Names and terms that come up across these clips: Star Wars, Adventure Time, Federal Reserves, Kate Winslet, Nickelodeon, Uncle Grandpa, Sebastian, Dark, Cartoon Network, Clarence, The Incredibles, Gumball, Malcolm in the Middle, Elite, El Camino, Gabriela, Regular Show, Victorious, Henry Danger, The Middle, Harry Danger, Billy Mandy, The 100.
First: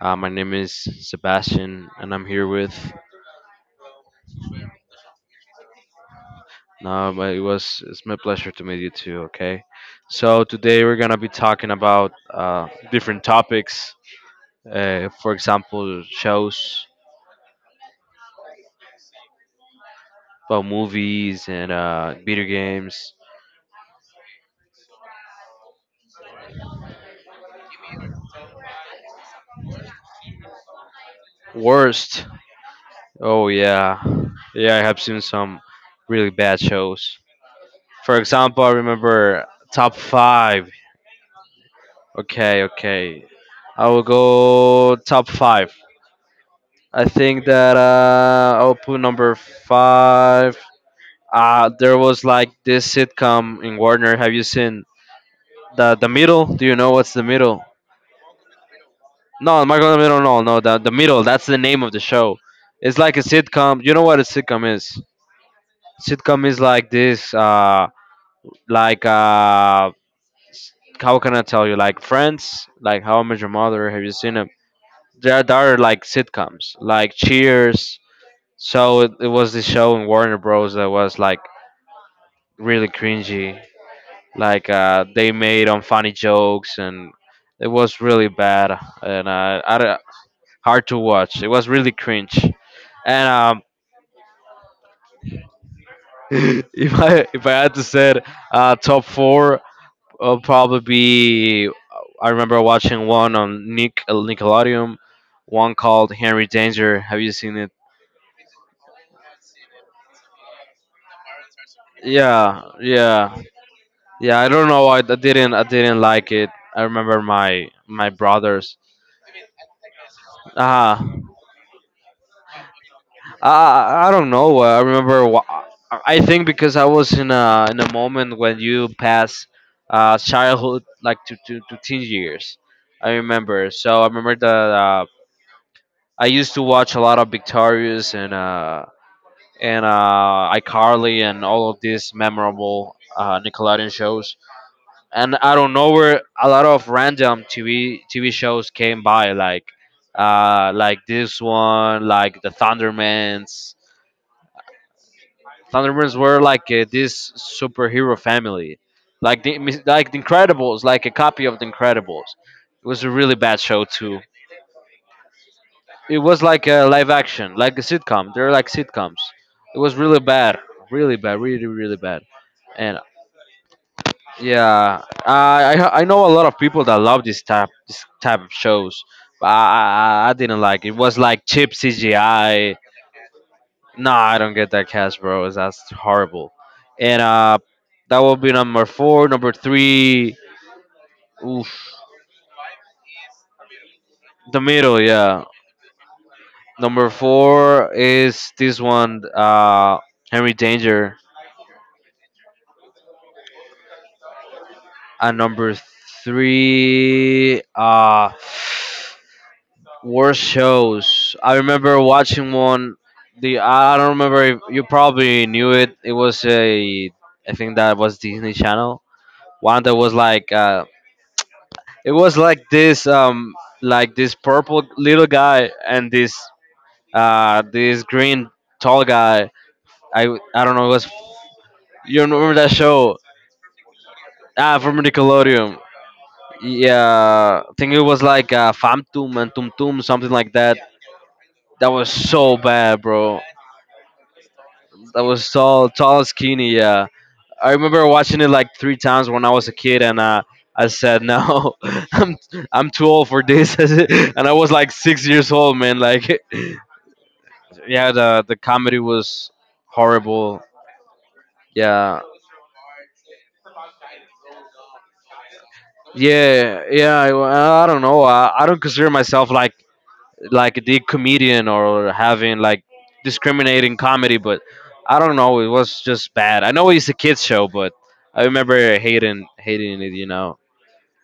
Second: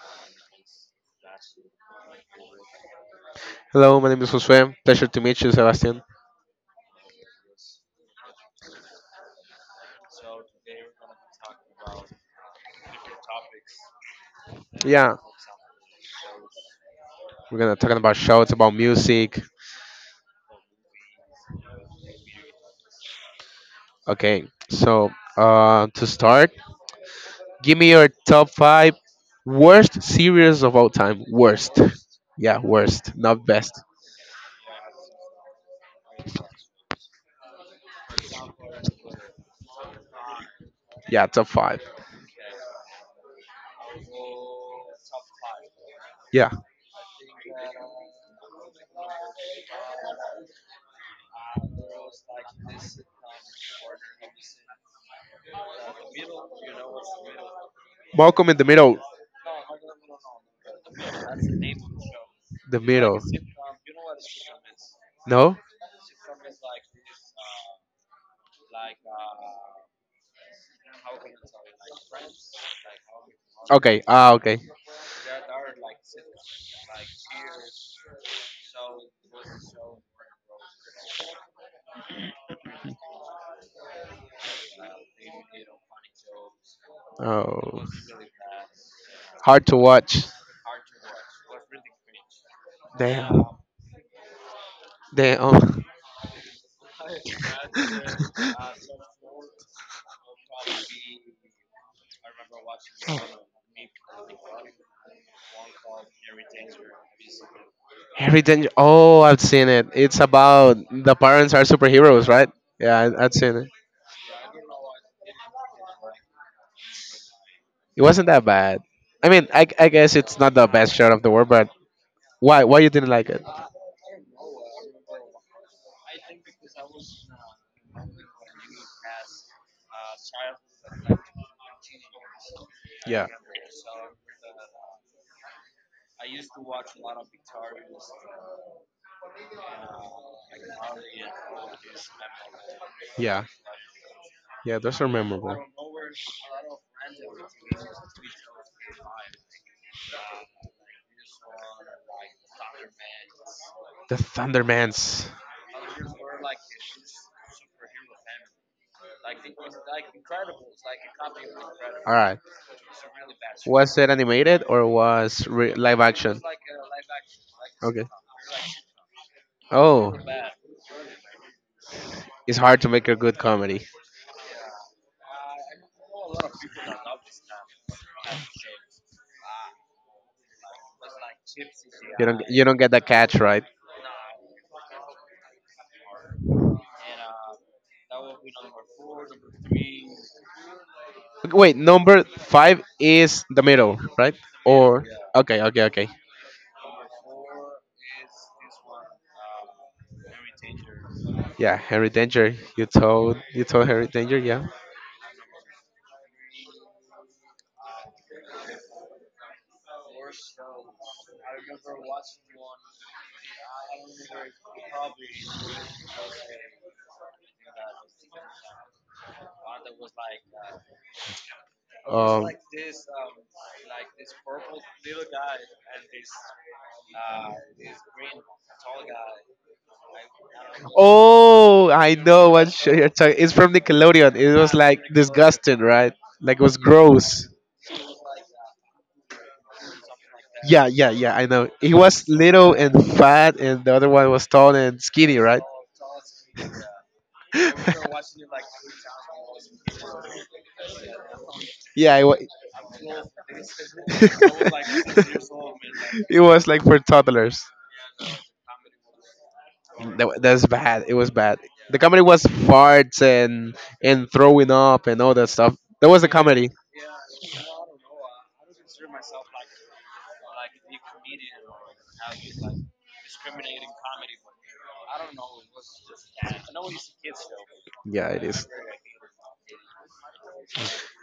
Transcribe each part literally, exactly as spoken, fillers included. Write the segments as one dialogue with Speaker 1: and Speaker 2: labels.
Speaker 1: Uh, my name is Sebastian, and I'm here with.
Speaker 2: Hello, my name is Josue. Pleasure to meet you, Sebastian.
Speaker 1: No, but it was it's my pleasure to meet you too. Okay, so today we're gonna be talking about uh, different topics. Uh,
Speaker 2: Yeah,
Speaker 1: for example, shows,
Speaker 2: we're gonna talking about shows, about music.
Speaker 1: about movies and uh, video games.
Speaker 2: Okay, so uh, to start, give me your top five worst series of all time. Worst.
Speaker 1: Worst?
Speaker 2: Yeah, worst, not
Speaker 1: Oh
Speaker 2: best.
Speaker 1: yeah, yeah. I have seen some really bad shows. For example, I remember top five.
Speaker 2: Yeah, top five.
Speaker 1: Okay, okay. I will go top five.
Speaker 2: Yeah,
Speaker 1: I think that uh, I'll put number five. Uh, there was like this sitcom in Warner. Have you seen the the middle? Do you know what's the middle?
Speaker 2: Malcolm in the Middle.
Speaker 1: No, Michael the middle. No, no, the the middle. That's the name of the show.
Speaker 2: The
Speaker 1: It's like
Speaker 2: Middle.
Speaker 1: a sitcom. You know what a sitcom is?
Speaker 2: No.
Speaker 1: Sitcom is like this. Uh, like uh, how can I tell you? Like Friends. Like How I Met Your Mother. Have
Speaker 2: Okay.
Speaker 1: you seen
Speaker 2: Ah, okay.
Speaker 1: there, there are like sitcoms like Cheers. So it, it was this show in Warner Bros. That was like really cringy. Like uh, they made unfunny jokes and it
Speaker 2: Oh,
Speaker 1: was really bad and uh,
Speaker 2: hard
Speaker 1: I,
Speaker 2: to
Speaker 1: don't-
Speaker 2: watch.
Speaker 1: hard to watch. It was really cringe. And
Speaker 2: Damn.
Speaker 1: um,
Speaker 2: Damn. Oh.
Speaker 1: if I if I had to say it, uh, top four, will probably be. uh, I remember watching one on Nick Nickelodeon, one called Henry Danger. Have you seen it?
Speaker 2: Harry Danger. Oh, I've seen it. It's about the parents are superheroes, right?
Speaker 1: Yeah,
Speaker 2: Yeah, I, I've
Speaker 1: yeah.
Speaker 2: seen it.
Speaker 1: Yeah, I don't know. I, I didn't. I didn't like it. I remember my
Speaker 2: It
Speaker 1: my
Speaker 2: wasn't that
Speaker 1: brothers.
Speaker 2: bad. I mean, I, I guess it's not the best
Speaker 1: Ah,
Speaker 2: shot of the world, but why why you didn't like it?
Speaker 1: I I don't know. I remember. wh- I I think because I was in a in a moment when you pass uh, childhood like to, to to teen years. I
Speaker 2: Yeah.
Speaker 1: remember. So I remember that uh, I used to watch a lot of Victorious and uh and uh iCarly and all of these memorable uh,
Speaker 2: Yeah.
Speaker 1: Nickelodeon shows.
Speaker 2: Yeah, those are
Speaker 1: And I
Speaker 2: memorable.
Speaker 1: don't know where a lot of random T V TV shows came by, like uh, like this one, like the Thundermans.
Speaker 2: The Thundermans.
Speaker 1: Thundermans were like uh, this superhero family, like the like the Incredibles, like a copy of the
Speaker 2: All
Speaker 1: Incredibles.
Speaker 2: right.
Speaker 1: It was a really bad show
Speaker 2: Was it
Speaker 1: too.
Speaker 2: animated or was re- live
Speaker 1: It
Speaker 2: action?
Speaker 1: was like a live action, like a
Speaker 2: Okay.
Speaker 1: sitcom. They're like sitcoms. It was
Speaker 2: Oh,
Speaker 1: really bad, really bad, really really bad.
Speaker 2: it's hard to
Speaker 1: And
Speaker 2: make a good comedy.
Speaker 1: yeah, I I I know a lot of people that love this type this type of shows, but I I, I didn't like it. It was like cheap
Speaker 2: You don't you
Speaker 1: C G I.
Speaker 2: don't get the catch right.
Speaker 1: No, I don't get that cast, bro. That's horrible. And uh, that will be number four. Number three,
Speaker 2: Okay,
Speaker 1: oof,
Speaker 2: wait, number five is the Middle, right?
Speaker 1: the middle.
Speaker 2: Or
Speaker 1: Yeah,
Speaker 2: okay, okay, okay.
Speaker 1: number four is this one. Uh, Henry Danger.
Speaker 2: Yeah, Harry Danger. You told you told Harry Danger, yeah.
Speaker 1: And number three, uh. Worst shows. I remember watching one. The I don't remember if you probably knew it. It was a I think that was Disney Channel. One that was like uh, it was
Speaker 2: Um.
Speaker 1: like this um like this purple little guy and this
Speaker 2: uh,
Speaker 1: uh this
Speaker 2: green,
Speaker 1: green tall
Speaker 2: tall guy.
Speaker 1: guy. I I don't
Speaker 2: I, I
Speaker 1: know. It
Speaker 2: don't
Speaker 1: was
Speaker 2: Oh, I
Speaker 1: you
Speaker 2: know
Speaker 1: remember that
Speaker 2: what show you're
Speaker 1: show?
Speaker 2: talking. It's from Nickelodeon. It was
Speaker 1: Ah, from
Speaker 2: like
Speaker 1: Nickelodeon.
Speaker 2: disgusting, right? Like it was gross.
Speaker 1: Yeah, I think it was like uh, Famtum and Tum Tum, something like that.
Speaker 2: Yeah, yeah, yeah. I know.
Speaker 1: That
Speaker 2: He
Speaker 1: was
Speaker 2: was
Speaker 1: so
Speaker 2: little and
Speaker 1: bad, bro.
Speaker 2: fat, and the other one was tall and
Speaker 1: That
Speaker 2: skinny,
Speaker 1: was
Speaker 2: right?
Speaker 1: tall, tall, and skinny. Yeah, I remember watching it like three times when I was a kid, and uh, I said, "No,
Speaker 2: yeah, it
Speaker 1: I'm
Speaker 2: was.
Speaker 1: I'm too old for this." And I was like six years old, man. Like,
Speaker 2: it was like for toddlers.
Speaker 1: yeah, the the comedy was
Speaker 2: That, wa-
Speaker 1: horrible.
Speaker 2: that's bad. It was bad. The
Speaker 1: Yeah,
Speaker 2: comedy was farts and and throwing up and all that stuff. That was the comedy.
Speaker 1: yeah, yeah. I, I don't know. I, I don't consider myself like like the comedian or having like discriminating comedy, but I don't know. It was just bad. I know it's a kids show, but
Speaker 2: Yeah,
Speaker 1: I
Speaker 2: it is.
Speaker 1: remember hating hating it. You know.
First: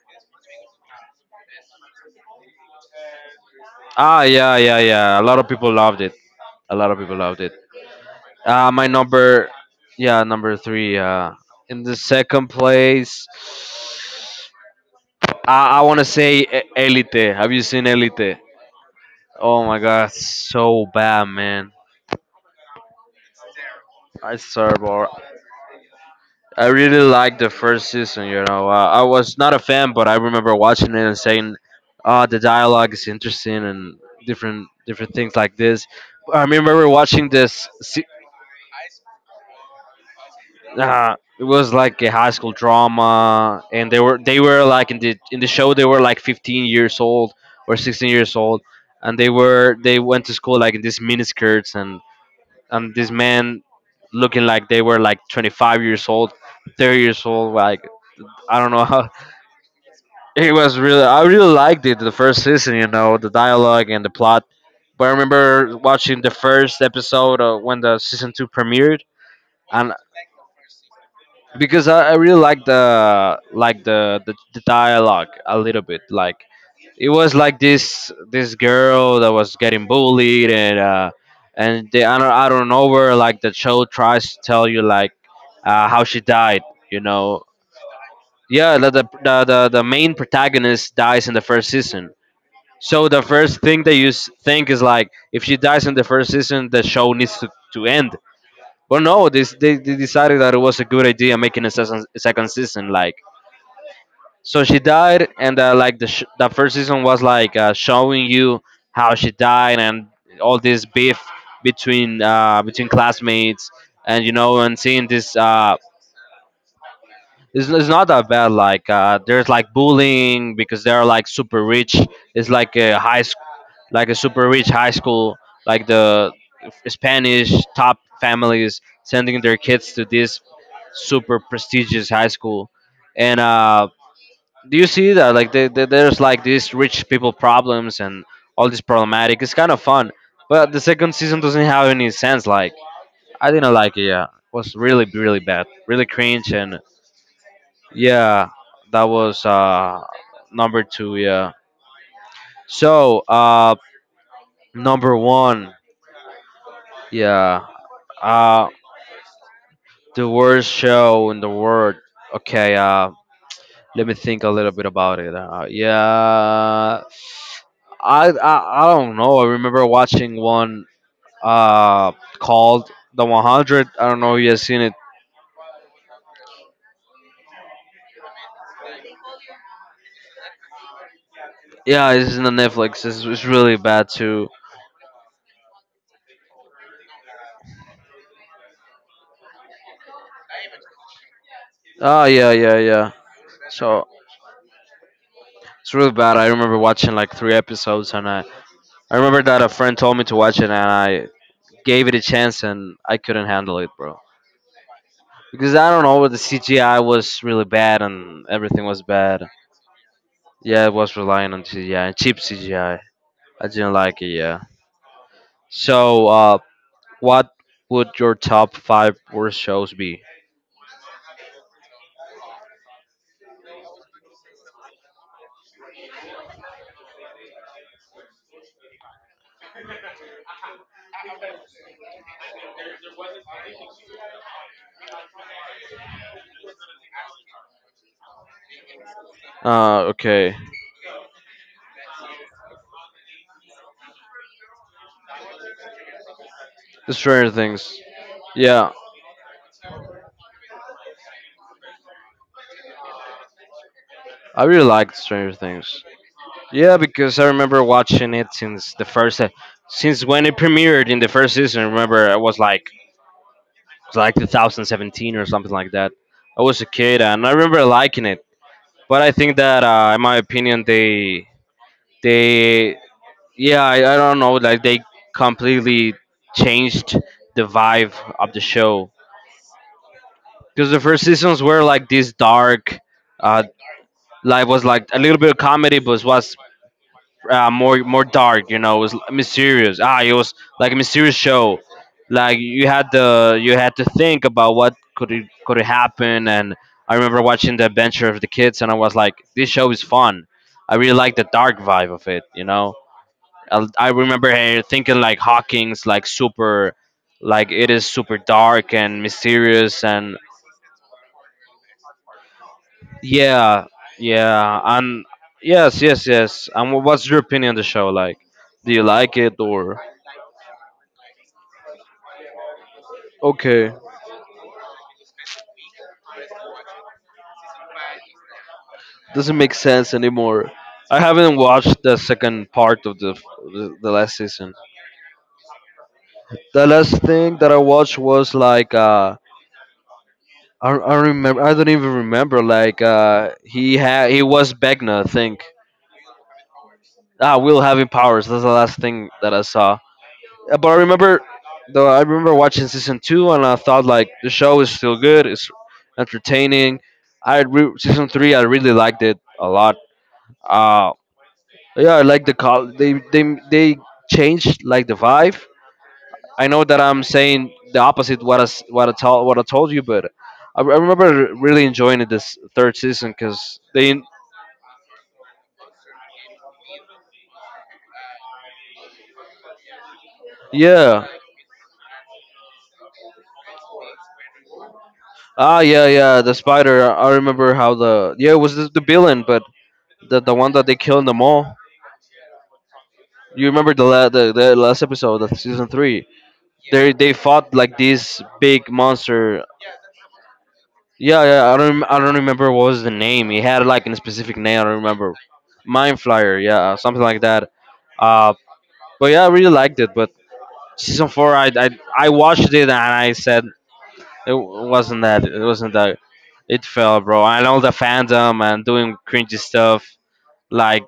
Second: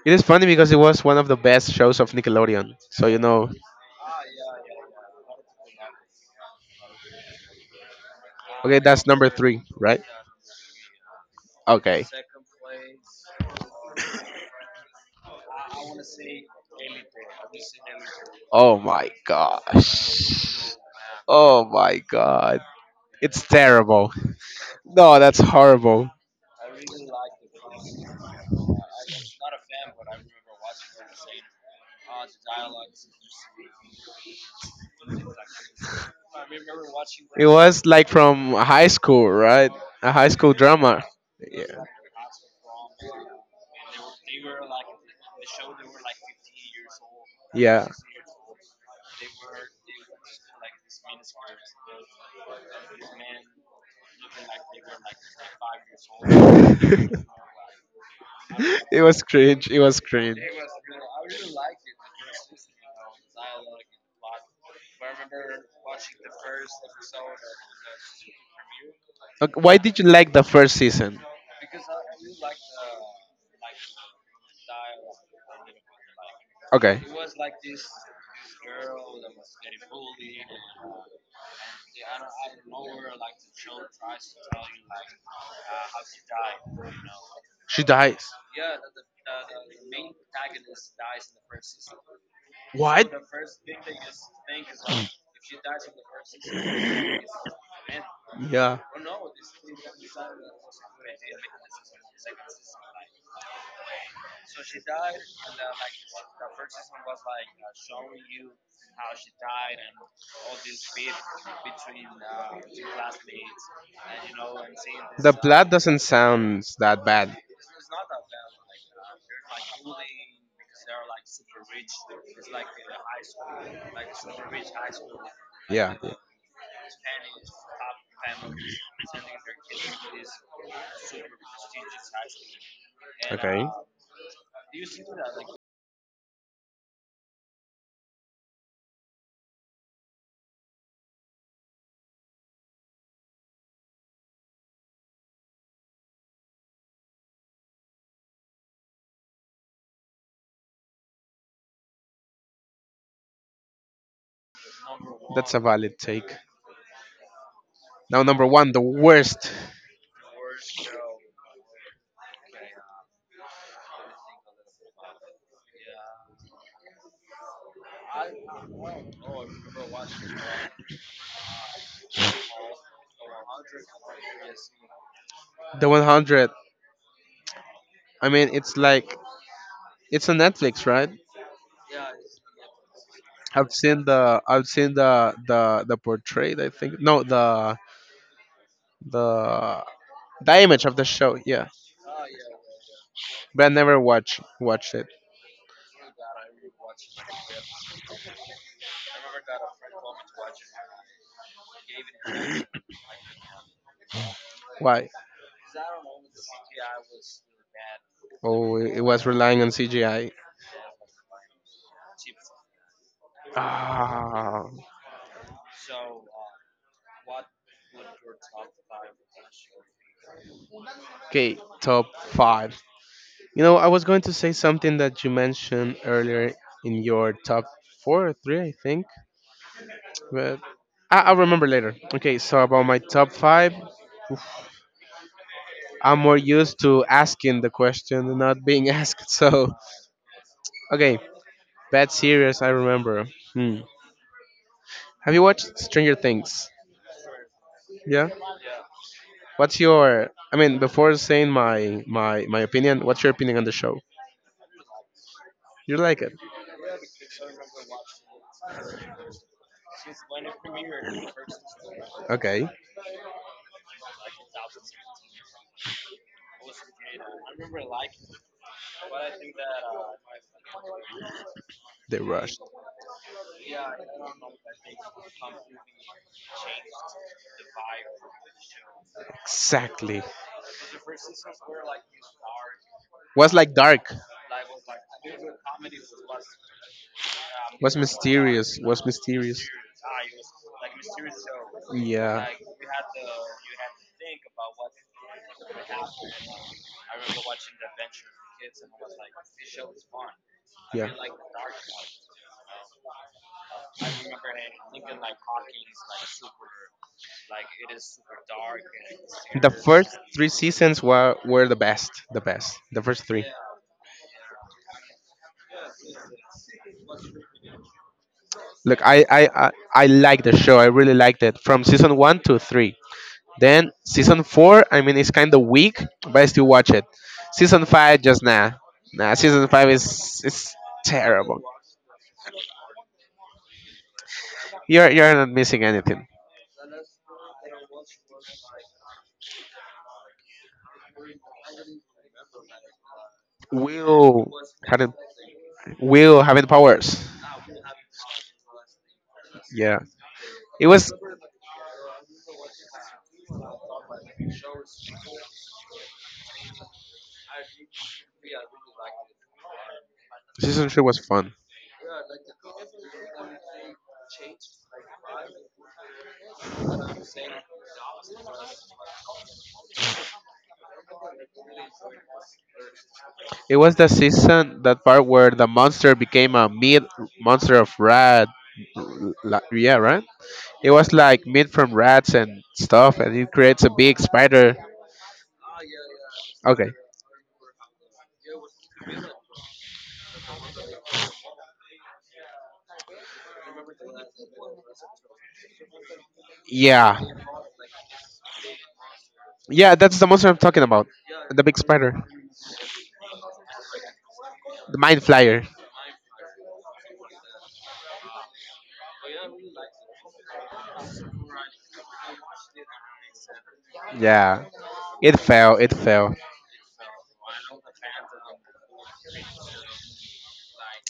Speaker 2: It is funny because it was one of the best shows of Nickelodeon. So, you know.
Speaker 1: Ah, yeah, yeah, yeah. A lot of people loved it. A lot of people loved it. Uh,
Speaker 2: Okay,
Speaker 1: my
Speaker 2: that's number
Speaker 1: number,
Speaker 2: three, right?
Speaker 1: yeah, number three. Uh, in the
Speaker 2: Okay.
Speaker 1: second place, I, I want to say E- Elite. Have you seen Elite?
Speaker 2: Oh my
Speaker 1: Oh my god, it's
Speaker 2: gosh.
Speaker 1: so bad,
Speaker 2: Oh
Speaker 1: man.
Speaker 2: my god. It's terrible.
Speaker 1: It's terrible.
Speaker 2: No, that's horrible.
Speaker 1: I really liked the first season, you know. Uh, I was not a fan, but I remember watching it and saying, "Ah, the dialogue is interesting and different different things like this." I remember watching
Speaker 2: It
Speaker 1: this.
Speaker 2: was like from high school, right? A high school drama.
Speaker 1: Uh, it
Speaker 2: Yeah.
Speaker 1: was like a high school drama, and they were they were like in the in the show they were like fifteen years old or
Speaker 2: Yeah.
Speaker 1: sixteen years old, and they were they went to school like in these miniskirts and and this man looking like they were like twenty-five years old, thirty years old, like I don't know
Speaker 2: it
Speaker 1: how
Speaker 2: was cringe. It was cringe.
Speaker 1: it was really I really liked it the first season, you know, the dialogue and the plot. But I remember watching the first episode uh, when the season two premiered,
Speaker 2: Okay, why
Speaker 1: and.
Speaker 2: did you like the first season?
Speaker 1: Because I, I really like the like the, the the dialogue a little bit. Like
Speaker 2: Okay.
Speaker 1: it was like this this girl that was getting bullied and uh, and they I don't I don't know where like the show tries to tell you like uh, how she died. You know,
Speaker 2: She dies.
Speaker 1: yeah, the the, the the the main protagonist dies in the first season. So
Speaker 2: What?
Speaker 1: the first thing that you s- think is like, if she dies in the first season, the show needs to, to end.
Speaker 2: Yeah.
Speaker 1: Well, no, this they, they decided that it was a good idea making a second, second season. Like so she died, and uh, like the sh- the first season was like uh, showing you how she died and all this beef between uh, between classmates, and you know, and seeing
Speaker 2: The
Speaker 1: this.
Speaker 2: plot
Speaker 1: Uh,
Speaker 2: doesn't sound that bad.
Speaker 1: it's, it's not that bad. Like uh, there's like bullying because they're like super rich. It's like a high sch- like a super rich high school. Like
Speaker 2: Yeah.
Speaker 1: the Spanish top families sending their kids to this super prestigious high school, and
Speaker 2: Okay.
Speaker 1: uh, do you see that like the, the, there's like these rich people problems and all this problematic it's kind of fun but the second season doesn't have any sense like I didn't like it yeah it was really really bad really cringe and yeah that was uh number two yeah so uh number
Speaker 2: That's a one,
Speaker 1: one
Speaker 2: valid take.
Speaker 1: yeah
Speaker 2: Now, number
Speaker 1: uh
Speaker 2: one, the worst,
Speaker 1: the worst show in the world okay uh. Let me think a little bit about it. Uh, yeah, I, I I don't know. I remember watching one uh called The one hundred. I don't know if you have seen it.
Speaker 2: the one hundred. I mean, it's like it's on Netflix, right?
Speaker 1: Yeah, it's in the Netflix. It's, it's
Speaker 2: I've
Speaker 1: really
Speaker 2: seen
Speaker 1: bad
Speaker 2: the
Speaker 1: too.
Speaker 2: I've seen the the the portrait. I think, no, the the the image of the show. Yeah,
Speaker 1: Oh yeah, yeah, yeah.
Speaker 2: but I never
Speaker 1: So
Speaker 2: watch watched it.
Speaker 1: it's really bad. I remember watching like three episodes, and I I remember that a friend told me to watch it, and I gave it a chance, and I couldn't handle it, bro.
Speaker 2: Why?
Speaker 1: Because I don't know, the C G I was really bad, and
Speaker 2: Oh,
Speaker 1: everything
Speaker 2: it it
Speaker 1: was
Speaker 2: was
Speaker 1: bad.
Speaker 2: relying on C G I.
Speaker 1: Yeah, it was relying on C G I, cheap C G I. I I didn't like it. Yeah.
Speaker 2: Ah,
Speaker 1: So, uh, what would your top five worst shows be?
Speaker 2: okay, top five. You know, I was going to say something that you mentioned earlier in your top four or three, I think, but I- I'll remember later. Okay, so about my top five, I'm more used to asking the question and not being asked. So,
Speaker 1: Uh, okay.
Speaker 2: okay, bad series, I remember. Hmm. Have you watched Stranger Things?
Speaker 1: Stranger Things.
Speaker 2: Yeah.
Speaker 1: Yeah,
Speaker 2: What's your? I mean, before saying my my my opinion, what's your opinion on the show?
Speaker 1: I really liked Stranger
Speaker 2: You
Speaker 1: Things.
Speaker 2: like it?
Speaker 1: Yeah, because I remember watching it since the first, se- since when it premiered in the first season. I remember I was
Speaker 2: Okay.
Speaker 1: like, it was like twenty seventeen or something like that. I was a kid and I remember liking it. But I think that, uh, in my opinion, they
Speaker 2: The rush.
Speaker 1: they yeah I, I don't know like they completely changed the vibe of the show
Speaker 2: Exactly.
Speaker 1: because the first seasons were like this dark
Speaker 2: Was
Speaker 1: uh
Speaker 2: like dark.
Speaker 1: life was like a little bit of comedy but it was uh,
Speaker 2: Was
Speaker 1: more more dark you
Speaker 2: mysterious.
Speaker 1: know it
Speaker 2: Was
Speaker 1: was
Speaker 2: mysterious.
Speaker 1: mysterious ah it was like a mysterious show
Speaker 2: Yeah.
Speaker 1: like you had the you had to think about what could it could it happen and I remember watching the adventure of the kids and I was like this show is fun I
Speaker 2: Yeah.
Speaker 1: really like the dark vibe of it you know I I remember her thinking like Hawking's like super, like it is super dark and
Speaker 2: The
Speaker 1: mysterious
Speaker 2: first
Speaker 1: and
Speaker 2: three seasons were were the best. The best. The first three.
Speaker 1: yeah, yeah, and yes, yes, yes. And wha- what's your opinion on the show? Like, do
Speaker 2: Look,
Speaker 1: you
Speaker 2: I
Speaker 1: like
Speaker 2: I
Speaker 1: it
Speaker 2: I,
Speaker 1: or
Speaker 2: I like the show. I really liked it from season one to three. Then
Speaker 1: okay?
Speaker 2: season four, I mean, it's kind of weak, but I still watch it. Season five, just nah, nah.
Speaker 1: Doesn't
Speaker 2: Season
Speaker 1: make
Speaker 2: five
Speaker 1: sense
Speaker 2: is
Speaker 1: anymore.
Speaker 2: is
Speaker 1: I haven't
Speaker 2: terrible.
Speaker 1: watched the second part of the the, the last season.
Speaker 2: You're you're not missing anything.
Speaker 1: The last thing that I watched was like uh. I, I remember I don't even remember like uh, he had he
Speaker 2: Will
Speaker 1: was
Speaker 2: having
Speaker 1: Begna I think.
Speaker 2: Will having powers.
Speaker 1: Ah, Will having powers. That's the last thing that I
Speaker 2: Yeah,
Speaker 1: saw. Uh,
Speaker 2: it
Speaker 1: But I
Speaker 2: was.
Speaker 1: remember, though, I remember watching season two, and I thought like the show is still good. It's entertaining. I re- season three, I really liked it a lot.
Speaker 2: Season three
Speaker 1: Uh
Speaker 2: was fun.
Speaker 1: yeah, I like the call. They they they changed like the vibe. I know that I'm saying the opposite what I s- what I told what I told you, but I, I remember really enjoying it this third season
Speaker 2: It
Speaker 1: because
Speaker 2: was the
Speaker 1: they
Speaker 2: season that part where the monster became a meat monster of rat. La, yeah, right? It was
Speaker 1: yeah
Speaker 2: like made from rats and stuff, and it creates a big spider.
Speaker 1: ah yeah yeah the
Speaker 2: Okay.
Speaker 1: spider. I I remember how the yeah it was the, the villain, but the the one that they killed in the mall. You remember the la- the, the last episode of season three? They
Speaker 2: Yeah.
Speaker 1: they fought like this big monster.
Speaker 2: Yeah, that's the monster I'm talking about.
Speaker 1: Yeah,
Speaker 2: The
Speaker 1: yeah.
Speaker 2: big
Speaker 1: I don't I
Speaker 2: spider.
Speaker 1: don't remember what was the name. He had like a specific name. I don't
Speaker 2: The mind
Speaker 1: remember.
Speaker 2: flyer.
Speaker 1: Mind Flyer. Yeah, something like that. Uh, but yeah, I really liked it. But season four, I I, I watched it and I said it
Speaker 2: Yeah.
Speaker 1: w- wasn't
Speaker 2: It
Speaker 1: that. It
Speaker 2: fell. It
Speaker 1: wasn't that.
Speaker 2: fell.
Speaker 1: It fell, bro. I know the fandom and doing cringy stuff like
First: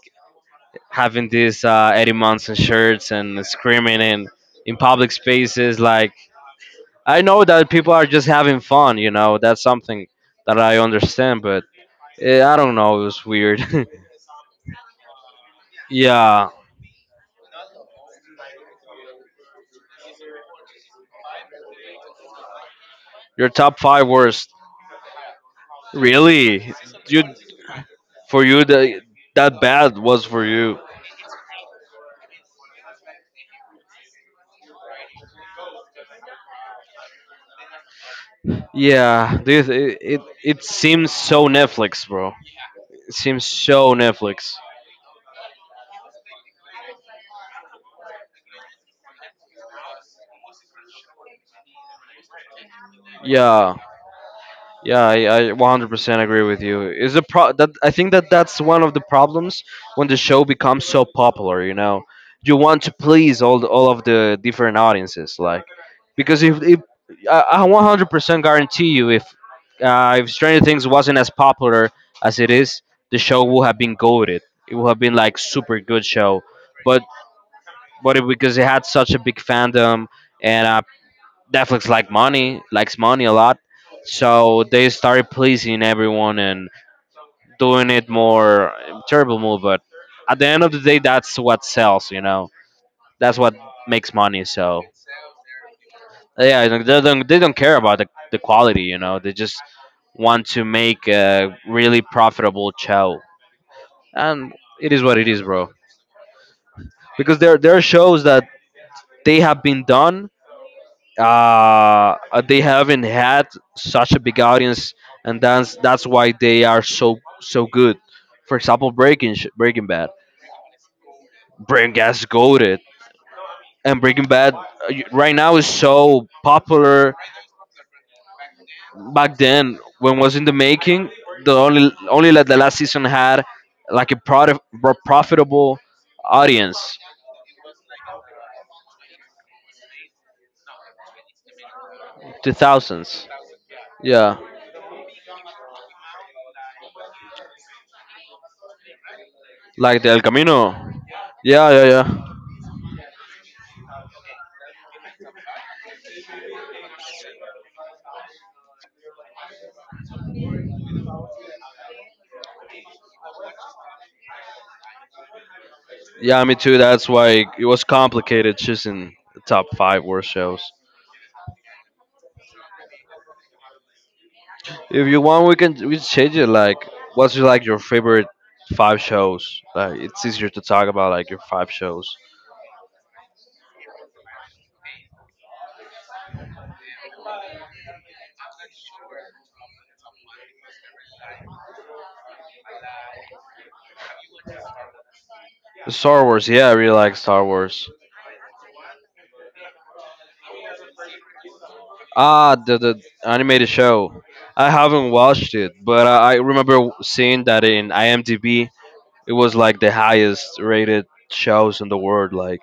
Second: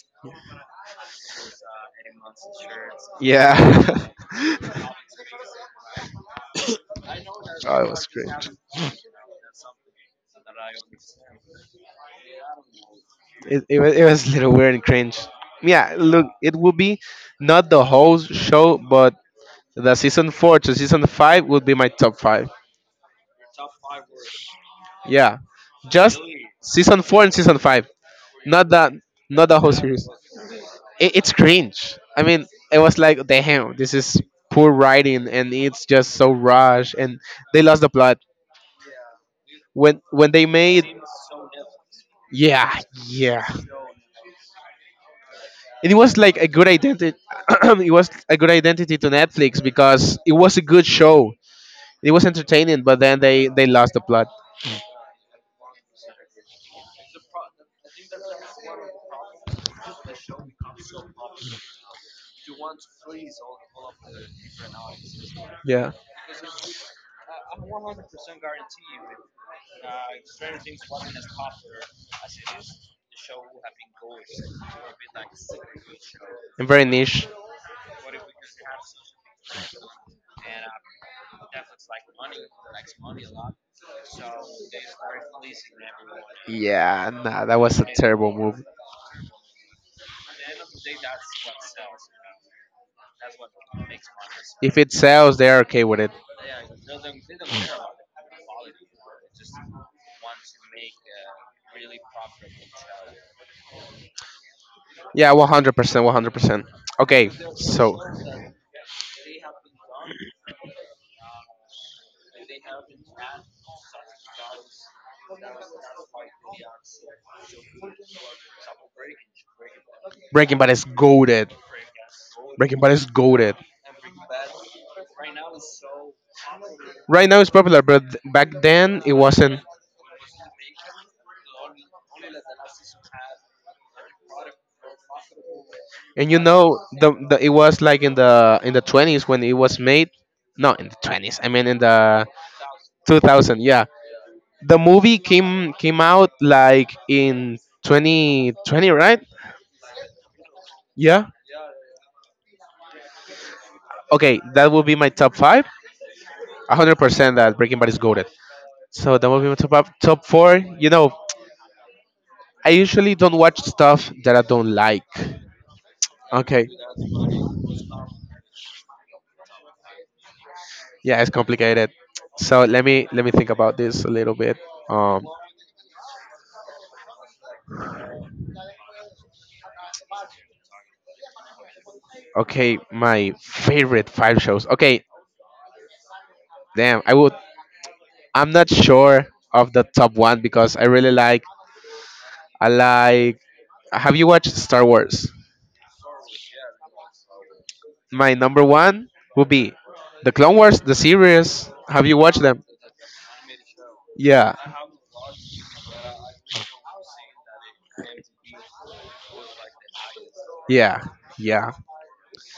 Speaker 1: having these uh, Eddie Munson shirts and screaming
Speaker 2: Yeah.
Speaker 1: in in public spaces. Like I know that
Speaker 2: oh, it
Speaker 1: people are
Speaker 2: was
Speaker 1: just
Speaker 2: cringe.
Speaker 1: having fun. You know, that's something that I understand. But eh, I don't know. It was weird.
Speaker 2: It, it, was, it was a little weird and cringe. Yeah, look,
Speaker 1: Yeah,
Speaker 2: it will be not the whole show, but the season four to season five would be my top five.
Speaker 1: your top five worst.
Speaker 2: Yeah, just
Speaker 1: Really,
Speaker 2: season
Speaker 1: you
Speaker 2: four and season five,
Speaker 1: for you
Speaker 2: not
Speaker 1: the,
Speaker 2: the not
Speaker 1: that
Speaker 2: the whole
Speaker 1: bad
Speaker 2: series.
Speaker 1: was for you.
Speaker 2: It, it's cringe. I mean, it was like, damn, this is poor writing, and it's just so rushed, and they lost the plot
Speaker 1: Yeah, dude, it,
Speaker 2: when
Speaker 1: it
Speaker 2: when they
Speaker 1: it
Speaker 2: made.
Speaker 1: seems so Netflix, bro.
Speaker 2: Yeah,
Speaker 1: It seems
Speaker 2: yeah.
Speaker 1: so Netflix.
Speaker 2: And it was like a good identity. It was a good identity to Netflix because it was a good show. It was entertaining, but then they they
Speaker 1: Yeah,
Speaker 2: lost the plot.
Speaker 1: yeah, I, I one hundred percent agree with you. Is a pro that I think that that's one of the problems when the show becomes so popular. You know, you want to please all the, all of the different audiences, like
Speaker 2: Yeah,
Speaker 1: because if, if I, I one hundred percent guarantee you, if uh, if Stranger Things wasn't as popular as it is, the show would have been goaded. It would have been like super good show,
Speaker 2: and very
Speaker 1: but
Speaker 2: niche.
Speaker 1: but it, because it had such a big fandom and uh, Netflix like money, likes money a lot, so they started pleasing everyone and
Speaker 2: Yeah, nah, that was
Speaker 1: doing
Speaker 2: a
Speaker 1: it
Speaker 2: terrible move.
Speaker 1: more. Terrible move. But at the end of the day, that's what sells. You know, that's what makes money.
Speaker 2: If
Speaker 1: So
Speaker 2: it sells, they're okay with it.
Speaker 1: yeah, they don't they don't care about the, the quality. You know, they just want to make a really profitable show, and it is what it
Speaker 2: Yeah,
Speaker 1: is, bro.
Speaker 2: one hundred percent, one hundred percent. Okay,
Speaker 1: Because there there are
Speaker 2: so.
Speaker 1: shows that they have been done, uh, they haven't had such a big audience, and that's that's why they are so so good. For example, Breaking Sh- Breaking Bad,
Speaker 2: Breaking Bad is goaded.
Speaker 1: Breaking Bad's Goated,
Speaker 2: Breaking Bad is goaded.
Speaker 1: and Breaking Bad uh, y- right now is so popular.
Speaker 2: Right now it's popular, but back then it
Speaker 1: Back
Speaker 2: wasn't.
Speaker 1: then, when it was in the making, the only only like the last season had like a product, profitable
Speaker 2: And you know,
Speaker 1: audience,
Speaker 2: the, the it was like in the in the twenties when it was made. No, in the twenties. I mean, in the
Speaker 1: two
Speaker 2: two
Speaker 1: thousands.
Speaker 2: thousand. Yeah,
Speaker 1: Yeah,
Speaker 2: the movie came came out like in twenty twenty, right?
Speaker 1: like the El Camino.
Speaker 2: Yeah.
Speaker 1: Yeah, yeah, yeah.
Speaker 2: Okay, that will be my top five. A hundred percent that Breaking Bad is goaded. So that will be my top up, top four. You know, I usually don't watch stuff that I don't like.
Speaker 1: Yeah, me
Speaker 2: Okay.
Speaker 1: too. That's why it was complicated choosing the top five worst shows.
Speaker 2: Yeah, it's complicated. So let me let me think about this a little bit.
Speaker 1: If you
Speaker 2: Um,
Speaker 1: want, we can we change it. Like, what's your, like your favorite five shows? Like, it's easier to talk about like your five shows.
Speaker 2: Okay, my favorite five shows. Okay, damn, I would. I'm not sure of the top one because I really like. I like. Have you watched Star Wars?
Speaker 1: Star Wars. Yeah, I really like Star Wars.
Speaker 2: My number one would be the Clone Wars, the series. Have you watched
Speaker 1: Ah,
Speaker 2: them?
Speaker 1: the the animated show.
Speaker 2: Yeah,
Speaker 1: I haven't watched it, but I, I remember seeing that in IMDb. It was like the highest rated
Speaker 2: yeah, yeah.
Speaker 1: shows in the world. Like,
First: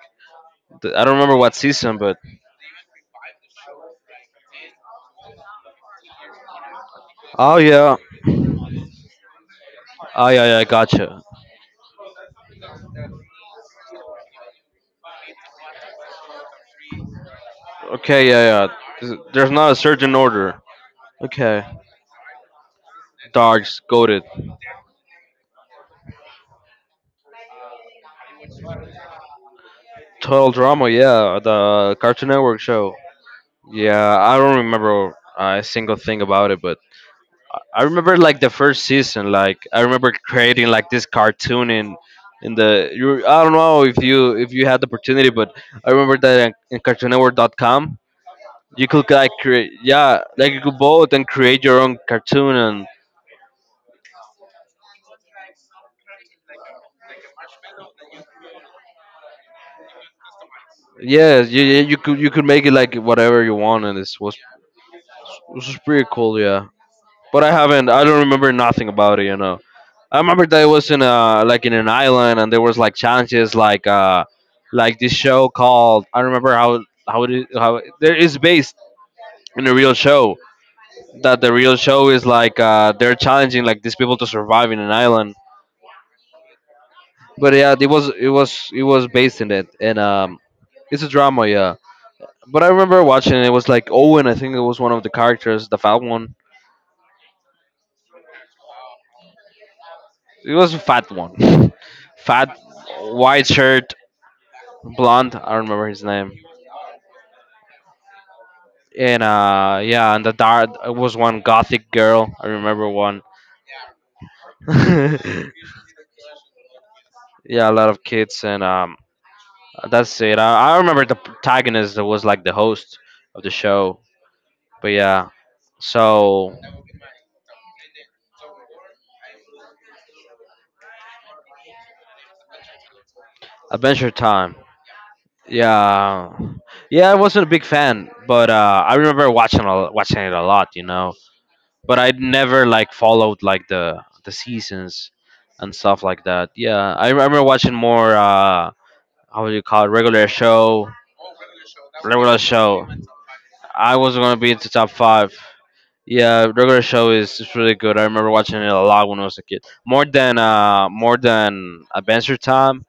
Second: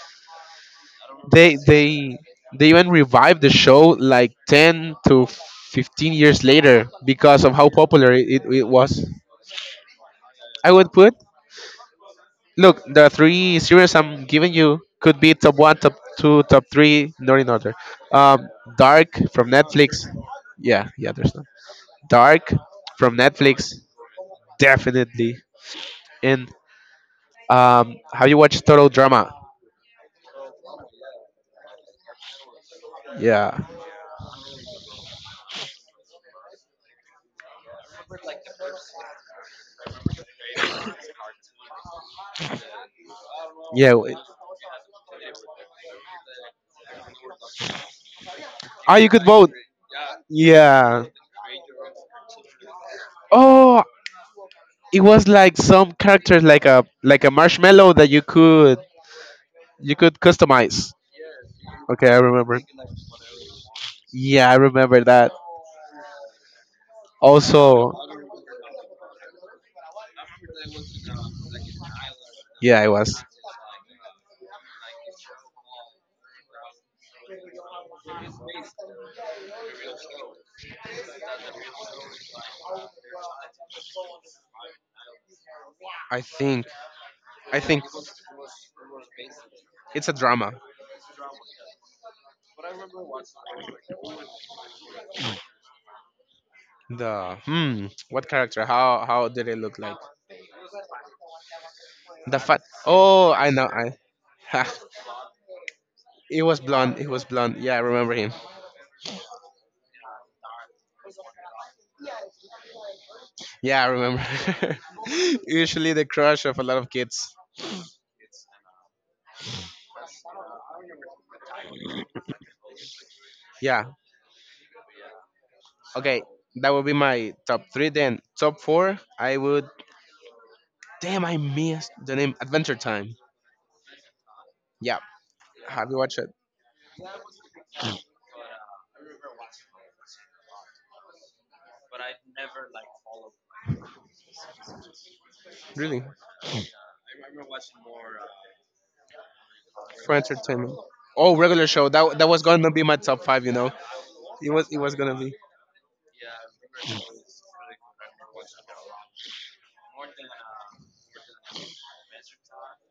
Speaker 1: the, I don't remember what
Speaker 2: They
Speaker 1: season, but
Speaker 2: they they even revived the show like ten to fifteen years later because of
Speaker 1: oh
Speaker 2: how
Speaker 1: yeah,
Speaker 2: popular it, it was.
Speaker 1: oh yeah, yeah,
Speaker 2: I would put
Speaker 1: gotcha.
Speaker 2: Look, the three series I'm giving you could be top one, top two, top three, not in order.
Speaker 1: Okay, yeah,
Speaker 2: Um,
Speaker 1: yeah.
Speaker 2: Dark
Speaker 1: There's
Speaker 2: from
Speaker 1: there's not a
Speaker 2: Netflix.
Speaker 1: certain order.
Speaker 2: Yeah, yeah, there's none.
Speaker 1: Okay.
Speaker 2: Dark from Netflix,
Speaker 1: Dogs, goaded.
Speaker 2: definitely. And um, have you watched Total Drama?
Speaker 1: Total drama, yeah. The Cartoon Network show.
Speaker 2: Yeah,
Speaker 1: Yeah, I don't remember uh, a single thing about it, but I remember like the first season. Like I remember creating like this cartoon in in the. You, I don't know
Speaker 2: yeah.
Speaker 1: if
Speaker 2: w-
Speaker 1: you if you had the opportunity, but I remember that in Cartoon CartoonNetwork.com you
Speaker 2: Ah, you
Speaker 1: could
Speaker 2: could
Speaker 1: like
Speaker 2: vote.
Speaker 1: create, yeah, like you could
Speaker 2: Yeah.
Speaker 1: vote and create your own cartoon. And
Speaker 2: Oh, it was like some characters, like a like a marshmallow that you could you could customize.
Speaker 1: yeah, you you you
Speaker 2: Okay, I
Speaker 1: could you could
Speaker 2: remember.
Speaker 1: make it like whatever you want, and it was,
Speaker 2: Yeah, I remember that.
Speaker 1: this was pretty cool. Yeah, but I haven't.
Speaker 2: Also,
Speaker 1: I don't remember nothing about it. You know, I remember that it was in a like in an island, and there was
Speaker 2: yeah, it
Speaker 1: like
Speaker 2: was.
Speaker 1: challenges, like uh, like this show called. I remember how how it is, how it- there is based in a real show. That the real show is like uh, they're challenging like these people to survive in an island.
Speaker 2: I think
Speaker 1: But
Speaker 2: I
Speaker 1: yeah,
Speaker 2: think
Speaker 1: it was it was it was based in it, and
Speaker 2: it's a
Speaker 1: um,
Speaker 2: drama.
Speaker 1: it's a drama. Yeah. But I remember watching it. It was like Owen. I think it was one of the characters, the fat one.
Speaker 2: The hmm, what character? How how did it look like?
Speaker 1: It was a fat one,
Speaker 2: The
Speaker 1: fat,
Speaker 2: fat. Oh,
Speaker 1: white
Speaker 2: I know.
Speaker 1: shirt,
Speaker 2: I.
Speaker 1: blonde. I don't remember his name.
Speaker 2: it was blonde. It was blonde. Yeah, I remember him.
Speaker 1: And uh, yeah, and the dark it was one gothic girl. I remember one.
Speaker 2: Yeah, I remember.
Speaker 1: Yeah,
Speaker 2: Usually the crush of a lot of kids.
Speaker 1: a lot of kids, and um, that's it. I, I remember the protagonist that was like the host of the
Speaker 2: Yeah.
Speaker 1: show. But yeah,
Speaker 2: Okay,
Speaker 1: so
Speaker 2: that would be my top three. Then top four, I would. Damn, I missed the name Adventure Time.
Speaker 1: Adventure Time.
Speaker 2: Yeah. Have you watched it?
Speaker 1: Yeah, yeah, I wasn't a big fan, but uh, I remember watching a, watching it a lot, you know. But I never like followed like the the seasons and
Speaker 2: Really?
Speaker 1: stuff like that. Yeah, I remember watching more. Uh, how would you call it?
Speaker 2: For
Speaker 1: Regular
Speaker 2: entertainment.
Speaker 1: show.
Speaker 2: Oh, Regular Show. That that
Speaker 1: Regular
Speaker 2: was gonna be
Speaker 1: show.
Speaker 2: my top five. You know,
Speaker 1: I was not gonna
Speaker 2: it
Speaker 1: be
Speaker 2: was
Speaker 1: into
Speaker 2: it
Speaker 1: top
Speaker 2: was gonna be.
Speaker 1: five. Yeah, regular show is is really good. I remember watching it a lot when I was a kid. More than uh, more than Adventure Time,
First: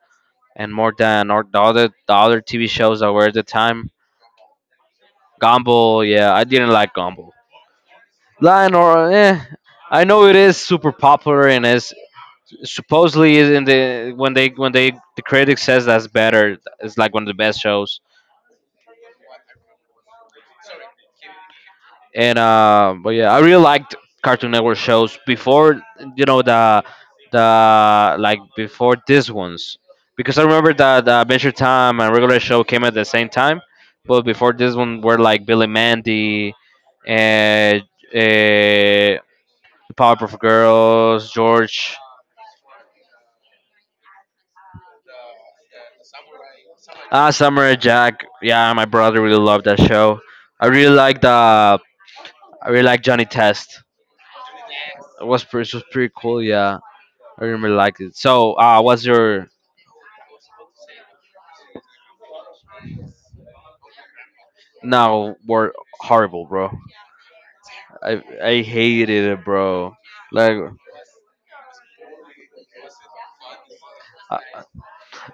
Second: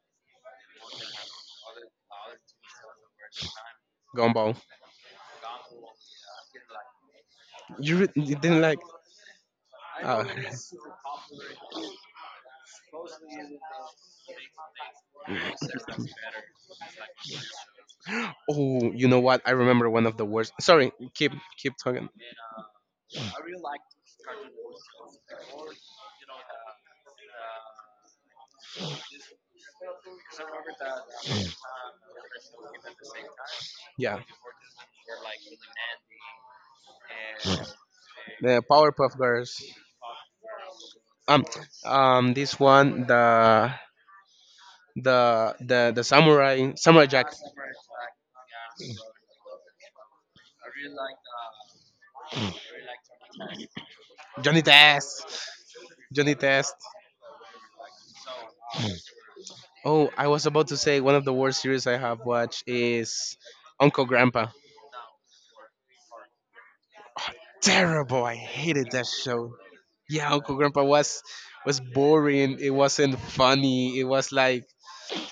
Speaker 1: and more than or the other the other T V shows that were at the time.
Speaker 2: Gumball.
Speaker 1: Gumball, yeah, I didn't like Gumball.
Speaker 2: You re- you didn't
Speaker 1: Lion
Speaker 2: like.
Speaker 1: or eh, I
Speaker 2: Uh,
Speaker 1: know it is super popular and is supposedly is in the when they when they the critic says that's better. It's like one of the best shows.
Speaker 2: oh, you know what? I remember one of the worst. Sorry, keep keep talking.
Speaker 1: And uh, but yeah, I really liked Cartoon Network shows before, you know, the the like before these ones, because I remember that the Adventure Time and Regular Show came at the same time,
Speaker 2: Yeah,
Speaker 1: but before this one were like Billy Mandy and.
Speaker 2: the Powerpuff
Speaker 1: uh.
Speaker 2: Girls.
Speaker 1: Powerpuff Girls,
Speaker 2: Um,
Speaker 1: George,
Speaker 2: um, this one, the the the the samurai samurai Jack,
Speaker 1: ah, Samurai Jack. Yeah, my brother really loved that show. I really liked uh, I really liked Johnny Test.
Speaker 2: Johnny
Speaker 1: It was
Speaker 2: Test,
Speaker 1: pretty, it was pretty
Speaker 2: Johnny
Speaker 1: cool.
Speaker 2: Test.
Speaker 1: Yeah, I really liked it. So, uh, what's your
Speaker 2: Oh, I was about to say one of the worst series I have watched is Uncle Grandpa.
Speaker 1: now word horrible, bro? I
Speaker 2: Terrible. I
Speaker 1: I
Speaker 2: hated that
Speaker 1: hated it,
Speaker 2: show.
Speaker 1: bro.
Speaker 2: Yeah,
Speaker 1: Like
Speaker 2: Uncle Grandpa was was boring. It wasn't funny. It was like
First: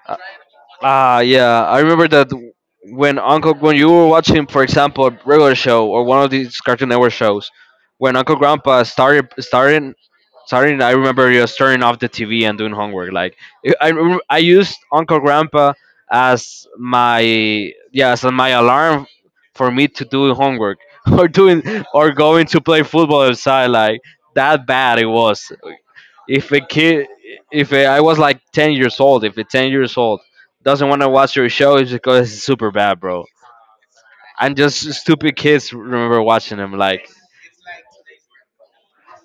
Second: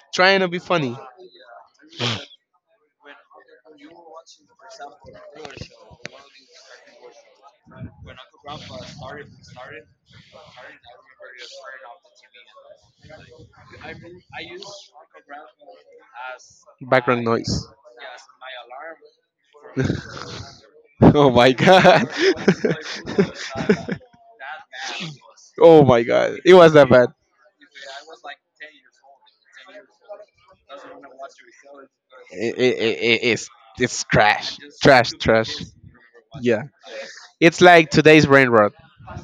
Speaker 1: Uh,
Speaker 2: trying to be funny.
Speaker 1: ah, yeah. I remember that when Uncle, when you were watching, for example, a regular show or one of these Cartoon Network shows, when Uncle Grandpa started started starting, I remember you was turning off the T V and doing homework. Like I, I rem- I used Uncle Grandpa as my,
Speaker 2: Background noise.
Speaker 1: yeah, as my alarm for me to do homework, or
Speaker 2: Oh my
Speaker 1: doing
Speaker 2: god.
Speaker 1: or going to play football outside. Like that bad it was.
Speaker 2: Oh my god,
Speaker 1: If
Speaker 2: it
Speaker 1: a
Speaker 2: was that
Speaker 1: kid,
Speaker 2: bad.
Speaker 1: if a, I was like ten years old. If a ten years old doesn't want to watch your show, it's because it's
Speaker 2: it,
Speaker 1: super
Speaker 2: it, it,
Speaker 1: bad,
Speaker 2: it-
Speaker 1: bro.
Speaker 2: it's it's
Speaker 1: And
Speaker 2: trash,
Speaker 1: just
Speaker 2: trash,
Speaker 1: stupid
Speaker 2: trash.
Speaker 1: kids remember watching
Speaker 2: Yeah,
Speaker 1: them. Like
Speaker 2: it's like today's brain rot.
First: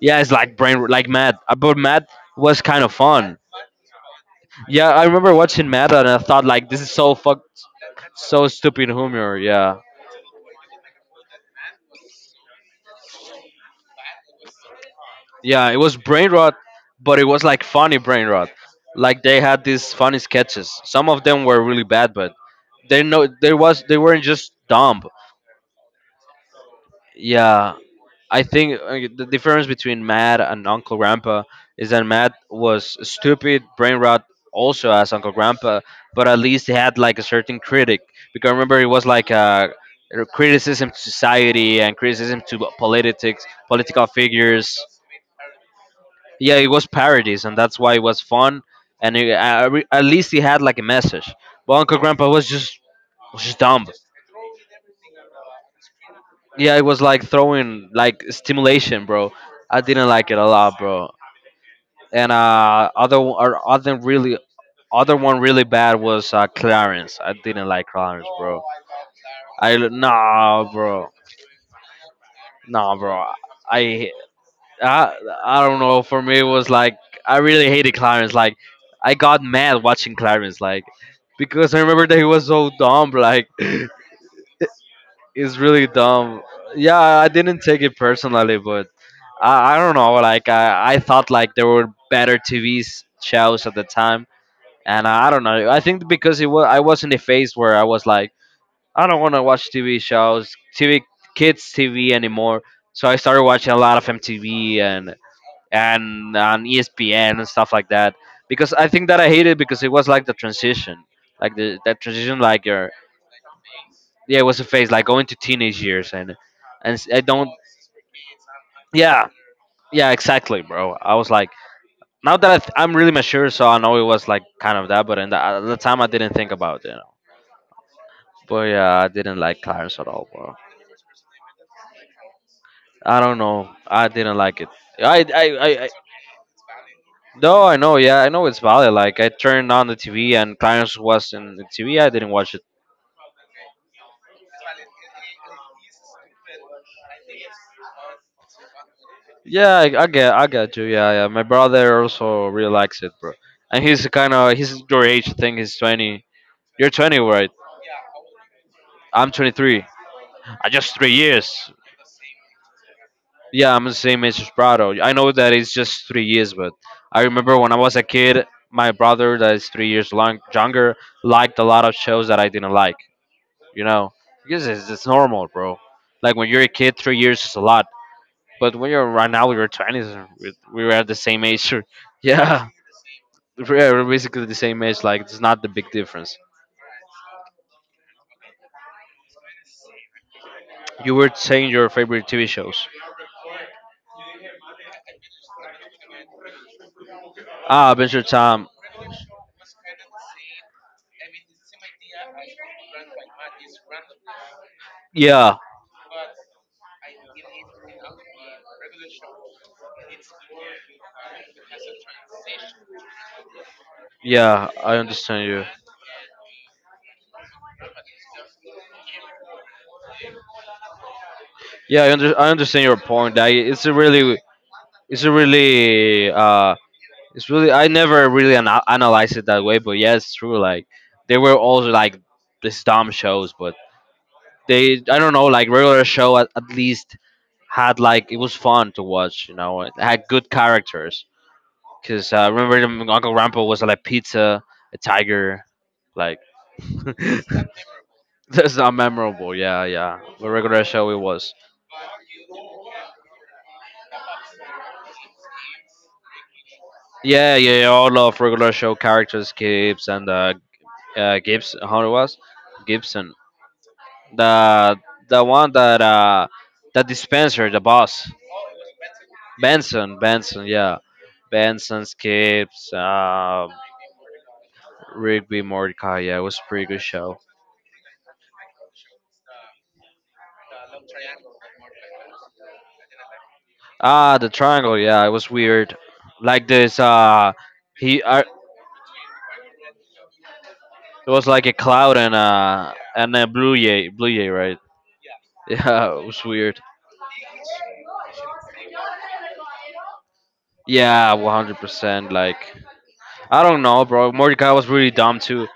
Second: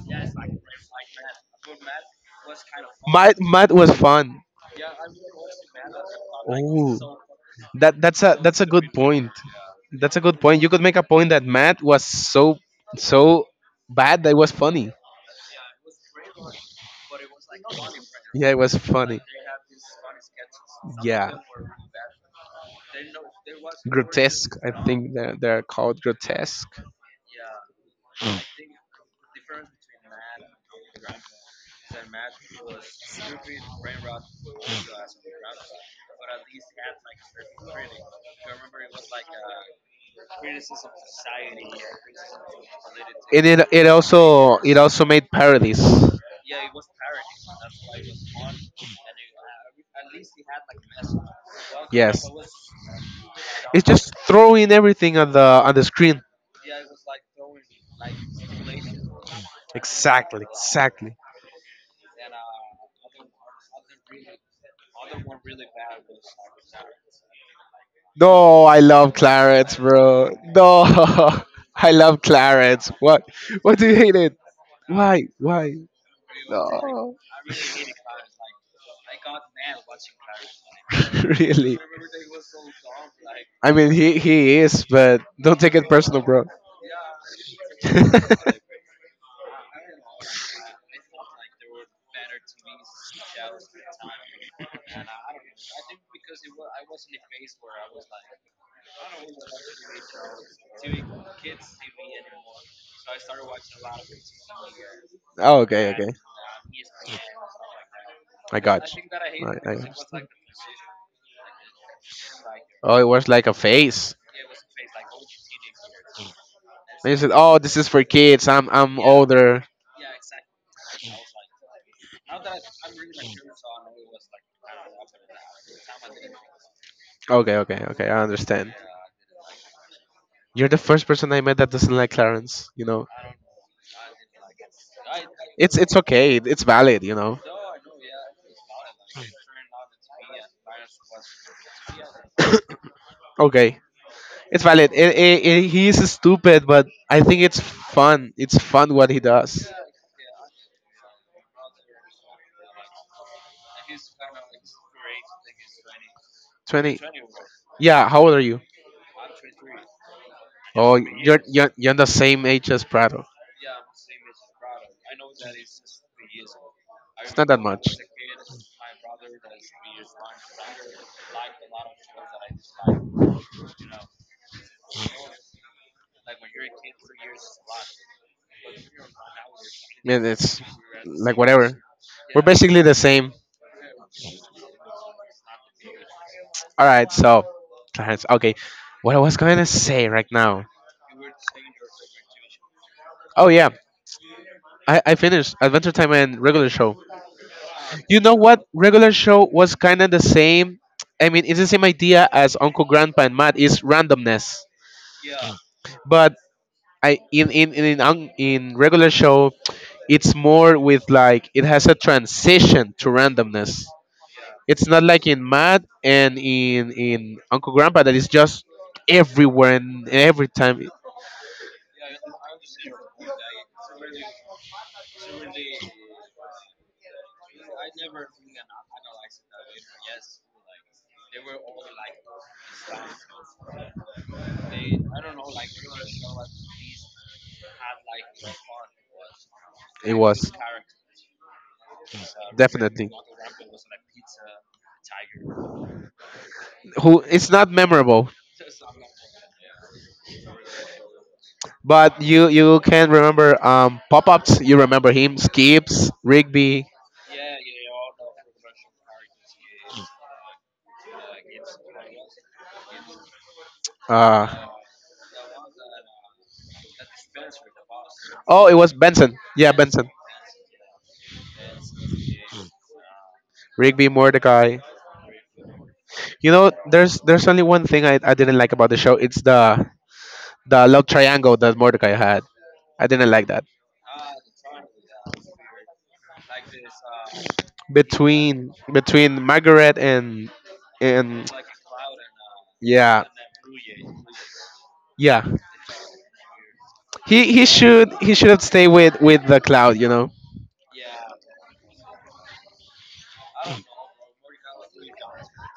Speaker 1: yeah, it's like brain, like mad. Uh, but mad was kind of
Speaker 2: Math,
Speaker 1: fun.
Speaker 2: math was fun.
Speaker 1: Yeah, I remember watching mad and I thought, like, this is so
Speaker 2: Oh,
Speaker 1: fucked,
Speaker 2: that that's a
Speaker 1: so
Speaker 2: that's a
Speaker 1: stupid
Speaker 2: good point.
Speaker 1: humor. Yeah,
Speaker 2: That's a good point. You could make a point that math was so so bad that it was funny.
Speaker 1: yeah, it was brain rot, but it was like funny brain
Speaker 2: Yeah,
Speaker 1: rot.
Speaker 2: it was funny.
Speaker 1: Like they had these funny sketches, some of
Speaker 2: Yeah,
Speaker 1: them were really bad, but they know there was, they weren't just
Speaker 2: grotesque. I
Speaker 1: dumb.
Speaker 2: think they're, they're called grotesque.
Speaker 1: Yeah, I think uh, the difference between Matt and Uncle Grandpa is that Matt was stupid, brain rot, also as Uncle Grandpa, but at least he had like a certain critic. Because I remember it was like a, criticism to society and criticism to politics,
Speaker 2: It, it it
Speaker 1: political
Speaker 2: also it
Speaker 1: figures.
Speaker 2: also made parodies.
Speaker 1: Yeah,
Speaker 2: Yeah,
Speaker 1: it was parodies, and that's why it was fun. And it, I, I re- at least he had like a message. But Uncle
Speaker 2: yes,
Speaker 1: Grandpa was just was just
Speaker 2: it's
Speaker 1: dumb.
Speaker 2: just throwing everything on the on the screen.
Speaker 1: Yeah, it was like throwing like stimulation, bro. I didn't like it
Speaker 2: Exactly,
Speaker 1: a lot, bro.
Speaker 2: exactly.
Speaker 1: And uh, other or other really other one really bad was uh, Clarence. I didn't like Clarence, bro.
Speaker 2: No, I love Clarence,
Speaker 1: I
Speaker 2: bro.
Speaker 1: nah,
Speaker 2: No,
Speaker 1: bro,
Speaker 2: I love Clarence.
Speaker 1: nah,
Speaker 2: What?
Speaker 1: bro.
Speaker 2: What do you
Speaker 1: I
Speaker 2: hate it?
Speaker 1: I
Speaker 2: Why?
Speaker 1: I
Speaker 2: Why?
Speaker 1: don't know. For me, it was like,
Speaker 2: No,
Speaker 1: I really hated Clarence. Like I got mad watching Clarence, like because
Speaker 2: really.
Speaker 1: I remember that he was so dumb. Like
Speaker 2: I mean, he he is, but
Speaker 1: it's
Speaker 2: don't take
Speaker 1: really
Speaker 2: it personal,
Speaker 1: dumb.
Speaker 2: bro.
Speaker 1: Yeah, I didn't take it personally, but I I don't know. Like I I thought like there were better T V shows at the time, and I don't know. I think because it was, I was in the phase where I was like, I don't want to watch T V shows, T V kids T V anymore. So I started watching a lot of M T V and
Speaker 2: oh, okay, okay.
Speaker 1: and on E S P N and stuff like that
Speaker 2: I
Speaker 1: because I
Speaker 2: got you.
Speaker 1: think that I
Speaker 2: Right,
Speaker 1: hated
Speaker 2: I
Speaker 1: because
Speaker 2: got
Speaker 1: it was
Speaker 2: you.
Speaker 1: like the transition, like the that transition, like your
Speaker 2: Oh, it was like a face.
Speaker 1: yeah, it was a phase like going to teenage years and and s-
Speaker 2: And you
Speaker 1: I
Speaker 2: said,
Speaker 1: don't
Speaker 2: "Oh, this is for kids. I'm I'm
Speaker 1: yeah,
Speaker 2: older."
Speaker 1: yeah, exactly, bro. I was like, now that I th- I'm really mature, so I know it was like kind of that, but in the, at the time I didn't think about it.
Speaker 2: Okay, okay, okay. I
Speaker 1: But
Speaker 2: understand.
Speaker 1: yeah, I didn't like Clarence at all, bro.
Speaker 2: You're the first person I met that doesn't like Clarence. You know,
Speaker 1: I don't know. I didn't like it. I, I,
Speaker 2: it's
Speaker 1: I, I
Speaker 2: it's okay. It's valid. You know.
Speaker 1: no, I know. Yeah, I know it's valid. Like I turned on the T V and Clarence was in the T V. I didn't watch it.
Speaker 2: Okay, it's valid. It, it, it, he is stupid, but I think it's fun. It's fun what he
Speaker 1: Yeah,
Speaker 2: does.
Speaker 1: I, I get, I get you. Yeah, yeah. My brother also really likes it, bro. And he's kind of, he's your age. I think he's twenty. You're
Speaker 2: twenty.
Speaker 1: twenty, right?
Speaker 2: Yeah, how old are you?
Speaker 1: I'm twenty-three. I just
Speaker 2: Oh,
Speaker 1: three
Speaker 2: you're,
Speaker 1: years.
Speaker 2: you're, you're the same age as Prado.
Speaker 1: Yeah, I'm the same age as Prado. I know that it's just three years, but I
Speaker 2: It's not
Speaker 1: remember
Speaker 2: that
Speaker 1: when I
Speaker 2: much.
Speaker 1: was a kid, my brother, that is three years long, younger, liked a lot of shows that I didn't like. You know, because it's, it's normal, bro. Like when you're a kid, three years is a lot. But when you're right now, you're twenties,
Speaker 2: Man,
Speaker 1: we
Speaker 2: it's
Speaker 1: we were at the
Speaker 2: like
Speaker 1: same age.
Speaker 2: whatever. We're
Speaker 1: Yeah,
Speaker 2: basically the same.
Speaker 1: we're basically the same age. Like it's not the big difference.
Speaker 2: All right, so Clarence. Okay, what I was going to say right now.
Speaker 1: You were saying your favorite T V shows.
Speaker 2: Oh yeah, I, I finished Adventure Time and Regular Show.
Speaker 1: Ah,
Speaker 2: You
Speaker 1: Adventure
Speaker 2: know what?
Speaker 1: Time.
Speaker 2: Regular Show was kind of the same. I mean, it's the same idea as Uncle Grandpa and Matt. It's randomness,
Speaker 1: Yeah,
Speaker 2: but I in in in in, un- in Regular Show, it's more with like it has a transition to randomness.
Speaker 1: yeah,
Speaker 2: It's
Speaker 1: I
Speaker 2: not like
Speaker 1: understand
Speaker 2: in
Speaker 1: you.
Speaker 2: Mad and in in Uncle Grandpa that is just everywhere and every time it,
Speaker 1: Yeah, I, under, I understand your point. I, it's a really, it's a really, uh, it's really. I never really ana analyzed it that way, but yeah, it's true. Like they were also like these dumb shows, but they, I don't know, like regular show at, at least had like it was fun to watch. You know, it
Speaker 2: it
Speaker 1: had good
Speaker 2: was
Speaker 1: characters. Because uh, I remember them-
Speaker 2: definitely
Speaker 1: Uncle Rampo was like pizza, a tiger, like.
Speaker 2: who it's not memorable.
Speaker 1: That's not memorable. Yeah, yeah. But regular show it was.
Speaker 2: But you you can remember um pop ups. You remember him, Skips, Rigby.
Speaker 1: Yeah, yeah, yeah, all of regular show characters, Gibbs and uh, uh Gibbs. How it was? Gibson.
Speaker 2: Uh,
Speaker 1: The the one that uh the dispenser, the boss,
Speaker 2: oh, it was Benson. Yeah, Benson,
Speaker 1: Benson. Benson. Yeah. Benson, Gibbs, uh,
Speaker 2: Rigby, Mordecai.
Speaker 1: Rigby, Mordecai. Yeah, it
Speaker 2: You
Speaker 1: was a
Speaker 2: know,
Speaker 1: pretty good
Speaker 2: there's
Speaker 1: show.
Speaker 2: there's only one thing I, I didn't like about the show. It's the the love triangle that Mordecai had. I didn't like that
Speaker 1: Ah, the triangle. Yeah, it was weird. Like this. Uh, he. Uh,
Speaker 2: between between Margaret and
Speaker 1: it was
Speaker 2: and
Speaker 1: like a cloud and uh
Speaker 2: yeah,
Speaker 1: and a blue jay, blue jay, right?
Speaker 2: yeah,
Speaker 1: Yeah, it was weird.
Speaker 2: he he should he should have stayed with with the cloud. You know.
Speaker 1: Yeah, one hundred percent. Like I don't know, bro. Mordecai was really dumb too,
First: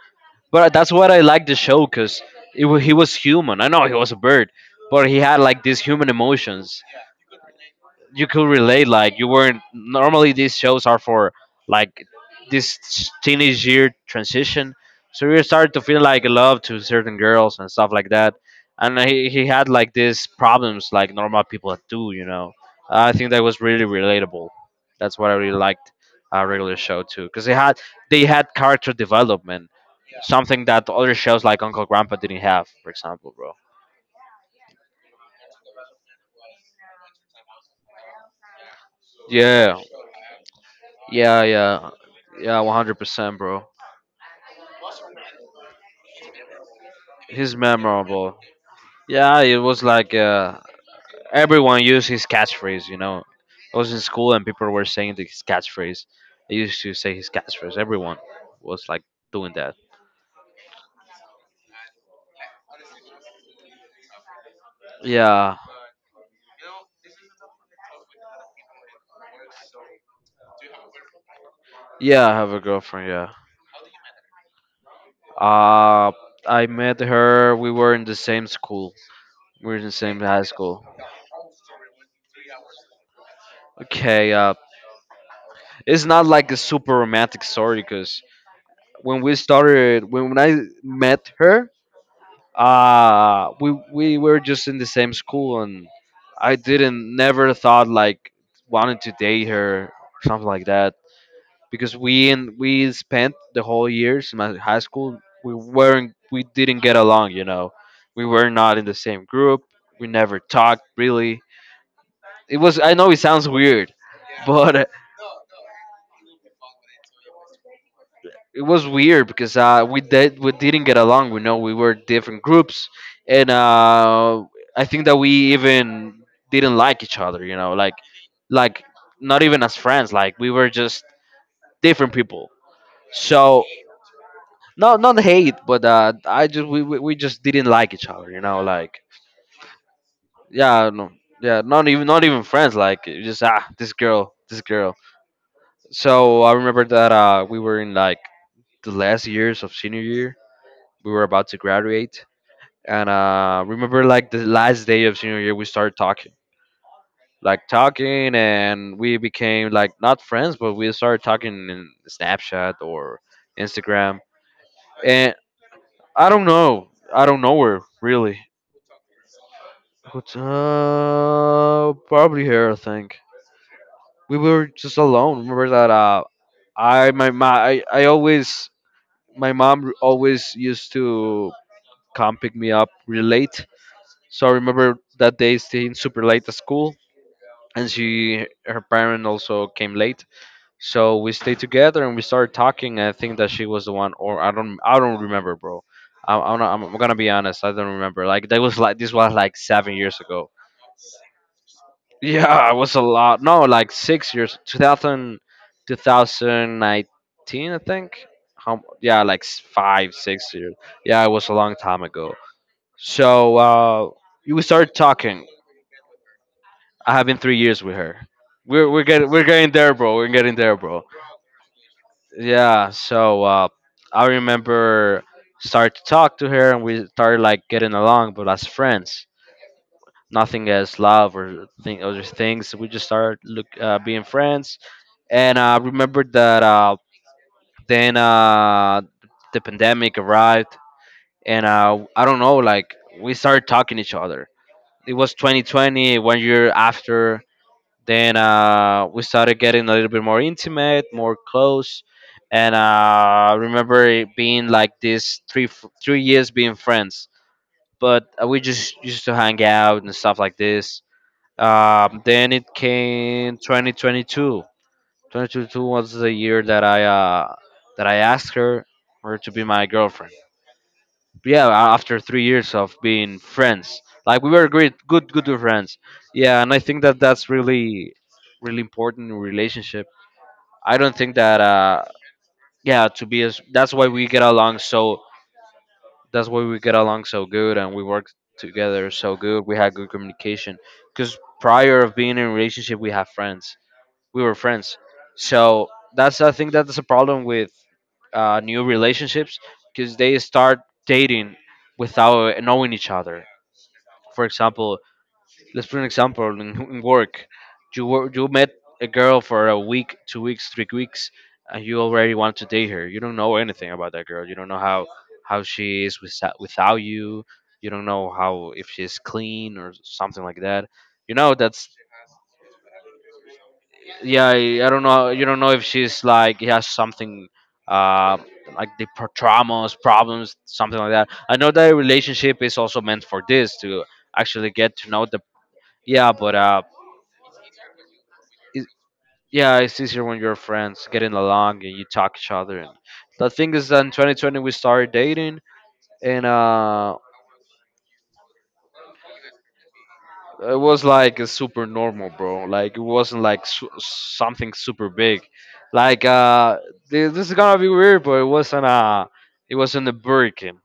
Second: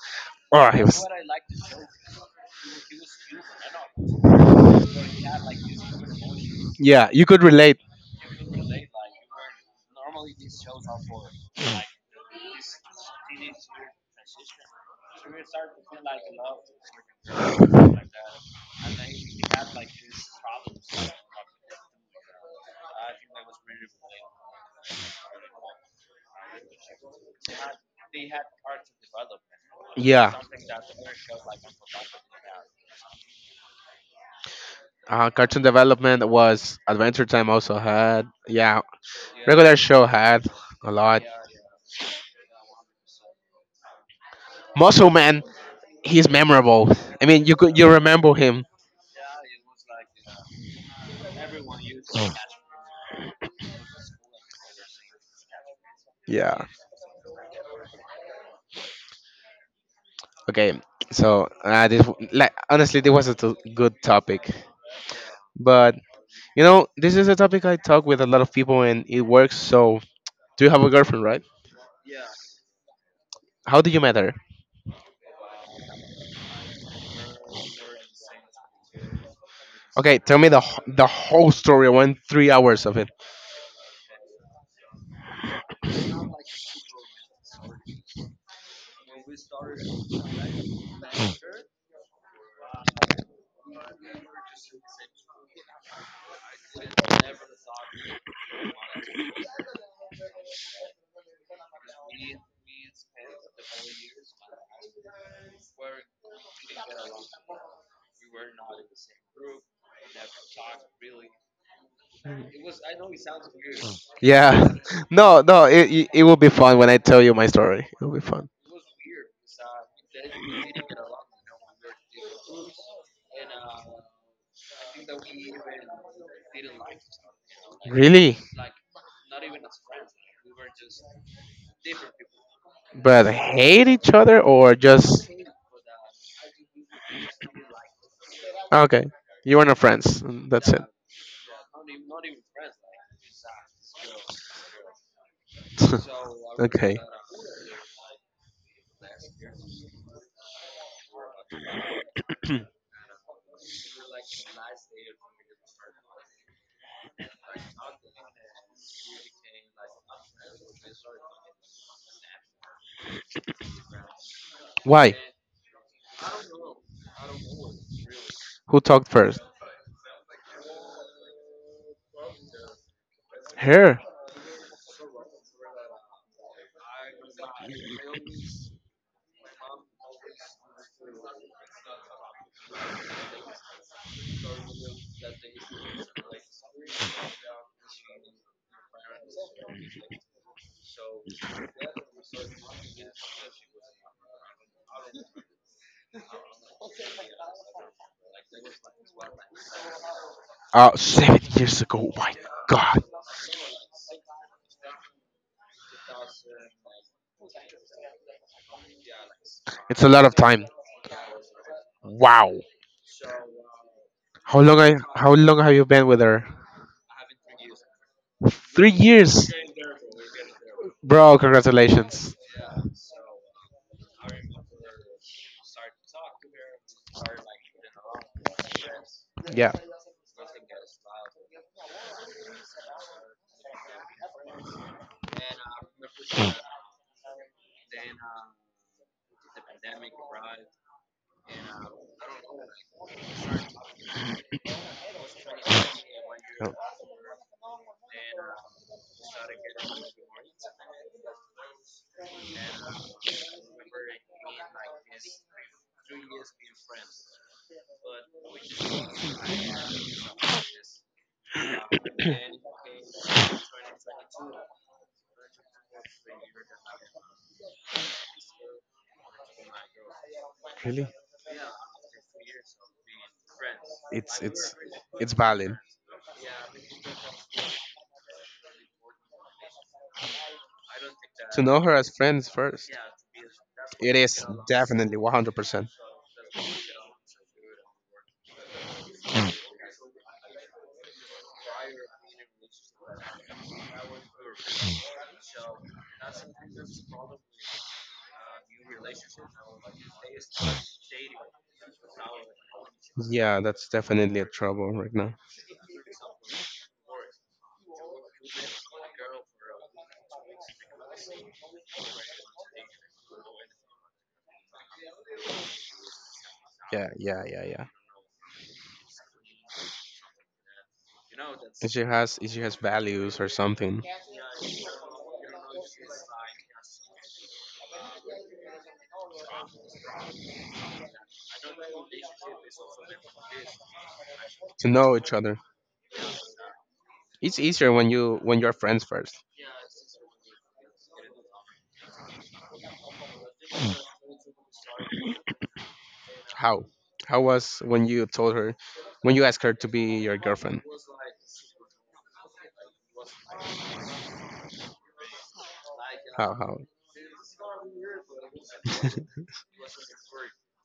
Speaker 2: Oh,
Speaker 1: but
Speaker 2: he
Speaker 1: that's
Speaker 2: was.
Speaker 1: what I like the show because it wa- he was human. I know he was a bird, but he had like these human emotions.
Speaker 2: Yeah, you could relate.
Speaker 1: You could relate like you weren't normally these shows are for like this teenage year transition, so you started to feel like love to certain girls and stuff like that. And he, he had like these problems like normal people do, you know. I think that was really relatable. That's what I really liked uh, regular show too because they had they had character development,
Speaker 2: Yeah.
Speaker 1: something that other shows like Uncle Grandpa didn't have, for example, bro.
Speaker 2: Uh, Cartoon Development was Adventure Time also had. Yeah,
Speaker 1: Yeah,
Speaker 2: Regular Show had a lot.
Speaker 1: yeah, yeah, yeah, one hundred percent, bro.
Speaker 2: Muscle Man, he's memorable. I mean, you
Speaker 1: He's
Speaker 2: could you remember
Speaker 1: memorable.
Speaker 2: him.
Speaker 1: Yeah, it was like uh, everyone used his catchphrase. You know, I was in school and people were saying his catchphrase. I
Speaker 2: Yeah.
Speaker 1: used to say his catchphrase. Everyone was like doing that.
Speaker 2: Okay. So uh, this, like, honestly, this was a t- good topic,
Speaker 1: Yeah,
Speaker 2: but you know, this is a topic I talk with a lot of people, and it works. So, do you have a girlfriend, right?
Speaker 1: yeah, I have a girlfriend. Yeah.
Speaker 2: How did you meet her?
Speaker 1: Uh, I met her. We were in the same school. We were in the
Speaker 2: Okay,
Speaker 1: same
Speaker 2: tell
Speaker 1: high
Speaker 2: me the wh-
Speaker 1: school.
Speaker 2: the whole story. I want three hours of it.
Speaker 1: Okay. Uh, it's not like a super romantic story because when we started, when when I met her, uh we we were just in the same school, and I didn't never thought like wanted to date her or something like that, because we and we spent the whole years in my high school. We weren't we didn't get along, you know. We were not in the same group. We never talked, really. It was, I know it sounds weird,
Speaker 2: Yeah.
Speaker 1: but
Speaker 2: No, no, it, it it will be fun when I tell you my story. It will be fun.
Speaker 1: it was weird because uh, we did we didn't get along. We know we were different groups, and uh, I think that we even didn't like each other. You know, like
Speaker 2: Really?
Speaker 1: like not even as friends. Like we were just different people.
Speaker 2: But
Speaker 1: So
Speaker 2: hate each other, or
Speaker 1: no, not
Speaker 2: just
Speaker 1: hate, but uh, I just we, we we just didn't like each other. You know, like,
Speaker 2: okay? You are not friends, and that's it.
Speaker 1: yeah, no, yeah, not even not even friends. Like just ah, this girl, this girl. So I remember
Speaker 2: Okay.
Speaker 1: that uh, we were in like the last years of senior year. We were about to graduate, and uh remember like the last day of senior year we started talking, like talking, and we became like not friends but we started talking in Snapchat or Instagram.
Speaker 2: Why?
Speaker 1: And i don't know I don't know where, really.
Speaker 2: Who talked first?
Speaker 1: What's, uh, probably here, I think.
Speaker 2: Her.
Speaker 1: We were just alone, remember that. Uh I my, my I, I always My mom always used to come pick me up really late. So I remember that day staying super late at school. And she, her parent also came late, so we stayed together, and we started talking. I think that she was the one, or i don't i don't remember, bro. I, i'm not- I'm gonna be honest, I don't remember. Like that was like this was like seven years ago.
Speaker 2: Uh, seven years ago. Oh my
Speaker 1: Yeah, it was a
Speaker 2: God,
Speaker 1: lot. No, like six years, two thousand, two thousand nineteen, I think. How? Yeah, like s-
Speaker 2: it's a
Speaker 1: five
Speaker 2: lot of
Speaker 1: six
Speaker 2: time.
Speaker 1: years. Yeah, it was a long time ago.
Speaker 2: Wow.
Speaker 1: So uh
Speaker 2: How
Speaker 1: we
Speaker 2: long? I
Speaker 1: started
Speaker 2: how
Speaker 1: talking.
Speaker 2: long have you been with her?
Speaker 1: I have been three years with her.
Speaker 2: Three
Speaker 1: We're we're getting we're
Speaker 2: years,
Speaker 1: getting there, bro. We're getting there, bro.
Speaker 2: bro. Congratulations.
Speaker 1: Yeah. So uh, I remember started to talk to her, and we started like getting along, but as friends,
Speaker 2: Yeah.
Speaker 1: nothing as love or thing other things. We just started look uh, being friends, and I remember that uh, then uh, the pandemic arrived, and uh, I don't know, like we started talking to each other.
Speaker 2: Oh,
Speaker 1: It was twenty twenty, one year after. Then uh, we started getting a little bit more intimate, more close, and uh, I remember it being like this three f- three years being friends. But uh, we just used to hang out and stuff like this. Um, then it came twenty twenty-two. twenty twenty-two was the year that I uh, that I asked her her to be my girlfriend.
Speaker 2: really?
Speaker 1: Yeah, a- after three years of being friends.
Speaker 2: It's
Speaker 1: Like we were
Speaker 2: it's
Speaker 1: great, good
Speaker 2: it's
Speaker 1: good
Speaker 2: valid
Speaker 1: friends. Yeah, and I think that that's really, really important in a relationship. I don't think that
Speaker 2: to know her
Speaker 1: uh
Speaker 2: as friends first.
Speaker 1: Yeah, to be as that's why
Speaker 2: It
Speaker 1: we get
Speaker 2: is
Speaker 1: along
Speaker 2: definitely
Speaker 1: so
Speaker 2: one hundred percent.
Speaker 1: that's why we get along so good. And we work together so good. We had good communication because prior of being in a relationship, we have friends we were friends, so that's I think that's a problem with uh, new relationships, because they start dating without knowing each other.
Speaker 2: Yeah, that's definitely a
Speaker 1: For
Speaker 2: trouble
Speaker 1: example,
Speaker 2: right now.
Speaker 1: let's put an example in, in work. You wor- you met a girl for a week, two weeks, three weeks, and you already want to date her. You don't know anything about that girl. You don't know how how she is without without
Speaker 2: Yeah, yeah,
Speaker 1: you.
Speaker 2: yeah, yeah.
Speaker 1: You don't know how, if she's clean or something like that. You know that's,
Speaker 2: If she has if she has values or something
Speaker 1: yeah. I, I don't know. You don't know if she's like has something. Uh, like the pro- traumas, problems, something like that. I know that a relationship is also meant for this to actually
Speaker 2: to
Speaker 1: get to
Speaker 2: know
Speaker 1: know
Speaker 2: each
Speaker 1: the,
Speaker 2: other.
Speaker 1: yeah, but uh,
Speaker 2: It's easier when you when you're
Speaker 1: it,
Speaker 2: friends first.
Speaker 1: yeah, it's easier when you're friends, getting along, and you talk each other. And the thing is that in twenty twenty we started dating, and
Speaker 2: How?
Speaker 1: uh,
Speaker 2: How was when you told her, when you asked her to be your
Speaker 1: it
Speaker 2: girlfriend?
Speaker 1: was like a super normal, bro. Like it wasn't like su- something super big. Like
Speaker 2: How?
Speaker 1: uh,
Speaker 2: How?
Speaker 1: thi- this is gonna be weird, but it wasn't uh, it was in the Burger King.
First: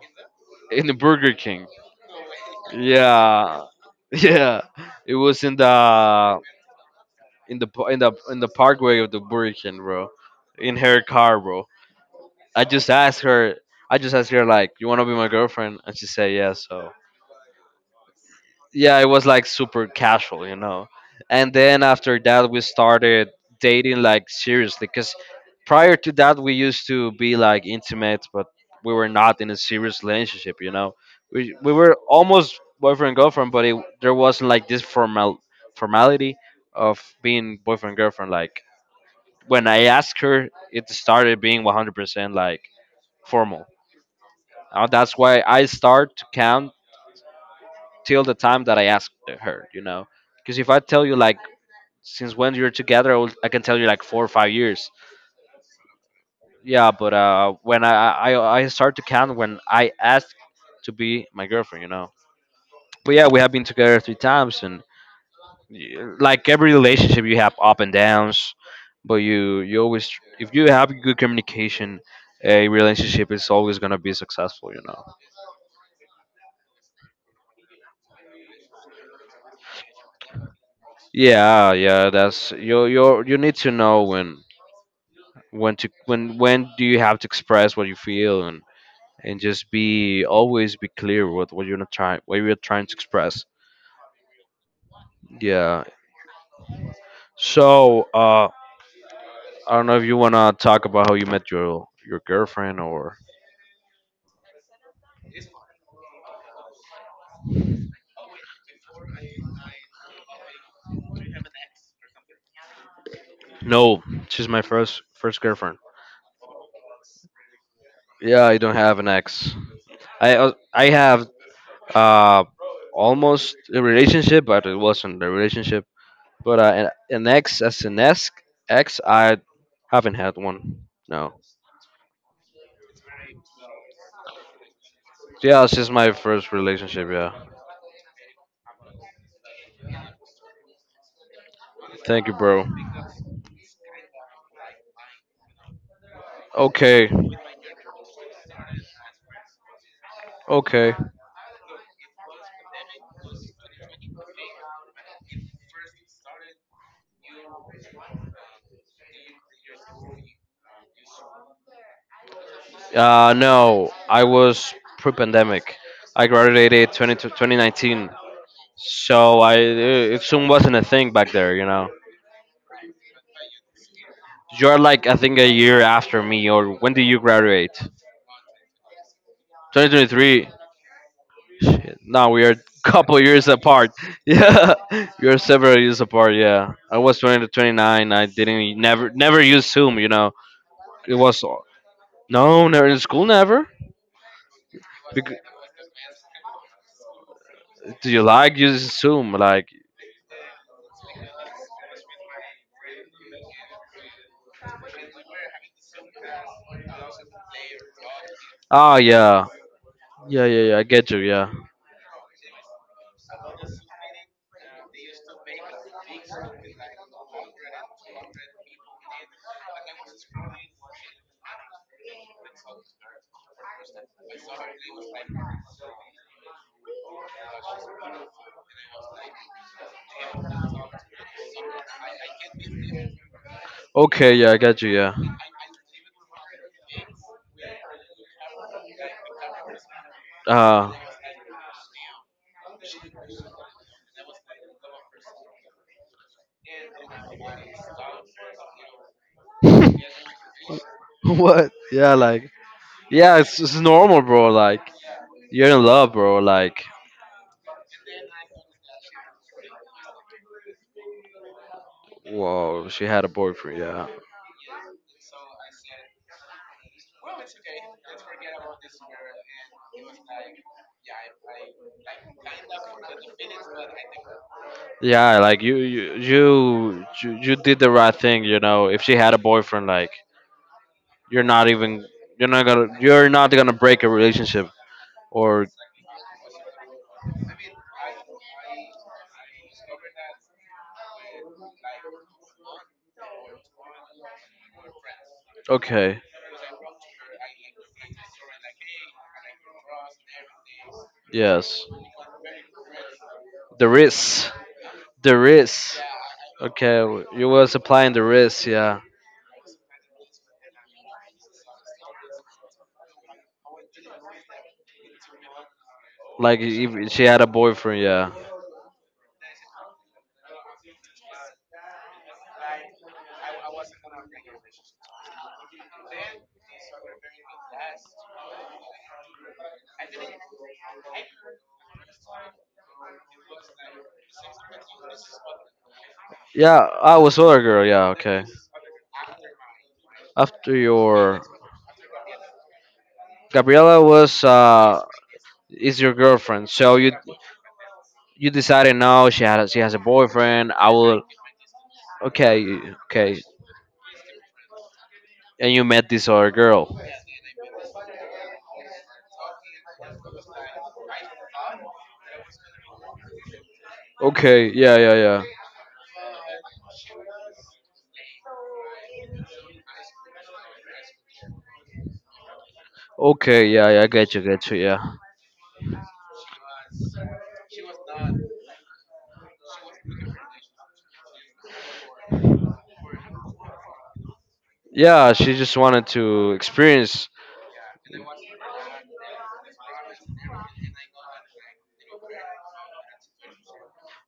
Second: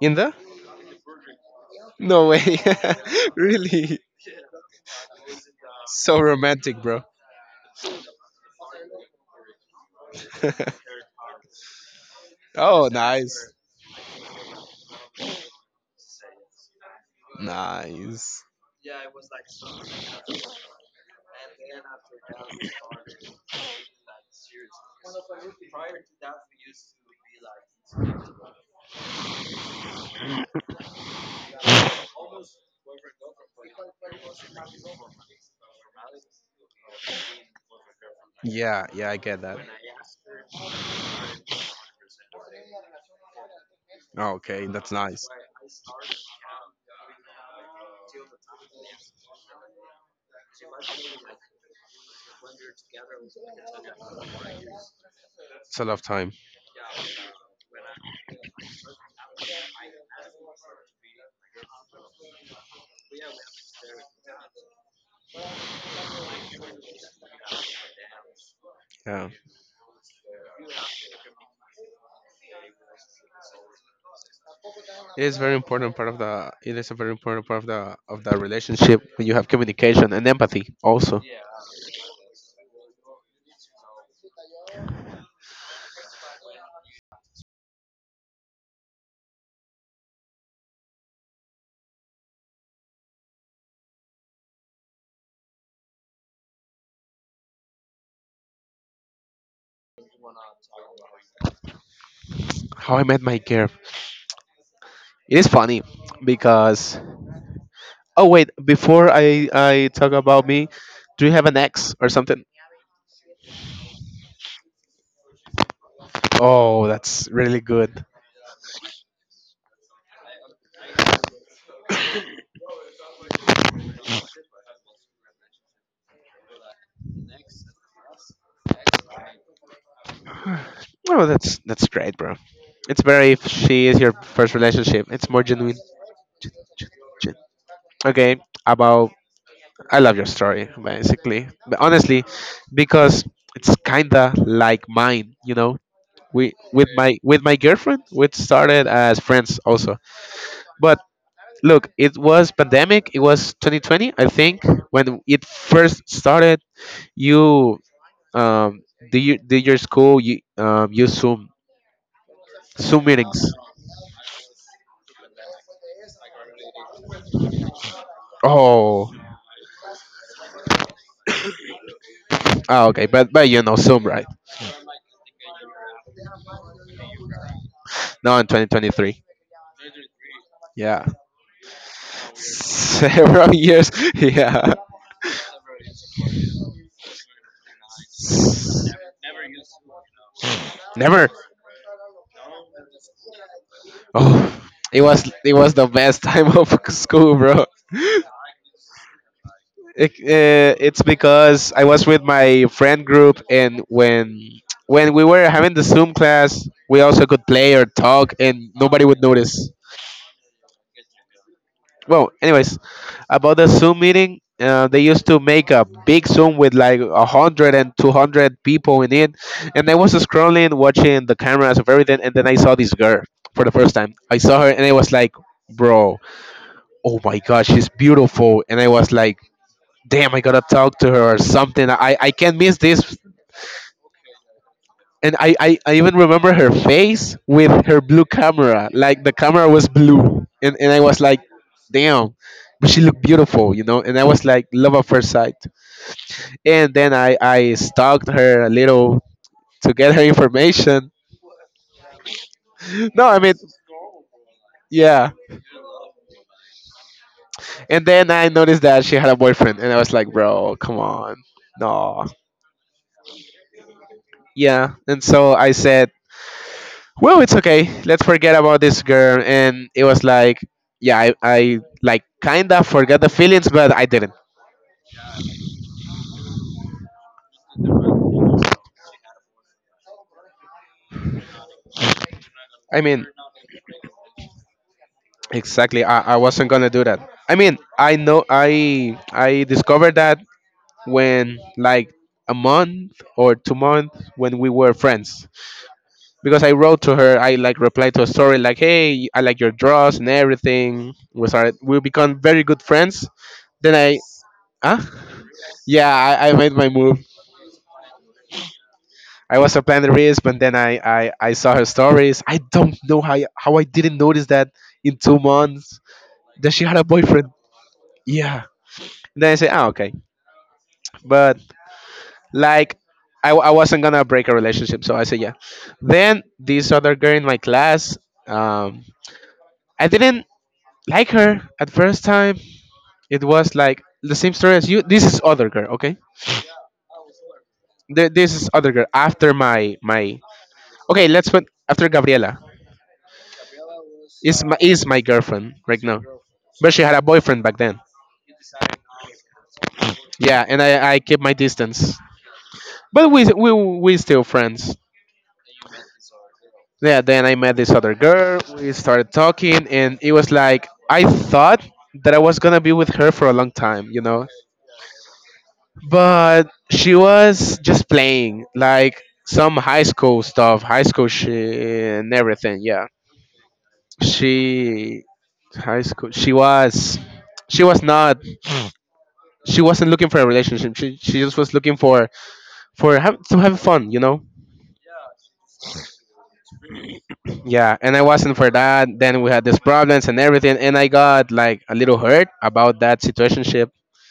Speaker 2: In the?
Speaker 1: In the Burger King,
Speaker 2: No way.
Speaker 1: yeah,
Speaker 2: Really?
Speaker 1: yeah, it was in
Speaker 2: So
Speaker 1: the
Speaker 2: romantic, bro.
Speaker 1: in the pa- in the in the parkway of the Burger King, bro. In her car, bro. I
Speaker 2: Oh,
Speaker 1: just asked
Speaker 2: nice.
Speaker 1: her. I just asked her like, "You want to be my girlfriend?" And she said yes. So
Speaker 2: Nice.
Speaker 1: yeah, it was like super casual, you know. And then after that, we started dating like seriously. Cause prior to that, we used to be like intimate, but we were not in a serious relationship, you know. We we were almost boyfriend girlfriend, but it, there wasn't like this formal formality of being boyfriend girlfriend. Like
Speaker 2: Yeah, yeah, I get that.
Speaker 1: when I asked her, it started being one hundred percent like formal.
Speaker 2: Oh, okay,
Speaker 1: Uh,
Speaker 2: that's
Speaker 1: that's
Speaker 2: nice.
Speaker 1: why I start to count till the time that I ask her, you know. Because if I tell you like since when you're together, I, will, I can tell you like four or five years.
Speaker 2: It's a lot of time.
Speaker 1: Yeah, but uh, when I, I I start to count when I ask to be my girlfriend, you know. But yeah, we have been together three times, and y- like every relationship, you have up and downs. But
Speaker 2: Yeah.
Speaker 1: you you always, if you have good communication, a relationship is always gonna be successful, you know.
Speaker 2: It is very important part of the. It is a very important part of the of the relationship when you have communication and empathy also.
Speaker 1: Yeah, yeah, that's, you you you need to know when when to when when do you have to express what you feel, and and just be always be clear with what you're not trying what you're trying to express. Yeah, so uh I don't know if you want to talk about how you met your your girlfriend,
Speaker 2: How I
Speaker 1: or
Speaker 2: met my girl. It is funny because oh wait, before I I talk about me, do you have an ex or something?
Speaker 1: no, she's my first first girlfriend.
Speaker 2: Oh, that's really good.
Speaker 1: Yeah, I don't have an ex. i uh, I have uh almost a relationship, but it wasn't a relationship. But uh, an, an ex, as an ex ex, I haven't had one.
Speaker 2: Oh,
Speaker 1: No.
Speaker 2: that's that's great, bro. It's better if she is your first relationship. It's more
Speaker 1: Yeah,
Speaker 2: genuine.
Speaker 1: this is my first
Speaker 2: Gen-
Speaker 1: relationship.
Speaker 2: gen-
Speaker 1: Yeah.
Speaker 2: Okay, about I love your story, basically. But honestly,
Speaker 1: Thank you, bro.
Speaker 2: because it's kinda like mine, you know. We with
Speaker 1: Okay.
Speaker 2: my with my girlfriend, we started as friends also.
Speaker 1: Okay.
Speaker 2: But look, it was pandemic. It was twenty twenty, I think, when it first started. You um, do you do your school? You um, you Zoom Zoom
Speaker 1: Uh,
Speaker 2: meetings.
Speaker 1: no, I was pre-pandemic. I graduated 20 to twenty nineteen,
Speaker 2: Oh,
Speaker 1: so I it soon wasn't a thing back there. You know,
Speaker 2: ah, okay, but but you know Zoom, right?
Speaker 1: you're like, I think, a year after me, or when do you graduate?
Speaker 2: Now in twenty twenty-three.
Speaker 1: twenty twenty-three.
Speaker 2: Yeah.
Speaker 1: Shit. Now we are a couple years
Speaker 2: Several years.
Speaker 1: apart.
Speaker 2: Yeah.
Speaker 1: Yeah, you're several years apart. Yeah, I was twenty to twenty-nine. I didn't never never use Zoom. You know, it
Speaker 2: Never.
Speaker 1: was no never in school never.
Speaker 2: Oh, it was
Speaker 1: Bec-
Speaker 2: it was the best time of school, bro.
Speaker 1: do you like using Zoom? Like,
Speaker 2: It, uh, it's because I was with my friend group, and when when we were having the Zoom class, we also could play or talk, and
Speaker 1: ah,
Speaker 2: nobody would
Speaker 1: yeah,
Speaker 2: notice.
Speaker 1: yeah, yeah, yeah. I get you. Yeah.
Speaker 2: Well, anyways, about the Zoom meeting, uh, they used to make a big Zoom with like a hundred and two hundred people in it. And I was scrolling, watching the cameras of everything, and then I saw this girl. For the first time I saw her, and I was like, bro, oh my God, she's beautiful. And I was like, damn, I gotta talk to her or something. i, I can't miss this.
Speaker 1: Okay. Yeah, I get you. Yeah.
Speaker 2: And I, I I even remember her face with her blue camera. Like the camera was blue, and and
Speaker 1: ah
Speaker 2: I was like, damn, but she looked beautiful, you know. And I was like, love at first sight. And then I I stalked her a little to get her information.
Speaker 1: What? Yeah, like,
Speaker 2: No, I
Speaker 1: yeah.
Speaker 2: mean,
Speaker 1: It's it's normal, bro. Like,
Speaker 2: yeah.
Speaker 1: you're in love, bro. Like,
Speaker 2: And then I noticed that she had a boyfriend, and I was like, bro, come on, no.
Speaker 1: whoa, she had a boyfriend. Yeah.
Speaker 2: Yeah, and so I said, well, it's okay. Let's forget about this girl. And it was like, yeah, I, I like kind of forgot the feelings, but I didn't.
Speaker 1: Yeah, like you, you, you, you you did the right thing. You know, if she had a boyfriend, like, you're not even, you're not gonna,
Speaker 2: I mean,
Speaker 1: you're not gonna break a relationship. Or
Speaker 2: exactly. I, I wasn't gonna do that. I mean, I know I I discovered that when like a month or two months when we were friends,
Speaker 1: okay,
Speaker 2: because I wrote to her. I like replied to a story like, "Hey, I like your draws and everything." We started.
Speaker 1: yes.
Speaker 2: We become very good friends.
Speaker 1: The
Speaker 2: Then I
Speaker 1: risk.
Speaker 2: ah
Speaker 1: The risk.
Speaker 2: yeah I, I made my
Speaker 1: Okay,
Speaker 2: move.
Speaker 1: w- you was applying the risk, yeah.
Speaker 2: I was a planet risk, but then I, I, I saw her stories. I don't know how I- how I didn't notice that in two months
Speaker 1: Like
Speaker 2: that she had
Speaker 1: if
Speaker 2: a
Speaker 1: if she had
Speaker 2: boyfriend.
Speaker 1: a boyfriend, yeah.
Speaker 2: Yeah. And then I said, oh, okay. But like, I, I wasn't gonna break a relationship, so I said, yeah. Then this other girl in my class, um, I didn't like her at first time. It was like the same story as you. This is other girl, okay?
Speaker 1: Yeah, I was other girl, yeah,
Speaker 2: Th-
Speaker 1: okay.
Speaker 2: This is other girl after my my.
Speaker 1: After
Speaker 2: Okay,
Speaker 1: your
Speaker 2: let's put after Gabriela.
Speaker 1: Gabriela was
Speaker 2: Is my
Speaker 1: uh
Speaker 2: is my girlfriend
Speaker 1: is
Speaker 2: right
Speaker 1: your
Speaker 2: now,
Speaker 1: girlfriend,
Speaker 2: but
Speaker 1: so
Speaker 2: she
Speaker 1: you
Speaker 2: had a boyfriend back then.
Speaker 1: you decided no, she had she has a
Speaker 2: Yeah,
Speaker 1: boyfriend.
Speaker 2: and
Speaker 1: I
Speaker 2: I I
Speaker 1: will
Speaker 2: kept my distance,
Speaker 1: okay,
Speaker 2: but
Speaker 1: okay.
Speaker 2: we we we still friends.
Speaker 1: And you met this other girl.
Speaker 2: Yeah, then I met this other girl. We started talking, and it was like I thought that I was gonna be with her for a long time, you know.
Speaker 1: Okay, yeah, yeah, yeah.
Speaker 2: But she was just playing like some high school stuff, high school shit and everything. Yeah,
Speaker 1: Okay, yeah, yeah, I get you, get you, yeah.
Speaker 2: she high school. She was she was not she wasn't looking for a relationship. She she just was looking for for have, to have fun, you know.
Speaker 1: Yeah, she just wanted to experience
Speaker 2: Yeah, and I wasn't for that. Then we had these problems and everything, and I got like a little hurt about that situationship.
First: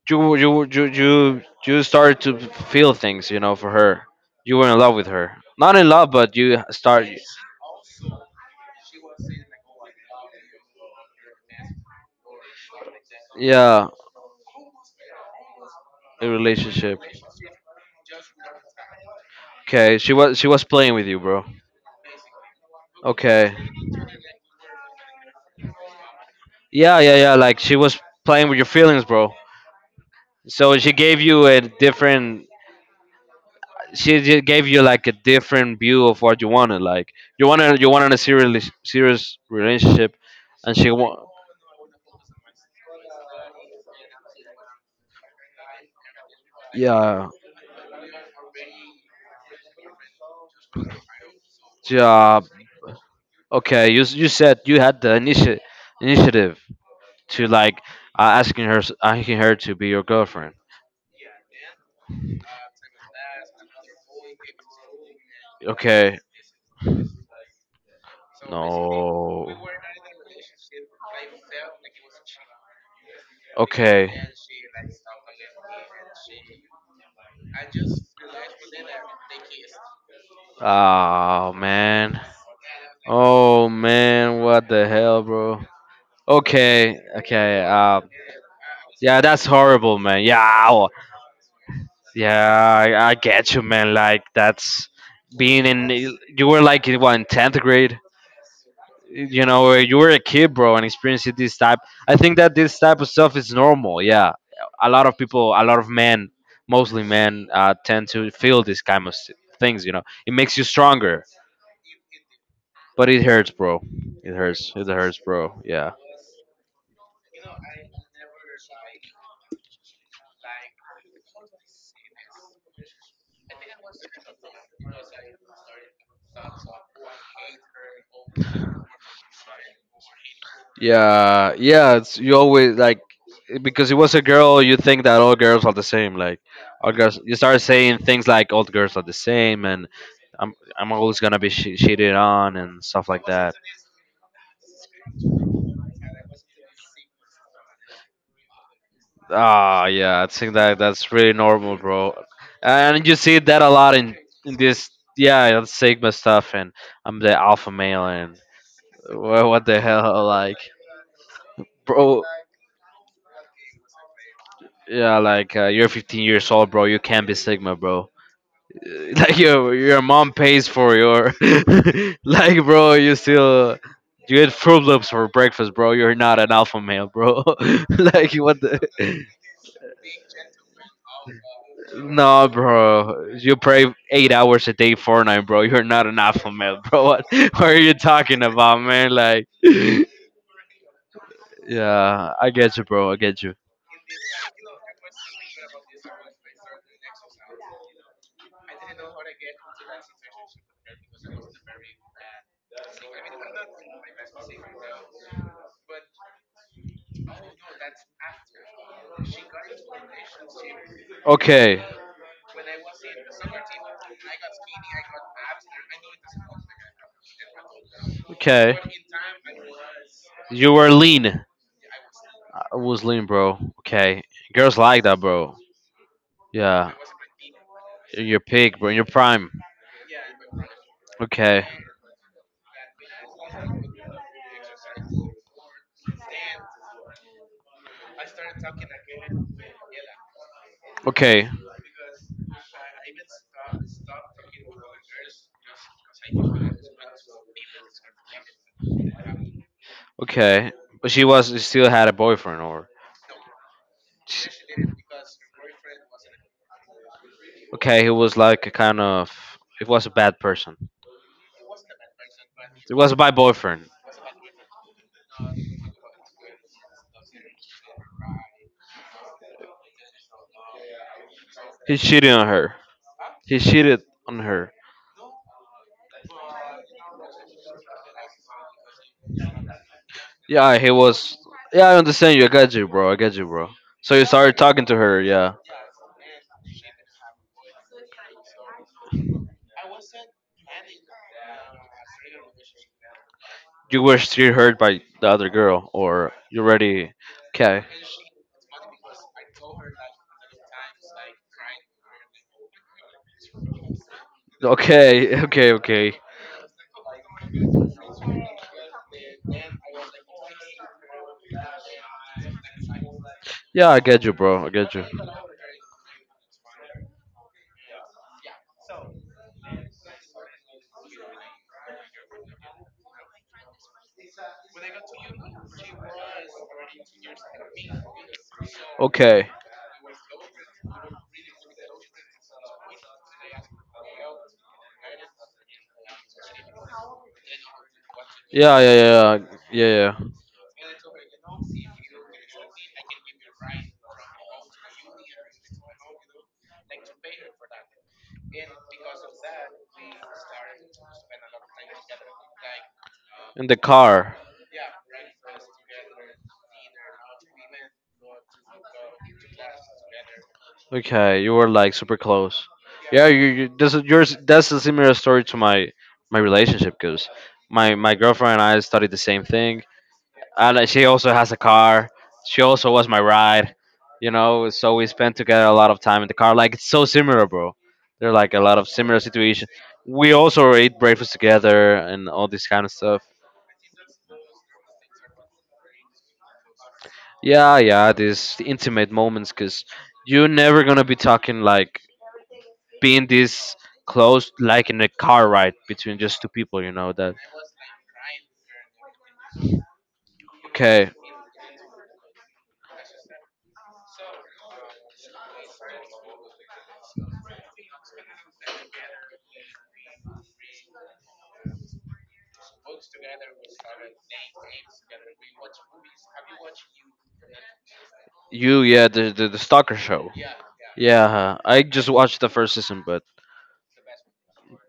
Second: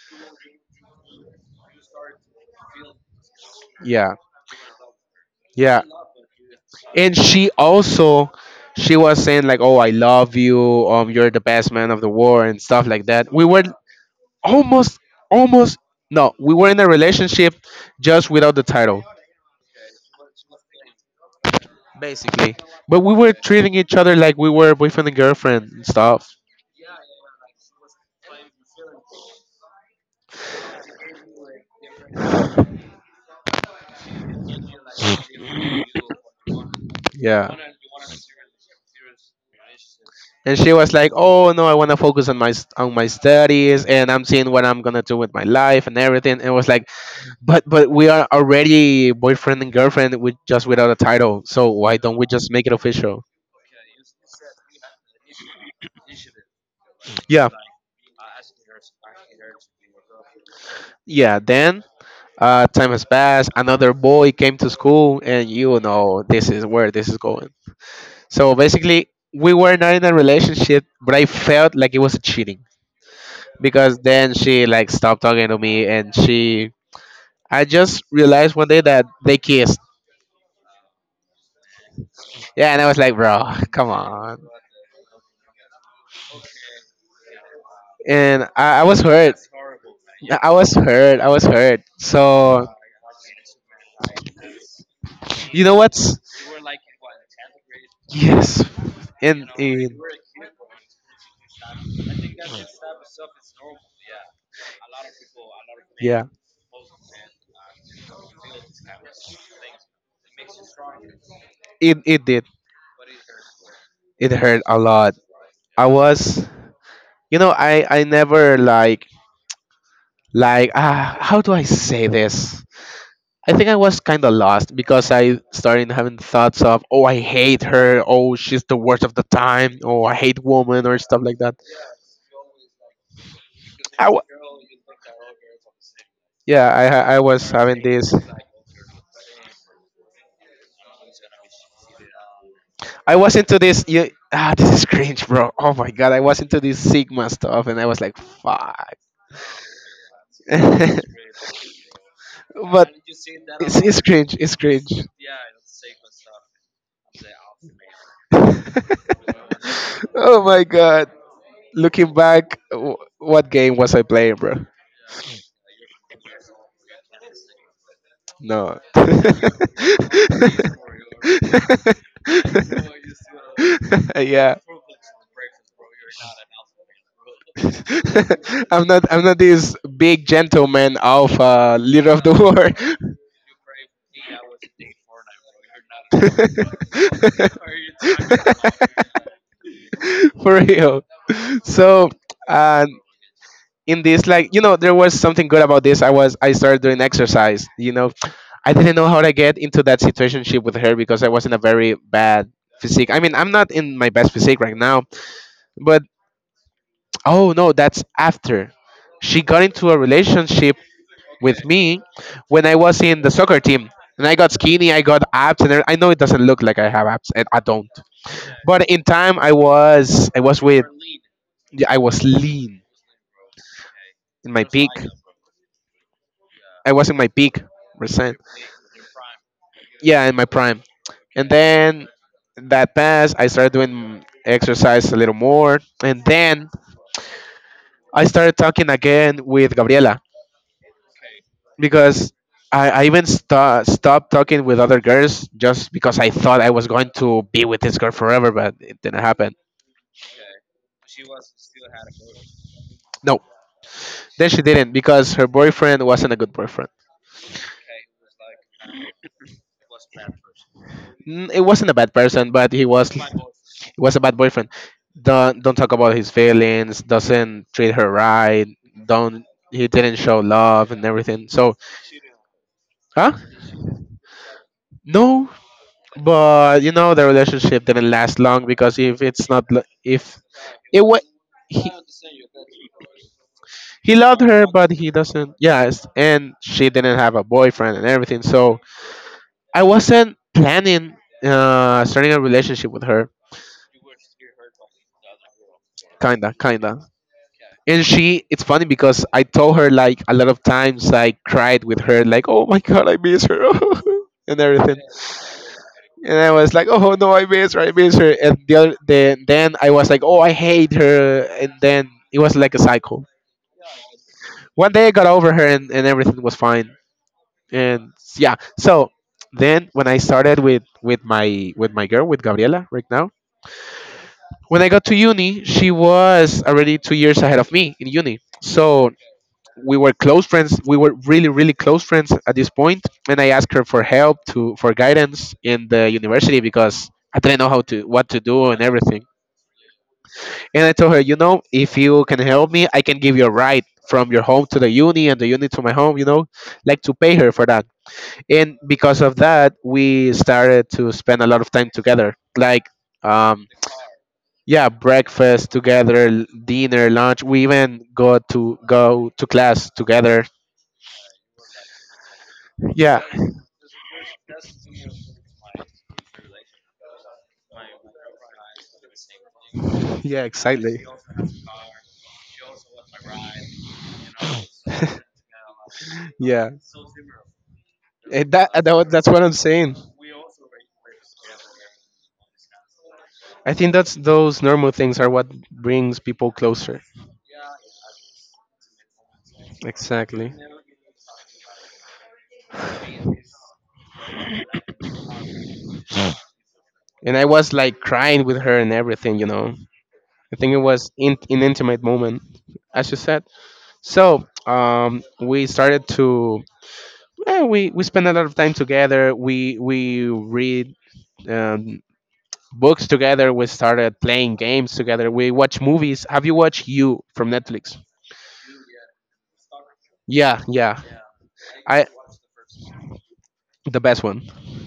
Speaker 1: you you you you you started to feel things, you know, for her.
Speaker 2: Yeah,
Speaker 1: You were in love with her. Not
Speaker 2: yeah.
Speaker 1: in love, but you start
Speaker 2: And she also she was saying, like, "Oh, I love you. Um, you're the best man of the war and stuff like that." We were
Speaker 1: yeah
Speaker 2: almost almost
Speaker 1: a
Speaker 2: no, we were in a
Speaker 1: relationship.
Speaker 2: relationship just without the title
Speaker 1: Okay, she was she was playing with you, bro.
Speaker 2: basically. But we were
Speaker 1: Okay,
Speaker 2: treating each other like we were boyfriend and girlfriend and stuff.
Speaker 1: yeah, yeah, yeah, like she was playing with your feelings, bro. So she gave you a different, she just gave you like a different view of what you wanted. Like, you
Speaker 2: Yeah.
Speaker 1: wanted you wanted a serious serious relationship,
Speaker 2: And she
Speaker 1: and she
Speaker 2: was like,
Speaker 1: wa-
Speaker 2: "Oh no, I want to focus on my s- on my studies, and I'm seeing what I'm gonna do with my life and everything." And was like,
Speaker 1: yeah,
Speaker 2: "But but we are already boyfriend and girlfriend with just without a title. So why don't we
Speaker 1: yeah.
Speaker 2: just make it official?"
Speaker 1: Okay, you s- you said you had the initi- initiative to
Speaker 2: Yeah,
Speaker 1: like uh, asking her s- asking her to be your girlfriend.
Speaker 2: yeah. Then uh, time has passed. Another boy came to school, and you
Speaker 1: Okay.
Speaker 2: know this is where this is going. So basically,
Speaker 1: No.
Speaker 2: we were not in a relationship, but I felt like it was cheating, because
Speaker 1: Okay.
Speaker 2: then she like stopped talking to me, and she I just realized one day that they kissed.
Speaker 1: Oh man.
Speaker 2: Yeah, and I was like, bro,
Speaker 1: Oh
Speaker 2: come
Speaker 1: man,
Speaker 2: on.
Speaker 1: what the hell, bro? Okay, okay. Uh,
Speaker 2: And I, I was
Speaker 1: yeah,
Speaker 2: hurt.
Speaker 1: that's horrible, man. Yeah,
Speaker 2: Yeah, I was
Speaker 1: ow.
Speaker 2: hurt. I was hurt. So
Speaker 1: Yeah, I, I get you, man. Like that's
Speaker 2: you
Speaker 1: being
Speaker 2: know
Speaker 1: in.
Speaker 2: what's
Speaker 1: You were like in what in tenth grade.
Speaker 2: yes.
Speaker 1: You
Speaker 2: In
Speaker 1: know, where
Speaker 2: in
Speaker 1: you were a kid, bro, and experiencing this type. I think that this type of stuff is normal. Yeah, a lot of people, a lot of
Speaker 2: yeah.
Speaker 1: men, mostly men, uh, tend to feel this kind of s- things. You know, it makes you stronger.
Speaker 2: It it did.
Speaker 1: But it hurts, bro.
Speaker 2: It
Speaker 1: It
Speaker 2: hurt
Speaker 1: hurts.
Speaker 2: a
Speaker 1: It
Speaker 2: lot.
Speaker 1: hurts, bro.
Speaker 2: I
Speaker 1: Yeah.
Speaker 2: was you know, I I never like like ah how do I say this? I think I was kind of lost because I started having thoughts of, oh, I hate her. Oh, she's the worst of the time. Oh, I hate women or stuff like
Speaker 1: Yeah.
Speaker 2: that.
Speaker 1: Yeah. It's you always like it- because it
Speaker 2: I
Speaker 1: was a
Speaker 2: w-
Speaker 1: girl. You think that all girls are the same. Like
Speaker 2: yeah, I
Speaker 1: all
Speaker 2: ha-
Speaker 1: girls,
Speaker 2: I
Speaker 1: you
Speaker 2: was
Speaker 1: start
Speaker 2: having
Speaker 1: saying
Speaker 2: this.
Speaker 1: things like all girls are the same, and I'm I'm always gonna be sh- cheated on and stuff
Speaker 2: I
Speaker 1: like
Speaker 2: was
Speaker 1: that.
Speaker 2: into this. You, ah, this is cringe, bro. Oh my God, I was into this Sigma stuff, and I was like, fuck.
Speaker 1: Ah, yeah, I think that
Speaker 2: But
Speaker 1: that's really normal, bro. And you see that a
Speaker 2: it's,
Speaker 1: lot
Speaker 2: it's
Speaker 1: in,
Speaker 2: cringe. It's
Speaker 1: in this,
Speaker 2: cringe.
Speaker 1: yeah, the Sigma stuff, and I'm the alpha male, and well, what the hell,
Speaker 2: Oh
Speaker 1: like,
Speaker 2: my God. Looking
Speaker 1: bro?
Speaker 2: back, w- what game was I playing, bro?
Speaker 1: Yeah, like uh, you're fifteen years old, bro. You can't be Sigma, bro.
Speaker 2: No.
Speaker 1: Like your your mom pays for your, like, bro. You still you eat
Speaker 2: Yeah.
Speaker 1: Fruit Loops for breakfast, bro. You're not an alpha male, bro. Like what the?
Speaker 2: I'm not I'm not this big gentleman of, uh, leader of the
Speaker 1: No,
Speaker 2: world.
Speaker 1: bro. You pray eight hours a day Fortnite, bro. You're not an alpha male, bro. What, what are you talking about, man? Like,
Speaker 2: For real. So,
Speaker 1: yeah, I get you,
Speaker 2: uh,
Speaker 1: bro. I get you.
Speaker 2: in this, like, you know there was something good about this. i was I started doing exercise you know I didn't know how to get into that situationship with her, because I was in a very bad physique. I mean, I'm not in my best physique right now, but oh no, that's after she got into a relationship with
Speaker 1: Okay.
Speaker 2: me. When I was in the soccer team, and I got skinny, I got abs and every- I know it doesn't look like I have abs, and I don't.
Speaker 1: Okay.
Speaker 2: But in time, i was I was
Speaker 1: You
Speaker 2: with,
Speaker 1: were lean.
Speaker 2: yeah, I was
Speaker 1: I
Speaker 2: lean
Speaker 1: was lean, bro. Okay.
Speaker 2: in my
Speaker 1: Girls
Speaker 2: peak.
Speaker 1: like that, bro.
Speaker 2: I
Speaker 1: Yeah.
Speaker 2: was in my peak percent.
Speaker 1: You're peak, bro. You're prime.
Speaker 2: Yeah, in my prime. And
Speaker 1: Okay.
Speaker 2: then that passed. I started doing exercise a little more, and then I started talking again with Gabriela,
Speaker 1: Okay.
Speaker 2: because I, I even sto- stopped talking with other girls just because I thought I was going to be with this girl forever, but it didn't happen.
Speaker 1: Okay. But she was she still had a boyfriend or
Speaker 2: No,
Speaker 1: she-
Speaker 2: then she didn't, because her boyfriend wasn't a good boyfriend.
Speaker 1: okay, he was like a kind of it was a bad person.
Speaker 2: N- It wasn't a bad person, but he
Speaker 1: It
Speaker 2: was
Speaker 1: was
Speaker 2: he
Speaker 1: my boyfriend.
Speaker 2: was a bad boyfriend. Don't don't talk about his feelings. Doesn't treat her right. Don't He didn't show love and everything. So
Speaker 1: He cheated on her.
Speaker 2: huh?
Speaker 1: He cheated on her.
Speaker 2: No, but you know the relationship didn't last long. Because if it's not lo- if
Speaker 1: Yeah, he
Speaker 2: it wa
Speaker 1: was
Speaker 2: he
Speaker 1: yeah, I understand you. I got you, bro. I got you, bro.
Speaker 2: he
Speaker 1: So you
Speaker 2: loved
Speaker 1: started
Speaker 2: her
Speaker 1: talking
Speaker 2: but
Speaker 1: to
Speaker 2: he
Speaker 1: her,
Speaker 2: doesn't.
Speaker 1: yeah.
Speaker 2: Yes, and she didn't have a boyfriend and everything, so I wasn't planning uh starting a relationship with her.
Speaker 1: You were still hurt by the other girl, or
Speaker 2: Kinda,
Speaker 1: you
Speaker 2: kinda.
Speaker 1: already? Okay. Okay.
Speaker 2: And she, it's funny because I told her like a lot of times I cried with her like, "Oh my god, I miss her." And everything.
Speaker 1: Okay. Okay.
Speaker 2: And I was like, "Oh no, I miss her, I miss her." And the other then then I was like, "Oh, I hate her." And then it was like a cycle.
Speaker 1: Yeah, I get you, bro. I
Speaker 2: One
Speaker 1: get you.
Speaker 2: day I got over her, and, and everything was fine. And yeah, so then when I started with with my with my girl with Gabriela right now. When I got to uni, she was already two years ahead of me in uni. So
Speaker 1: Okay.
Speaker 2: we were close friends. We were really, really close friends at this point. And I asked her for help to for guidance in the university because I didn't know how to what to do
Speaker 1: Yeah.
Speaker 2: and
Speaker 1: Yeah.
Speaker 2: everything.
Speaker 1: Yeah. Yeah. Yeah.
Speaker 2: And I told her, you know, "If you can help me, I can give you a ride from your home to the uni and the uni to my home." You know, like to pay her for that. And because of that, we started to spend a lot of time together. Like.
Speaker 1: In
Speaker 2: um,
Speaker 1: the car.
Speaker 2: yeah, breakfast together, l- dinner, lunch, we even go to go to class together.
Speaker 1: Okay. You were like super close.
Speaker 2: Yeah.
Speaker 1: Yeah, you, you, this is yours. That's a similar story to my my relationship, because my my girlfriend and I studied the same thing,
Speaker 2: Yeah,
Speaker 1: and uh, she
Speaker 2: exactly.
Speaker 1: also has a car. She also was my ride, you know. So we spent together a lot of time in the car.
Speaker 2: Yeah,
Speaker 1: Like it's so similar, bro. They're
Speaker 2: and
Speaker 1: like a
Speaker 2: that,
Speaker 1: lot of
Speaker 2: that wa-
Speaker 1: similar
Speaker 2: that's what I'm
Speaker 1: situations.
Speaker 2: saying.
Speaker 1: We also ate breakfast together and all this kind of stuff.
Speaker 2: I think that's those normal things are what brings people closer.
Speaker 1: Yeah, yeah, these intimate moments, because you're
Speaker 2: Exactly.
Speaker 1: never gonna be talking like being this close, like in a car ride between just two people, you know that.
Speaker 2: And I was like crying with her and everything, you know. I think it
Speaker 1: Okay,
Speaker 2: was in an intimate moment, as you said. So um we started to. Yeah, we we spend a lot of time together. We we read um, books together. We started playing games together. We watch movies. Have you watched You from Netflix?
Speaker 1: you, yeah, the the, the stalker show.
Speaker 2: Yeah, yeah.
Speaker 1: Yeah, huh. I
Speaker 2: I
Speaker 1: just watched the first season, but
Speaker 2: The best one.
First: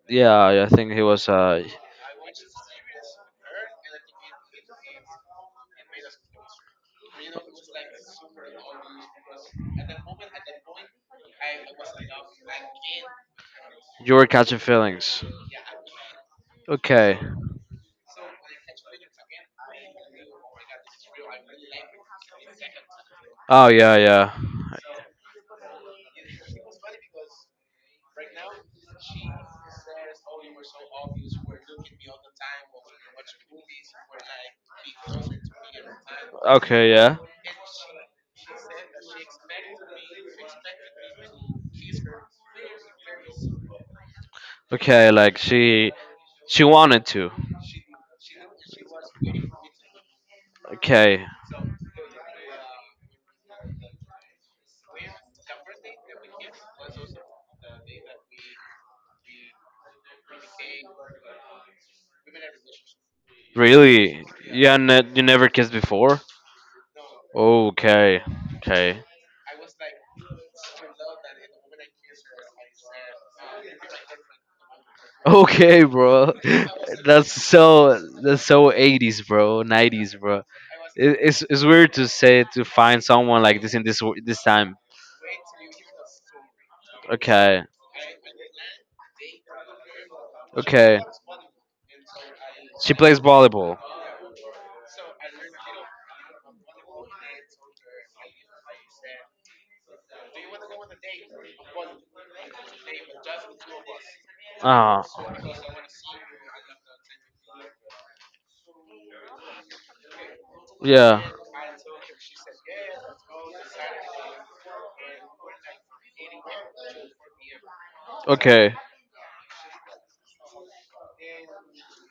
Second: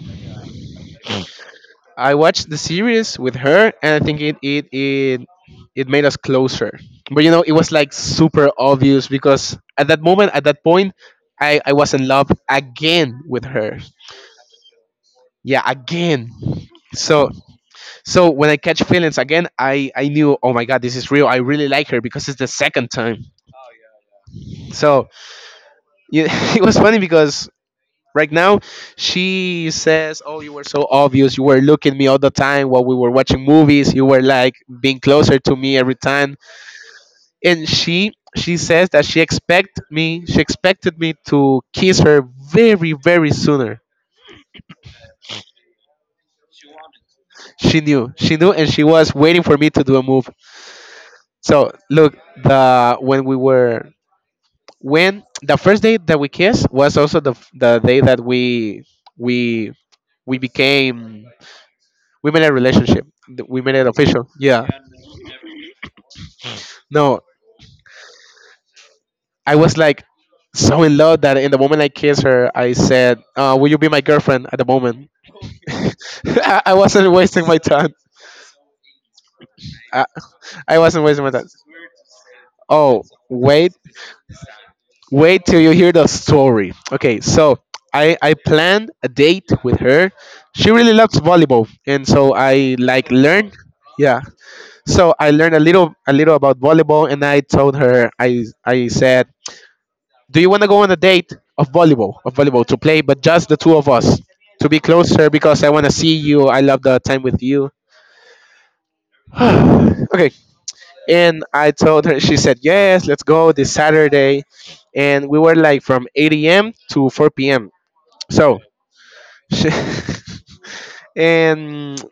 Speaker 1: yeah, I I think he was. Uh,
Speaker 2: I watched the series with her, and I think it it it it made us closer. But you know, it was like super obvious because at that moment, at that point, I I was in love again with her.
Speaker 1: you were catching feelings.
Speaker 2: Yeah, again.
Speaker 1: Okay.
Speaker 2: So, so when I catch feelings again, I I knew, "Oh my god, this is real. I really like her because it's the second time."
Speaker 1: Oh yeah, yeah.
Speaker 2: So yeah. It was funny because right now she says, "Oh, you were so obvious. You were looking at me all the time while we were watching movies. You were like being closer to me every time."
Speaker 1: Okay, yeah.
Speaker 2: And she she says that she expect me she expected me to kiss her very, very sooner.
Speaker 1: Okay, like she she wanted to.
Speaker 2: She knew, she knew, and she was waiting for me to do a move.
Speaker 1: Okay.
Speaker 2: So look, the when we were when the first day that we kissed was also the f- the day that we we we became, we made a relationship. Th- We made it
Speaker 1: Really?
Speaker 2: official. Yeah.
Speaker 1: Yeah, ne- you never kissed before?
Speaker 2: No,
Speaker 1: Okay. Okay.
Speaker 2: I was like so in love that in the moment I kissed her, I said, uh, "Will you be my girlfriend?" At the moment.
Speaker 1: Okay, bro.
Speaker 2: I, I wasn't
Speaker 1: That's
Speaker 2: wasting my time.
Speaker 1: so that's so eighties, bro.
Speaker 2: I,
Speaker 1: nineties, bro.
Speaker 2: I wasn't
Speaker 1: It,
Speaker 2: wasting my
Speaker 1: it's
Speaker 2: time.
Speaker 1: it's weird to say to
Speaker 2: Oh
Speaker 1: find someone like
Speaker 2: wait.
Speaker 1: this in this w- this time.
Speaker 2: Wait till you hear the story. Okay, so
Speaker 1: Okay.
Speaker 2: I I planned a date with her. She really
Speaker 1: Okay.
Speaker 2: loves volleyball, and so I
Speaker 1: She
Speaker 2: like
Speaker 1: plays
Speaker 2: learned.
Speaker 1: volleyball.
Speaker 2: Yeah, so I learned a little a little about volleyball, and I told her, I I said, "Do you want to go on a date of volleyball of volleyball to play, but just the two of us to be
Speaker 1: Ah.
Speaker 2: closer because I want to see you. I love the time with you." Okay,
Speaker 1: Yeah.
Speaker 2: and I told her. She said, "Yes, let's go this Saturday." And we were like from eight a m to four p m. So,
Speaker 1: Okay.
Speaker 2: she, and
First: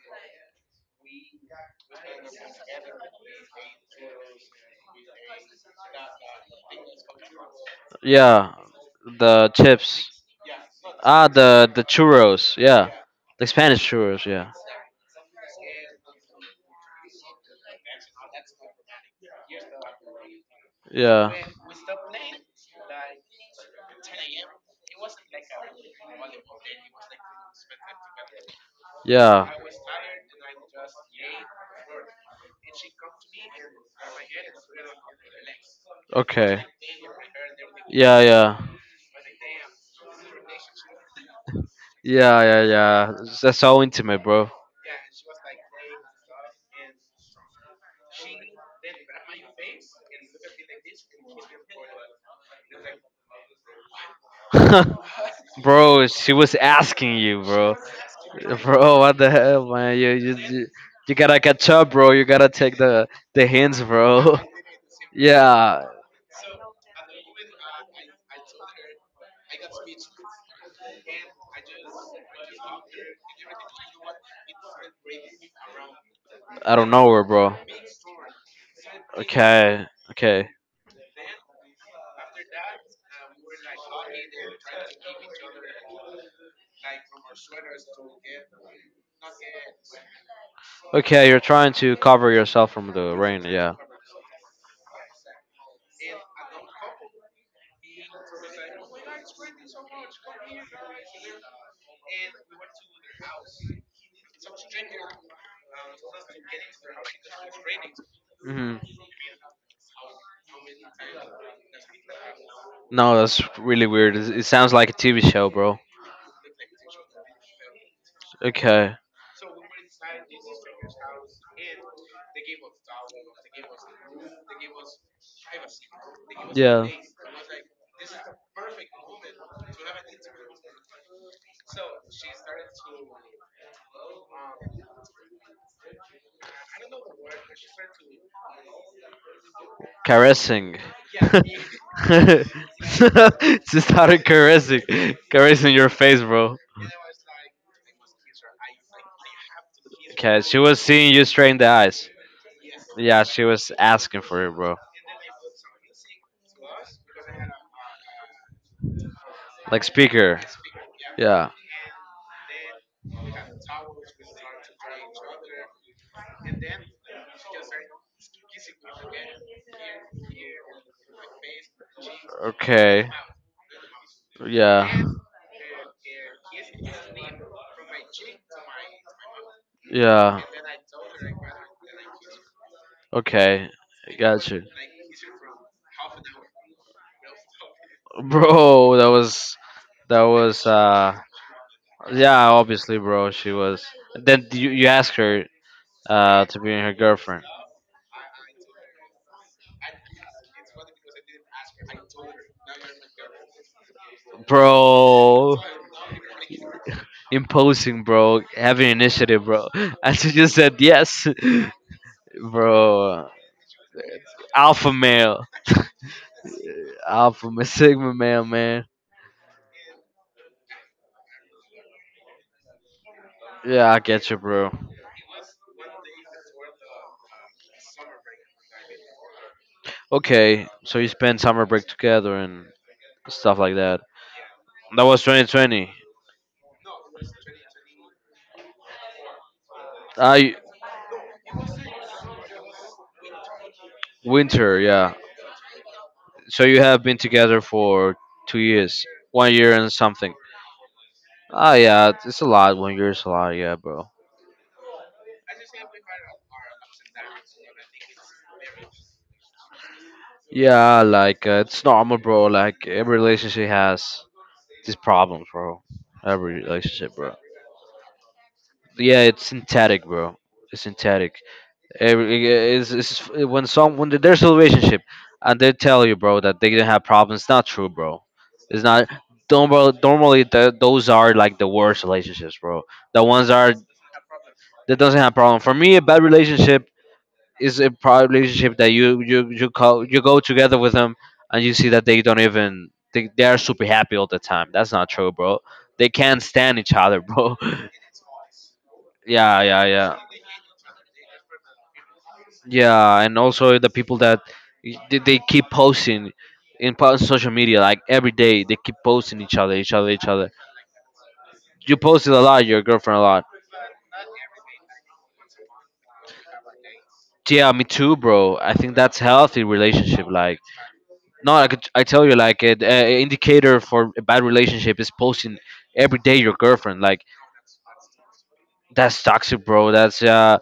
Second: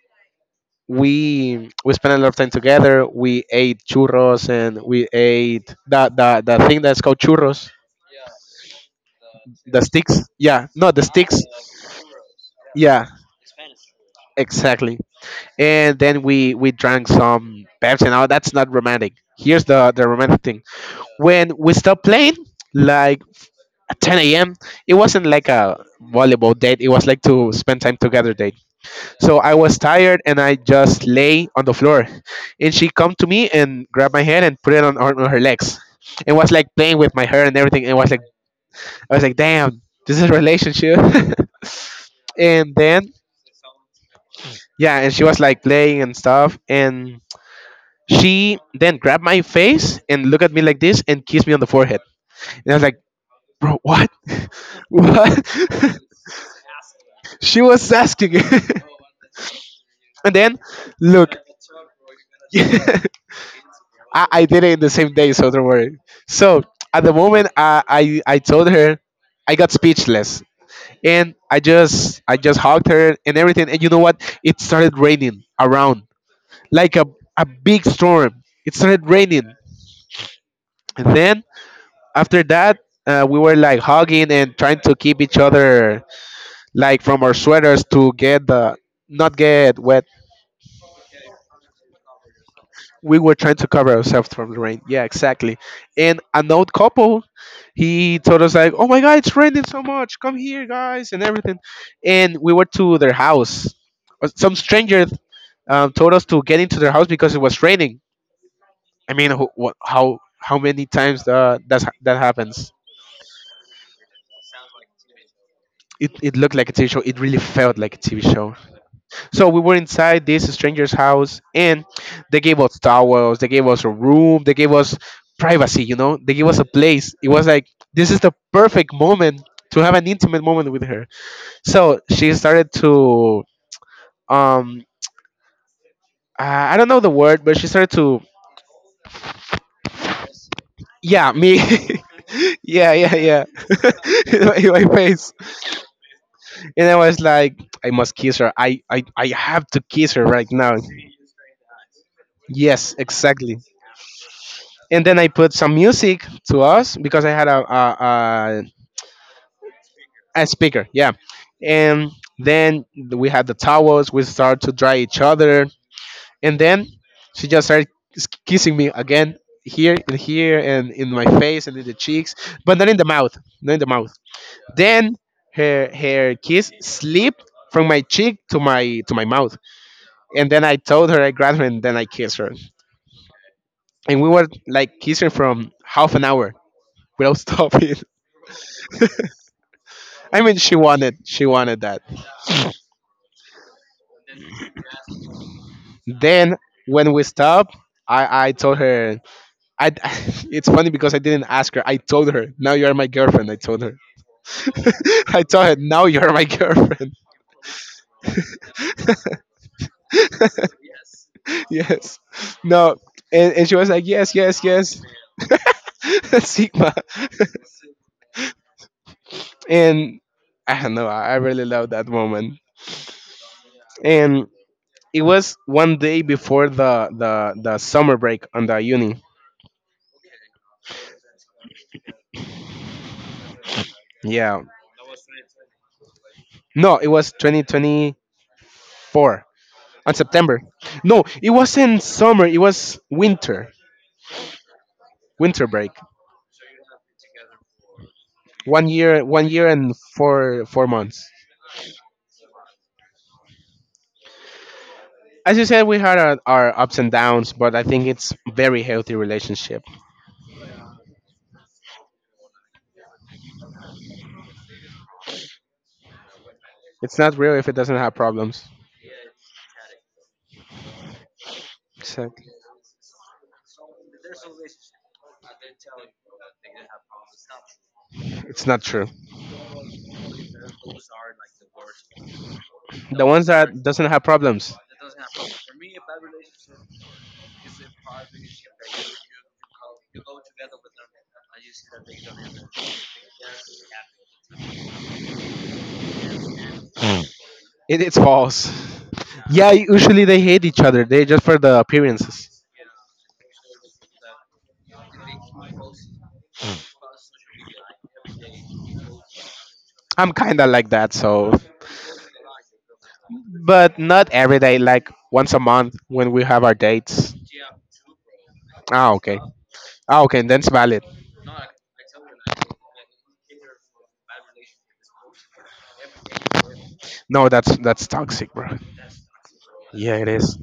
Speaker 2: we we spent a lot of time together. We ate churros and we ate the the, the thing that's called churros,
Speaker 1: Yeah. The
Speaker 2: the
Speaker 1: chips.
Speaker 2: sticks. Yeah, no, the
Speaker 1: Ah,
Speaker 2: sticks.
Speaker 1: the the churros, yeah,
Speaker 2: Yeah,
Speaker 1: the Spanish churros, yeah,
Speaker 2: exactly. And then we we drank some Pepsi. Now that's not romantic. Here's the the romantic thing.
Speaker 1: yeah,
Speaker 2: When we stopped playing, like at ten a m, it wasn't like a volleyball date. It was like to spend time together. So
Speaker 1: yeah.
Speaker 2: I was tired and I just lay on the floor. And she come to me and grabbed my hand and put it on, on her legs. And was
Speaker 1: Okay.
Speaker 2: like playing with my hair and everything. And was
Speaker 1: Yeah,
Speaker 2: like,
Speaker 1: yeah,
Speaker 2: I was like, "Damn, this is a relationship."
Speaker 1: yeah, yeah,
Speaker 2: And then
Speaker 1: yeah. That's so intimate, bro.
Speaker 2: yeah, and she was like playing and stuff. And she then grabbed my face and looked at me like this and kissed me on the forehead. And I was like, "Bro, what?" What?
Speaker 1: Bro, she was asking you,
Speaker 2: She
Speaker 1: bro.
Speaker 2: was asking.
Speaker 1: Bro, what the hell, man? You
Speaker 2: And
Speaker 1: you
Speaker 2: then
Speaker 1: you you
Speaker 2: look.
Speaker 1: gotta catch up, bro. You gotta take the the hints,
Speaker 2: I,
Speaker 1: bro.
Speaker 2: I did it in the same day, so don't
Speaker 1: Yeah,
Speaker 2: worry. So at the moment, I, I I told her, I got speechless, and I just I just hugged her and everything. And you know what? It started raining around
Speaker 1: out of
Speaker 2: like a
Speaker 1: nowhere,
Speaker 2: a
Speaker 1: bro.
Speaker 2: big storm. It started raining,
Speaker 1: Okay, okay,
Speaker 2: and then after that, uh, we were like hugging and trying to keep each other like from our sweaters to get the not get wet.
Speaker 1: okay. You're trying to cover yourself from the
Speaker 2: We were
Speaker 1: rain.
Speaker 2: trying to
Speaker 1: Yeah.
Speaker 2: cover ourselves from the rain. Yeah, exactly. And an old couple, he told us like, "Oh my God, it's raining so much. Come here, guys, and everything." And we went to their house. Uh, Some stranger, um, told us to get into their house because it was raining.
Speaker 1: Hmm.
Speaker 2: I mean, wh- wh- how how many times uh, that that happens?
Speaker 1: No, that's really weird. It, it sounds like a T V show, bro.
Speaker 2: It it looked like a T V show. It really felt like a T V show.
Speaker 1: Okay.
Speaker 2: So we were inside this stranger's house, and they gave us towels, they gave us a room, they gave us privacy. You know, they gave us a
Speaker 1: Yeah.
Speaker 2: place. It was like, this is the perfect moment to have an intimate moment with her. So she started to, um, I I don't know the word, but she started to,
Speaker 1: Caressing.
Speaker 2: yeah, me.
Speaker 1: She
Speaker 2: Yeah, yeah, yeah.
Speaker 1: started
Speaker 2: In my in
Speaker 1: caressing,
Speaker 2: my face,
Speaker 1: caressing your face, bro.
Speaker 2: and I was like, I must kiss her. I, I, I have to kiss her
Speaker 1: Okay,
Speaker 2: right
Speaker 1: she
Speaker 2: now.
Speaker 1: was seeing you straight in the eyes.
Speaker 2: Yes,
Speaker 1: Yeah, she
Speaker 2: exactly.
Speaker 1: was asking for it, bro.
Speaker 2: And then I put some music to us because I had a a, a,
Speaker 1: Like speaker.
Speaker 2: a speaker, yeah.
Speaker 1: Yeah.
Speaker 2: And then we had the towels. We started to dry each other, and then she just started s- kissing me again here and here and in my face and in the cheeks, but not in the
Speaker 1: Okay.
Speaker 2: mouth, not in the mouth.
Speaker 1: Yeah.
Speaker 2: Then her her kiss slipped from my cheek to my to my mouth,
Speaker 1: Yeah.
Speaker 2: and then I told her I grabbed her and then I kissed her,
Speaker 1: Okay.
Speaker 2: and we were
Speaker 1: Got you.
Speaker 2: like kissing from half an hour without stopping.
Speaker 1: Bro, that was that
Speaker 2: I mean,
Speaker 1: was
Speaker 2: she
Speaker 1: uh
Speaker 2: wanted she wanted that.
Speaker 1: yeah, obviously, bro. She was. Then you you ask her uh
Speaker 2: Then
Speaker 1: to be her
Speaker 2: when we
Speaker 1: girlfriend,
Speaker 2: stopped, I I told her. I it's funny because I didn't ask her. I told her, "Now you are my girlfriend." I told her. I
Speaker 1: bro.
Speaker 2: told her, "Now you are my girlfriend."
Speaker 1: Imposing, bro. Having initiative, bro. And she just said yes,
Speaker 2: Yes. No.
Speaker 1: bro.
Speaker 2: And, and she was like, "Yes, yes,
Speaker 1: Alpha
Speaker 2: yes."
Speaker 1: male,
Speaker 2: Sigma.
Speaker 1: alpha ma- sigma male, man.
Speaker 2: And I don't know, I I really love that moment.
Speaker 1: Yeah, I get you,
Speaker 2: And
Speaker 1: bro.
Speaker 2: it was one day before the the the summer break on the uni.
Speaker 1: Okay, so you spend summer break together and stuff like that.
Speaker 2: Yeah,
Speaker 1: That was twenty twenty.
Speaker 2: no, it was twenty twenty-four, on
Speaker 1: I
Speaker 2: September. No, it wasn't summer. It was winter.
Speaker 1: winter, yeah.
Speaker 2: Winter break.
Speaker 1: So you have been together for two
Speaker 2: One
Speaker 1: years,
Speaker 2: year, one
Speaker 1: one
Speaker 2: year
Speaker 1: year and
Speaker 2: and
Speaker 1: something.
Speaker 2: four four months.
Speaker 1: Ah, yeah, it's a lot. One year is a lot, yeah, bro.
Speaker 2: As you said, we had our, our ups and downs, but I think it's very healthy relationship.
Speaker 1: Yeah, like uh, it's normal, bro. Like every relationship has these problems, bro. Every relationship,
Speaker 2: It's
Speaker 1: bro.
Speaker 2: not real if it doesn't have problems.
Speaker 1: Yeah, it's synthetic, bro. It's synthetic. Every
Speaker 2: Exactly.
Speaker 1: is is when some when there's a relationship and they tell you, bro, that they didn't have problems. It's not true, bro.
Speaker 2: It's not
Speaker 1: It's
Speaker 2: true.
Speaker 1: not. Normal, normally, the, those are like the worst relationships, bro.
Speaker 2: The
Speaker 1: The
Speaker 2: ones
Speaker 1: ones are
Speaker 2: that doesn't have problems,
Speaker 1: that doesn't have a problem. For me, a bad relationship is a prob- relationship that you you you call you go together with them and you see that they don't even they, they are super happy all the time. That's not true, bro. They can't stand each other, bro.
Speaker 2: it, it's false.
Speaker 1: Yeah,
Speaker 2: Yeah,
Speaker 1: yeah, yeah,
Speaker 2: usually they hate each other. They just for the appearances.
Speaker 1: yeah. And also the people that they, they keep posting in po- social media like every day. They keep posting each other, each other, each
Speaker 2: I'm
Speaker 1: other.
Speaker 2: kinda like that, so,
Speaker 1: You posted a lot, your girlfriend a lot.
Speaker 2: but not every day. Like once a month when we have our dates.
Speaker 1: Yeah, me too, bro. I think
Speaker 2: Ah,
Speaker 1: that's
Speaker 2: okay.
Speaker 1: healthy
Speaker 2: Ah,
Speaker 1: relationship.
Speaker 2: okay.
Speaker 1: Like
Speaker 2: Then it's valid.
Speaker 1: no, I could, I tell you like an uh, indicator for a bad relationship is posting every day your girlfriend like
Speaker 2: No, that's that's toxic, bro.
Speaker 1: that's toxic, bro.
Speaker 2: Yeah,
Speaker 1: That's
Speaker 2: it is.
Speaker 1: uh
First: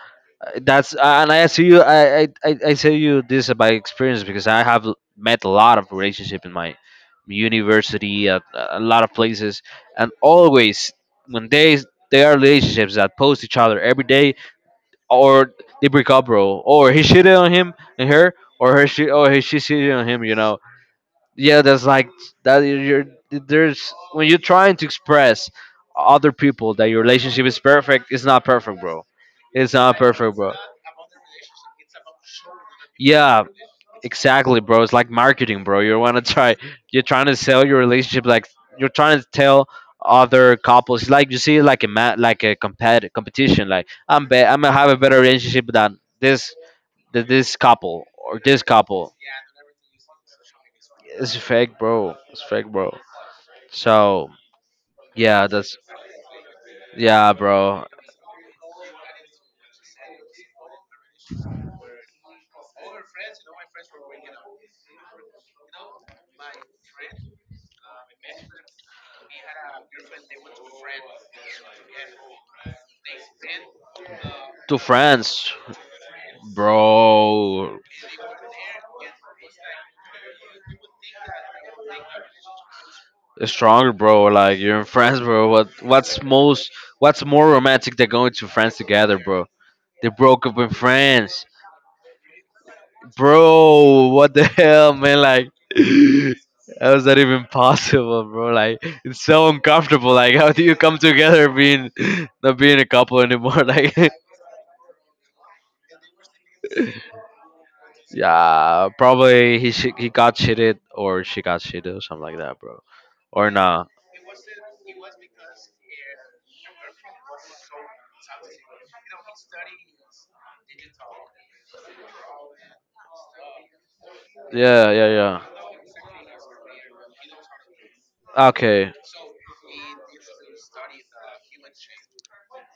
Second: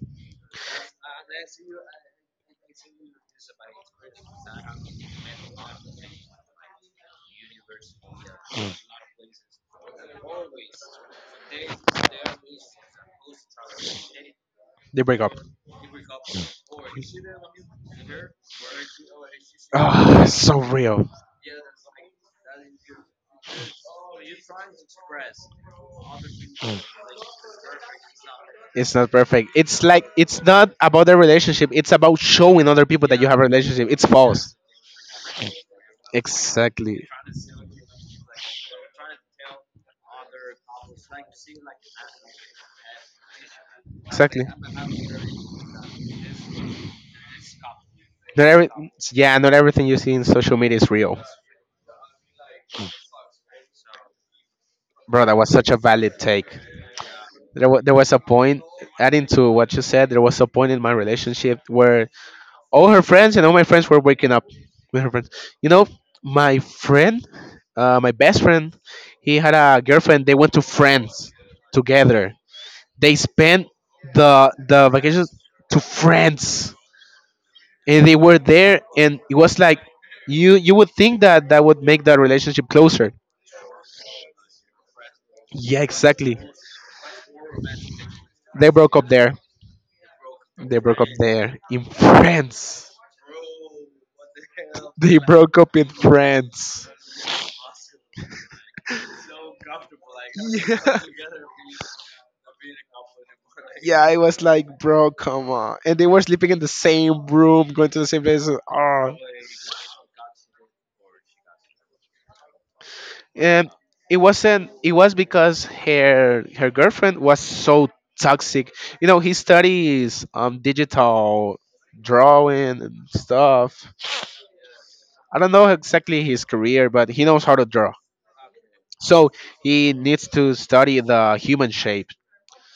Speaker 1: that's uh, and I tell you I I I I tell you this by experience because I have l- met a lot of relationship in my university at a lot of places, and always when they they are relationships that post each other every day
Speaker 2: They break up.
Speaker 1: or they break up, bro, or he cheated on him and her or her she or he she cheated on him,
Speaker 2: Ah,
Speaker 1: you know.
Speaker 2: so real.
Speaker 1: Yeah, that's like that you're there's when you're trying to express other people
Speaker 2: Mm.
Speaker 1: that your relationship is perfect, it's not perfect,
Speaker 2: It's
Speaker 1: bro.
Speaker 2: not perfect.
Speaker 1: It's
Speaker 2: It's
Speaker 1: not
Speaker 2: like
Speaker 1: perfect,
Speaker 2: it's
Speaker 1: bro.
Speaker 2: not about the relationship. It's about showing other people that you have a
Speaker 1: Yeah,
Speaker 2: relationship. It's false.
Speaker 1: exactly, bro. It's like marketing, bro. You want to try you're
Speaker 2: Exactly.
Speaker 1: trying to sell your relationship like you're trying to tell other couples. It's like you see like a ma- like a compet- competition. Like i'm be-
Speaker 2: Exactly.
Speaker 1: I'm gonna have a better relationship than this than this couple or
Speaker 2: Not
Speaker 1: this
Speaker 2: every,
Speaker 1: couple.
Speaker 2: yeah, not everything you see in social media is real,
Speaker 1: It's fake, bro. It's fake, bro. So
Speaker 2: bro. That
Speaker 1: yeah,
Speaker 2: was such
Speaker 1: that's
Speaker 2: a valid take.
Speaker 1: yeah,
Speaker 2: There, wa
Speaker 1: bro.
Speaker 2: there was a point, adding to what you said, there was a point in my relationship where all her friends and all my friends were waking up with her friends. You know, my friend, uh, my best friend, he had a girlfriend. They went to France together. They spent the
Speaker 1: To
Speaker 2: the vacations
Speaker 1: France,
Speaker 2: to France.
Speaker 1: bro.
Speaker 2: And they were there and it was like, you you would think that that would make that relationship closer.
Speaker 1: Strong, bro. Like you're in France, bro. What?
Speaker 2: Yeah,
Speaker 1: What's
Speaker 2: exactly.
Speaker 1: most? What's more romantic than going to
Speaker 2: They
Speaker 1: France
Speaker 2: broke up
Speaker 1: together,
Speaker 2: there.
Speaker 1: bro? They broke up in
Speaker 2: They broke up
Speaker 1: France,
Speaker 2: there in France.
Speaker 1: bro. What the hell,
Speaker 2: They
Speaker 1: man? Like,
Speaker 2: broke up in France.
Speaker 1: how is that even possible, bro? Like, it's so uncomfortable. Like, how do you come
Speaker 2: Yeah,
Speaker 1: together being not being a couple anymore? Like,
Speaker 2: yeah, I was like, "Bro, come on." And they were sleeping in the same room, going to the same place.
Speaker 1: yeah,
Speaker 2: Oh.
Speaker 1: probably he sh- he got cheated or she got cheated or something like that, bro. Or
Speaker 2: Um,
Speaker 1: not.
Speaker 2: it wasn't. It was because her her girlfriend was so toxic. You know, he studies um digital drawing and stuff.
Speaker 1: Yeah, yeah,
Speaker 2: I
Speaker 1: yeah.
Speaker 2: don't know exactly his career, but he knows how to draw.
Speaker 1: Okay,
Speaker 2: So he needs to study the human shape.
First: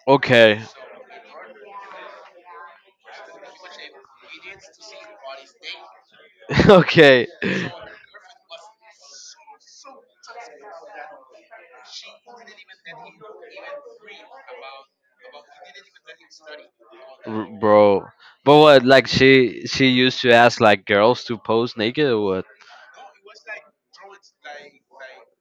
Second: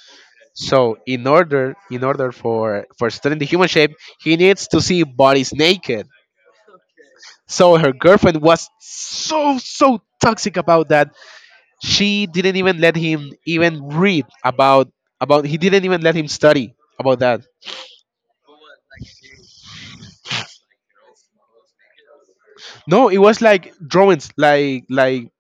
Speaker 1: okay,
Speaker 2: So in order in order for for studying the human shape, he needs to see bodies naked.
Speaker 1: okay,
Speaker 2: So her girlfriend was so so toxic about that. She didn't even let him even read about about he didn't even let him study about that.
Speaker 1: R- bro. But what? Like she she used to ask like girls to pose naked or what?
Speaker 2: No, it was like drawings, like like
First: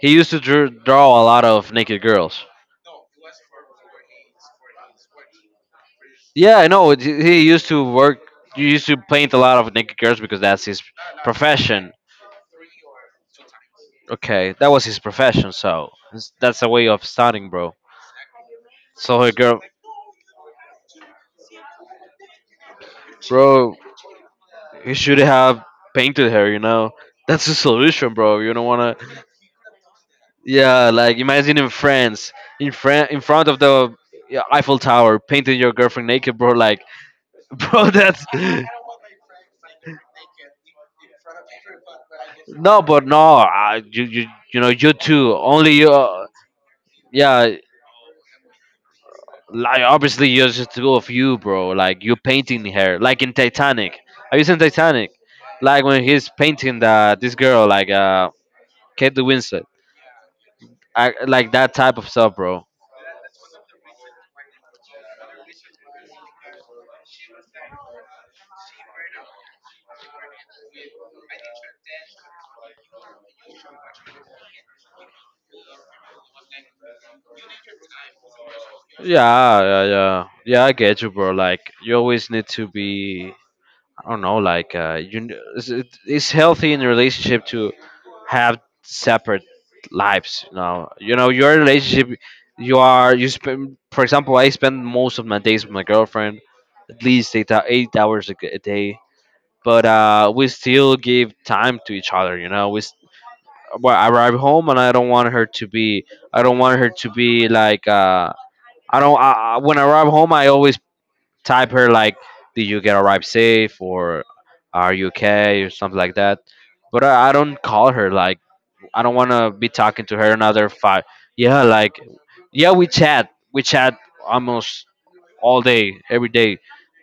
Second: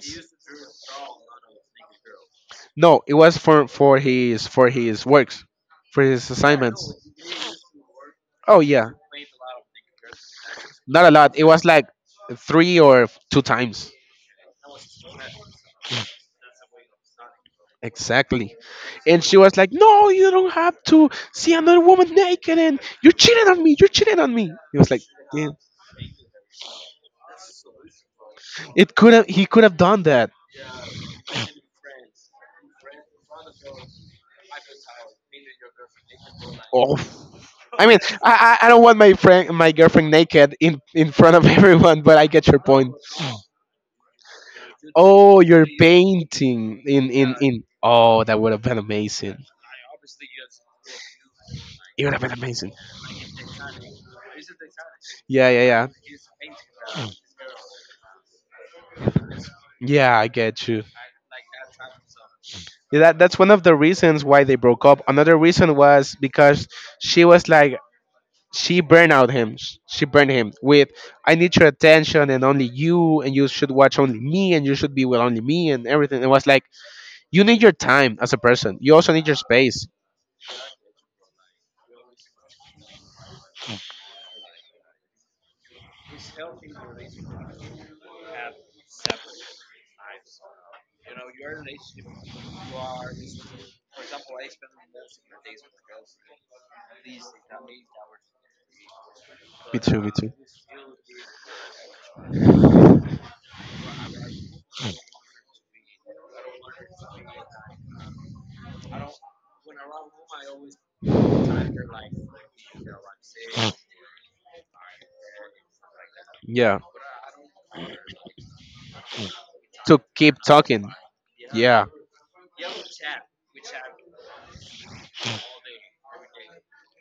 Speaker 1: He used to drew, draw a lot of naked girls.
Speaker 2: No, it was for for his for his works, for his
Speaker 1: Yeah, I
Speaker 2: assignments.
Speaker 1: know. He he used to work.
Speaker 2: Oh
Speaker 1: He used
Speaker 2: yeah,
Speaker 1: to paint a lot of naked girls because that's his
Speaker 2: not a lot. It was like
Speaker 1: profession.
Speaker 2: three or two times
Speaker 1: Okay, that was his profession, so it's- that's a way of starting, bro.
Speaker 2: exactly.
Speaker 1: So
Speaker 2: And
Speaker 1: her
Speaker 2: she was
Speaker 1: girl,
Speaker 2: like, "No, you don't have to see another woman naked, and you're cheating on me.
Speaker 1: bro,
Speaker 2: You're cheating on me." He was
Speaker 1: he
Speaker 2: like,
Speaker 1: should
Speaker 2: "Damn,
Speaker 1: have painted her. You know, that's the solution, bro. You don't
Speaker 2: it
Speaker 1: wanna.
Speaker 2: could have. He could have done that."
Speaker 1: Yeah, like imagine in France, in Fran- in front of the yeah, Eiffel Tower, painting your girlfriend naked, bro. Like,
Speaker 2: Oh, I
Speaker 1: bro,
Speaker 2: mean,
Speaker 1: that's
Speaker 2: I, I I don't want my friend, my girlfriend naked in in front of everyone, but I get your
Speaker 1: no,
Speaker 2: point.
Speaker 1: but no, I, you you you know you too.
Speaker 2: Oh, you're
Speaker 1: Only you. Uh,
Speaker 2: painting in in
Speaker 1: yeah,
Speaker 2: in. Oh, that would have been amazing.
Speaker 1: like obviously you're just two of you, bro. Like
Speaker 2: It would
Speaker 1: you
Speaker 2: have been
Speaker 1: painting
Speaker 2: amazing.
Speaker 1: her, like in Titanic. Are you seen Titanic?
Speaker 2: Yeah, yeah,
Speaker 1: Like
Speaker 2: yeah,
Speaker 1: when he's painting the this girl, like uh, Kate Winslet.
Speaker 2: yeah. I get you.
Speaker 1: I, like that type of stuff, bro.
Speaker 2: Yeah, that that's one of the reasons why they broke up. Another reason was because she was like she burned out him. She burned him with I need your attention and only you, and you should watch only me, and you should be with only me, and everything. It was like you need your time as a person. You also need your
Speaker 1: Yeah, yeah,
Speaker 2: space.
Speaker 1: yeah, yeah, I get you, bro. Like you always need to be. I don't know. Like uh, you, kn- it's, it's healthy in a relationship to have separate lives, you know, you know your relationship, you are you spend, for example, I spend most of my days with my girlfriend at least eight, hou- eight hours a, g- a day,
Speaker 2: Me
Speaker 1: but
Speaker 2: too. Me
Speaker 1: uh
Speaker 2: too.
Speaker 1: we still give time to each other, you know, we s- well, I arrive home and I don't want her to be, I don't want her to be like uh I don't I, I- when I arrive home I always type her like, did you get arrived safe or are you okay or something like that,
Speaker 2: Yeah.
Speaker 1: but i, I don't call her like, I don't want to be
Speaker 2: To
Speaker 1: talking to her
Speaker 2: keep
Speaker 1: another
Speaker 2: talking.
Speaker 1: five. Yeah,
Speaker 2: Yeah.
Speaker 1: like, yeah, we chat. We chat almost all day, every day.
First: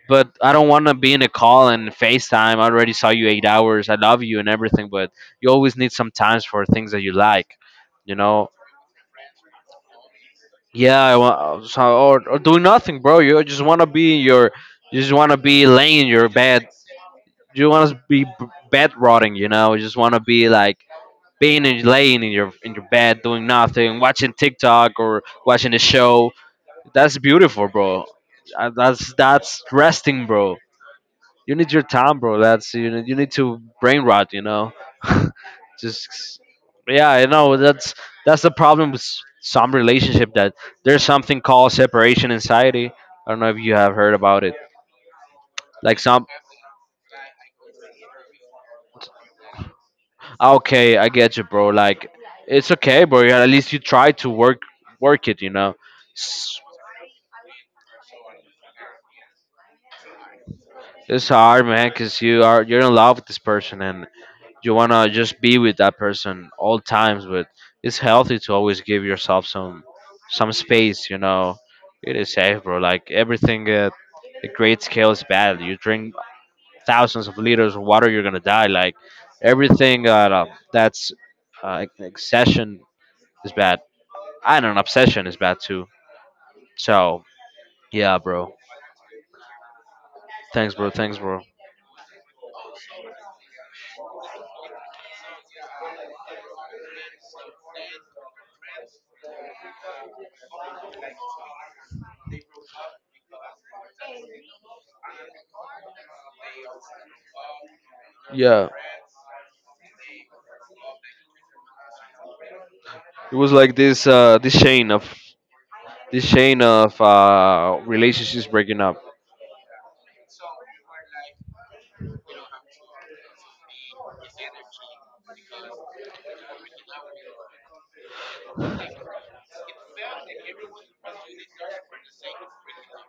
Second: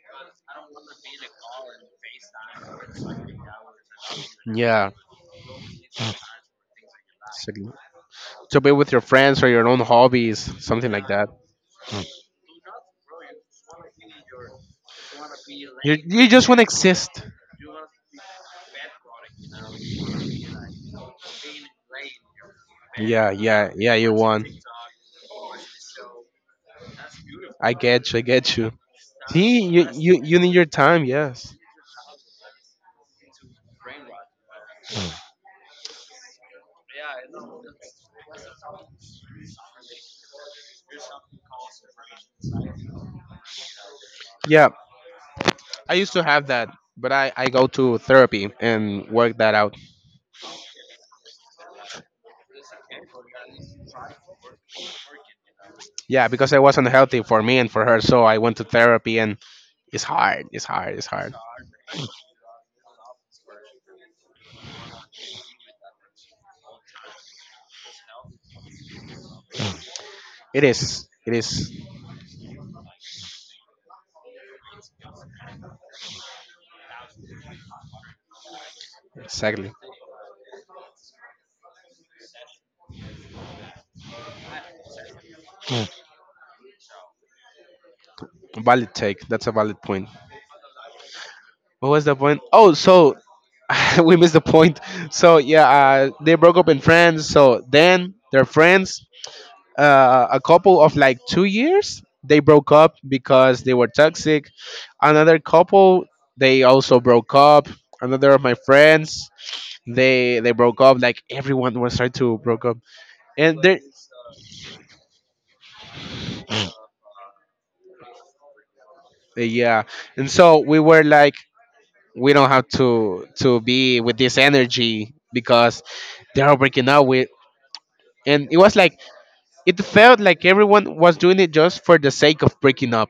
Speaker 1: But I don't want to be in a call and FaceTime. I already saw you eight hours. I love you and everything,
Speaker 2: Yeah.
Speaker 1: but you always need some times for things that you like,
Speaker 2: Exactly.
Speaker 1: you know?
Speaker 2: To be with your friends or your own hobbies, something
Speaker 1: Yeah,
Speaker 2: like
Speaker 1: I
Speaker 2: that.
Speaker 1: want, so,
Speaker 2: Mm.
Speaker 1: or, or doing nothing, bro. You just want to be in your, you just want to be
Speaker 2: You
Speaker 1: laying in
Speaker 2: you
Speaker 1: your
Speaker 2: just want to
Speaker 1: bed.
Speaker 2: exist.
Speaker 1: You want to be b- bed rotting, you know? You just want to be like, being in, laying in your in your bed
Speaker 2: Yeah.
Speaker 1: doing
Speaker 2: Yeah. Yeah.
Speaker 1: nothing,
Speaker 2: You
Speaker 1: watching
Speaker 2: want.
Speaker 1: TikTok or watching a show. That's beautiful,
Speaker 2: I
Speaker 1: bro.
Speaker 2: get you. I get
Speaker 1: Uh,
Speaker 2: you.
Speaker 1: That's
Speaker 2: See,
Speaker 1: that's
Speaker 2: you you
Speaker 1: resting,
Speaker 2: you need
Speaker 1: bro.
Speaker 2: your time.
Speaker 1: You
Speaker 2: Yes.
Speaker 1: need your time, bro. That's you need, you need to brain rot, you know. Just yeah, I know that's that's the problem with s- some relationship that there's something called separation anxiety. I don't know if you have heard about it.
Speaker 2: Yeah. I
Speaker 1: Like
Speaker 2: used to
Speaker 1: some,
Speaker 2: have that, but I I go to therapy and work that out.
Speaker 1: "Ah, okay, I get you, bro. Like it's okay, bro. Yeah, at least you try to work work it, you know."
Speaker 2: Yeah, because it wasn't healthy for me and for her, so I went to therapy, and it's hard. It's hard. It's
Speaker 1: It's
Speaker 2: hard.
Speaker 1: hard, man, because you are you're in love with this person and you wanna just be with that person all times. But it's healthy to always give yourself some some
Speaker 2: It
Speaker 1: space.
Speaker 2: is.
Speaker 1: You
Speaker 2: It
Speaker 1: know,
Speaker 2: is.
Speaker 1: it is safe, bro. Like everything at a great scale is bad. You drink thousands of liters of water, you're gonna die. Like
Speaker 2: Exactly.
Speaker 1: everything uh, that's uh, accession is bad. I don't know, obsession is bad too.
Speaker 2: Mm.
Speaker 1: So yeah, bro.
Speaker 2: Valid take. That's a valid point.
Speaker 1: Thanks, bro. Thanks, bro.
Speaker 2: What was the point? Oh, so we missed the point. So yeah, uh, they broke up in France. So then they're friends. Uh, a couple of like two years they broke up because they were toxic. Another couple, they also broke up. Another of my
Speaker 1: Yeah.
Speaker 2: friends, they they broke up. Like everyone was trying to broke up,
Speaker 1: It was
Speaker 2: and
Speaker 1: like
Speaker 2: there.
Speaker 1: this uh, this chain of this chain of uh, relationships breaking up.
Speaker 2: Yeah, and so we were like, we don't have to to be with this energy because they're all breaking up with, and it was like it felt like everyone was doing it just for the sake of breaking up.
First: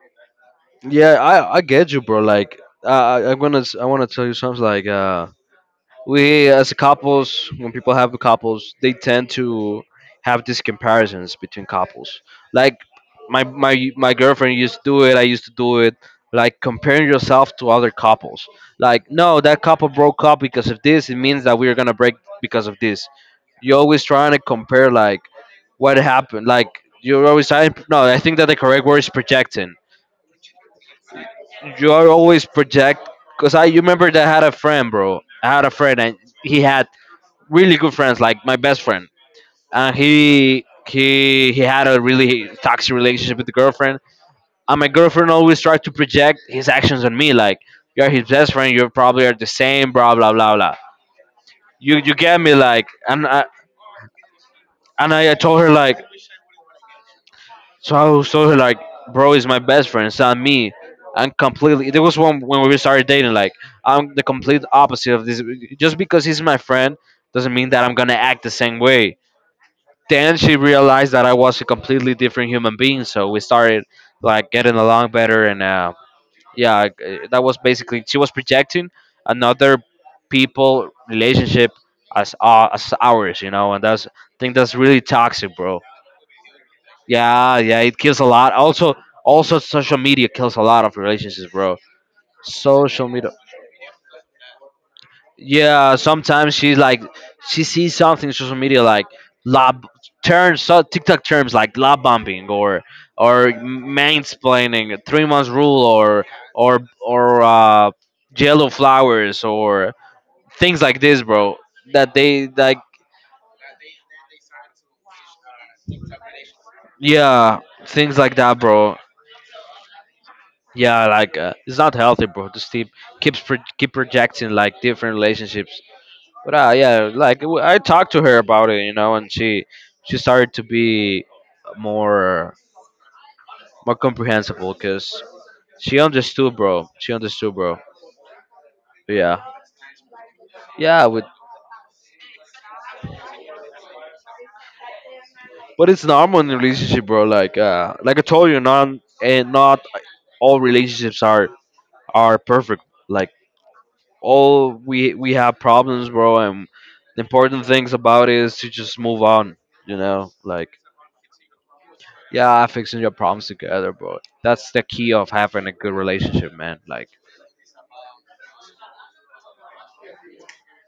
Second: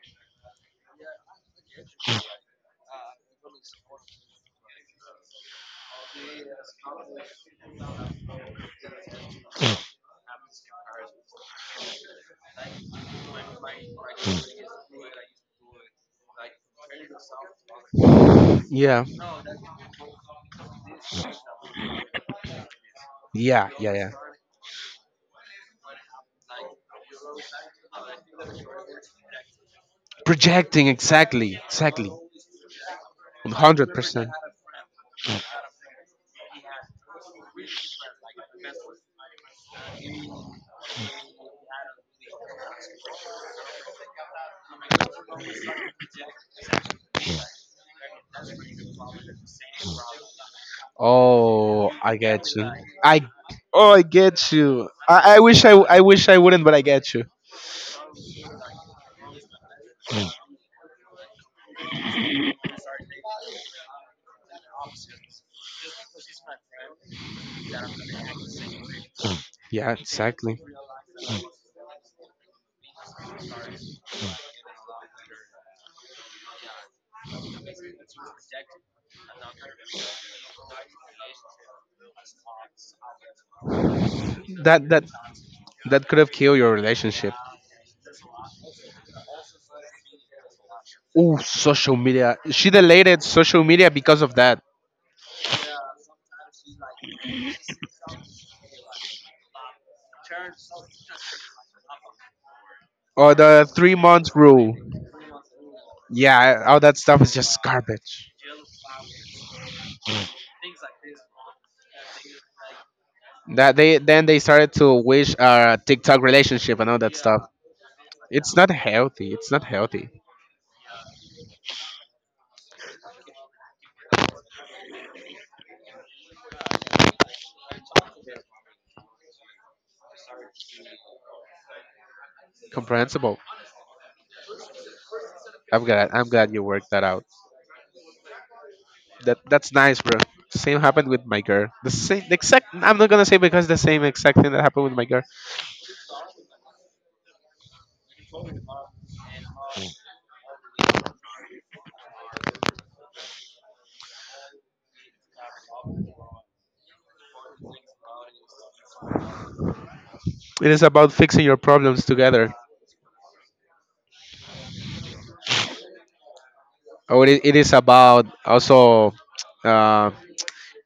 Speaker 1: Yeah, I, I get you, bro. Like I I- I'm gonna s- I want to tell you something. Like uh, we as couples, when people have couples they tend to have these comparisons between couples, like my my my girlfriend used to do it, I used to do it, like comparing yourself to other couples,
Speaker 2: Yeah,
Speaker 1: like no, that couple broke up because of this, it means that we're gonna break because of this.
Speaker 2: yeah,
Speaker 1: You're
Speaker 2: yeah,
Speaker 1: always
Speaker 2: yeah.
Speaker 1: trying to compare, like what happened, like you're always trying, no, I think that the correct word is projecting.
Speaker 2: Projecting, exactly,
Speaker 1: You are
Speaker 2: exactly.
Speaker 1: always project because I you remember that
Speaker 2: one hundred percent.
Speaker 1: I had a friend, bro, I had a friend and he had really good friends, like my best friend. And he he he had a really toxic relationship with the girlfriend. And my girlfriend always tried to project his actions on me, like you're his best friend, you probably are the same, blah blah blah blah.
Speaker 2: Oh,
Speaker 1: You you
Speaker 2: I
Speaker 1: get
Speaker 2: get
Speaker 1: me,
Speaker 2: you.
Speaker 1: like,
Speaker 2: I
Speaker 1: and I
Speaker 2: oh I get you.
Speaker 1: and I, I
Speaker 2: I, I
Speaker 1: told
Speaker 2: wish
Speaker 1: her
Speaker 2: I I
Speaker 1: like,
Speaker 2: wish I wouldn't, but I get you.
Speaker 1: so I was told her like, bro is my best friend, it's not me. And completely, there was one when we started dating. Like I'm the complete opposite of this. Just because he's my friend doesn't mean that I'm gonna act the same way.
Speaker 2: Yeah,
Speaker 1: Then she
Speaker 2: exactly.
Speaker 1: realized that I was a completely different human being. So we started like getting along better, and uh, yeah, like, uh, that was basically she was projecting another people relationship as uh, as ours, you know, and that's I think that's
Speaker 2: That
Speaker 1: really
Speaker 2: that
Speaker 1: toxic, bro.
Speaker 2: that could have killed your relationship.
Speaker 1: Yeah, yeah, it kills a lot. Also, also social media kills a lot of
Speaker 2: Oh,
Speaker 1: relationships, bro.
Speaker 2: social media. She
Speaker 1: Social
Speaker 2: deleted
Speaker 1: media.
Speaker 2: social media because of that.
Speaker 1: Yeah, sometimes she's like, she sees something in social media like lob terms, so TikTok terms like lob bombing or
Speaker 2: Or
Speaker 1: or
Speaker 2: the three month rule.
Speaker 1: mansplaining, three months rule or
Speaker 2: Yeah,
Speaker 1: or
Speaker 2: all that stuff is
Speaker 1: or
Speaker 2: just
Speaker 1: uh,
Speaker 2: garbage.
Speaker 1: yellow flowers or things like this, bro. That they like,
Speaker 2: That they then they started to wish a TikTok relationship and all that stuff.
Speaker 1: yeah, things like
Speaker 2: It's
Speaker 1: that,
Speaker 2: not
Speaker 1: bro.
Speaker 2: healthy. It's not healthy.
Speaker 1: Yeah, like uh, it's not healthy, bro. Just keep keeps pro- keep projecting like different relationships. But uh, yeah, like w- I talked to her about it, you know, and she she started to be more,
Speaker 2: Comprehensible.
Speaker 1: more comprehensible because
Speaker 2: I'm
Speaker 1: she
Speaker 2: glad. I'm glad
Speaker 1: understood,
Speaker 2: you
Speaker 1: bro.
Speaker 2: worked that
Speaker 1: She
Speaker 2: out.
Speaker 1: understood, bro.
Speaker 2: That
Speaker 1: Yeah,
Speaker 2: that's nice, bro. Same
Speaker 1: yeah.
Speaker 2: happened
Speaker 1: With,
Speaker 2: with my girl. The same the exact. I'm not gonna say because the same exact thing that happened with my girl.
Speaker 1: but it's normal in a relationship, bro. Like uh, like I told you, not and not all relationships are are perfect. Like all we we have problems, bro. And the important things about it is to just move on. You know, like
Speaker 2: It is about fixing your problems together.
Speaker 1: yeah, fixing your problems together, bro. That's the key of having a good relationship, man. Like,
Speaker 2: Or it, it is about also. Uh,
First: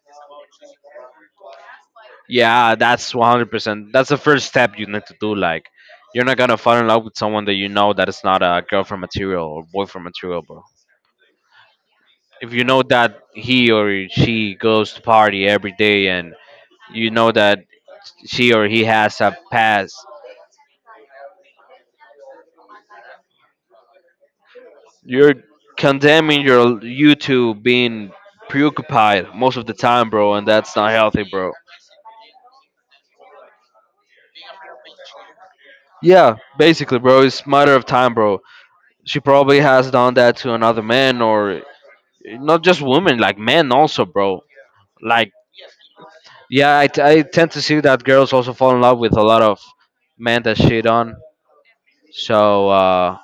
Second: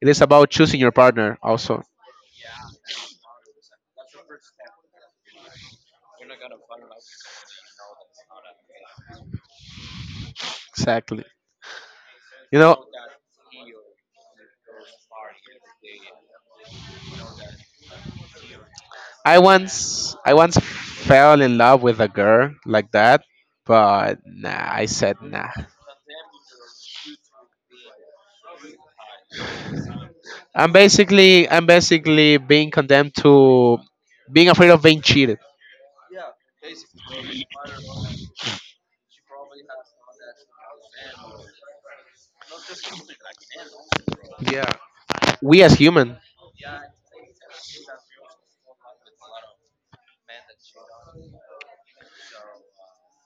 Speaker 2: it is about choosing your partner also.
Speaker 1: yeah, that's a hundred percent. That's the first step you need to do. Like, you're not gonna fall in love with someone that you know that is not a girlfriend material or boyfriend material, bro.
Speaker 2: Exactly.
Speaker 1: If
Speaker 2: You
Speaker 1: you know
Speaker 2: know,
Speaker 1: that he or she goes to party every day and you know that she or he has a
Speaker 2: I
Speaker 1: past,
Speaker 2: once I once fell in love with a girl like that, but nah, I said
Speaker 1: you're
Speaker 2: nah.
Speaker 1: condemning your you to being preoccupied most of the time, bro, and
Speaker 2: I'm
Speaker 1: that's not healthy,
Speaker 2: basically
Speaker 1: bro.
Speaker 2: I'm basically being condemned to being afraid of being cheated.
Speaker 1: Yeah, basically, bro, it's matter of time, bro. She probably has done that to another man, or not just women, like men also, bro.
Speaker 2: Yeah,
Speaker 1: Like,
Speaker 2: we as human.
Speaker 1: yeah, I, t- I tend to see that girls also fall in love with a lot of men that shit on. So, uh,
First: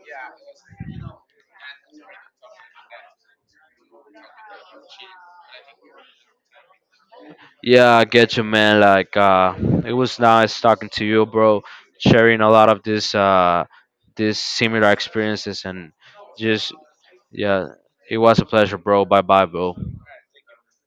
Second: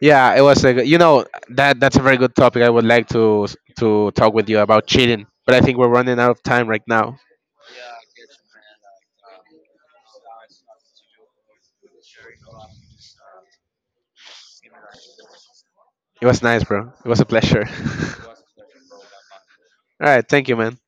Speaker 2: Yeah, it was a good, you know that that's a very good topic. I would like to to talk with you about cheating, but I think we're running out of time right now.
Speaker 1: yeah, I get you, man. Like, uh, it was nice talking to you, bro. Sharing a lot of this, uh, this similar experiences, and
Speaker 2: It was nice,
Speaker 1: just
Speaker 2: bro. It was a
Speaker 1: yeah,
Speaker 2: pleasure.
Speaker 1: it was a pleasure, bro. Bye, bye, bro.
Speaker 2: All right, thank you, man.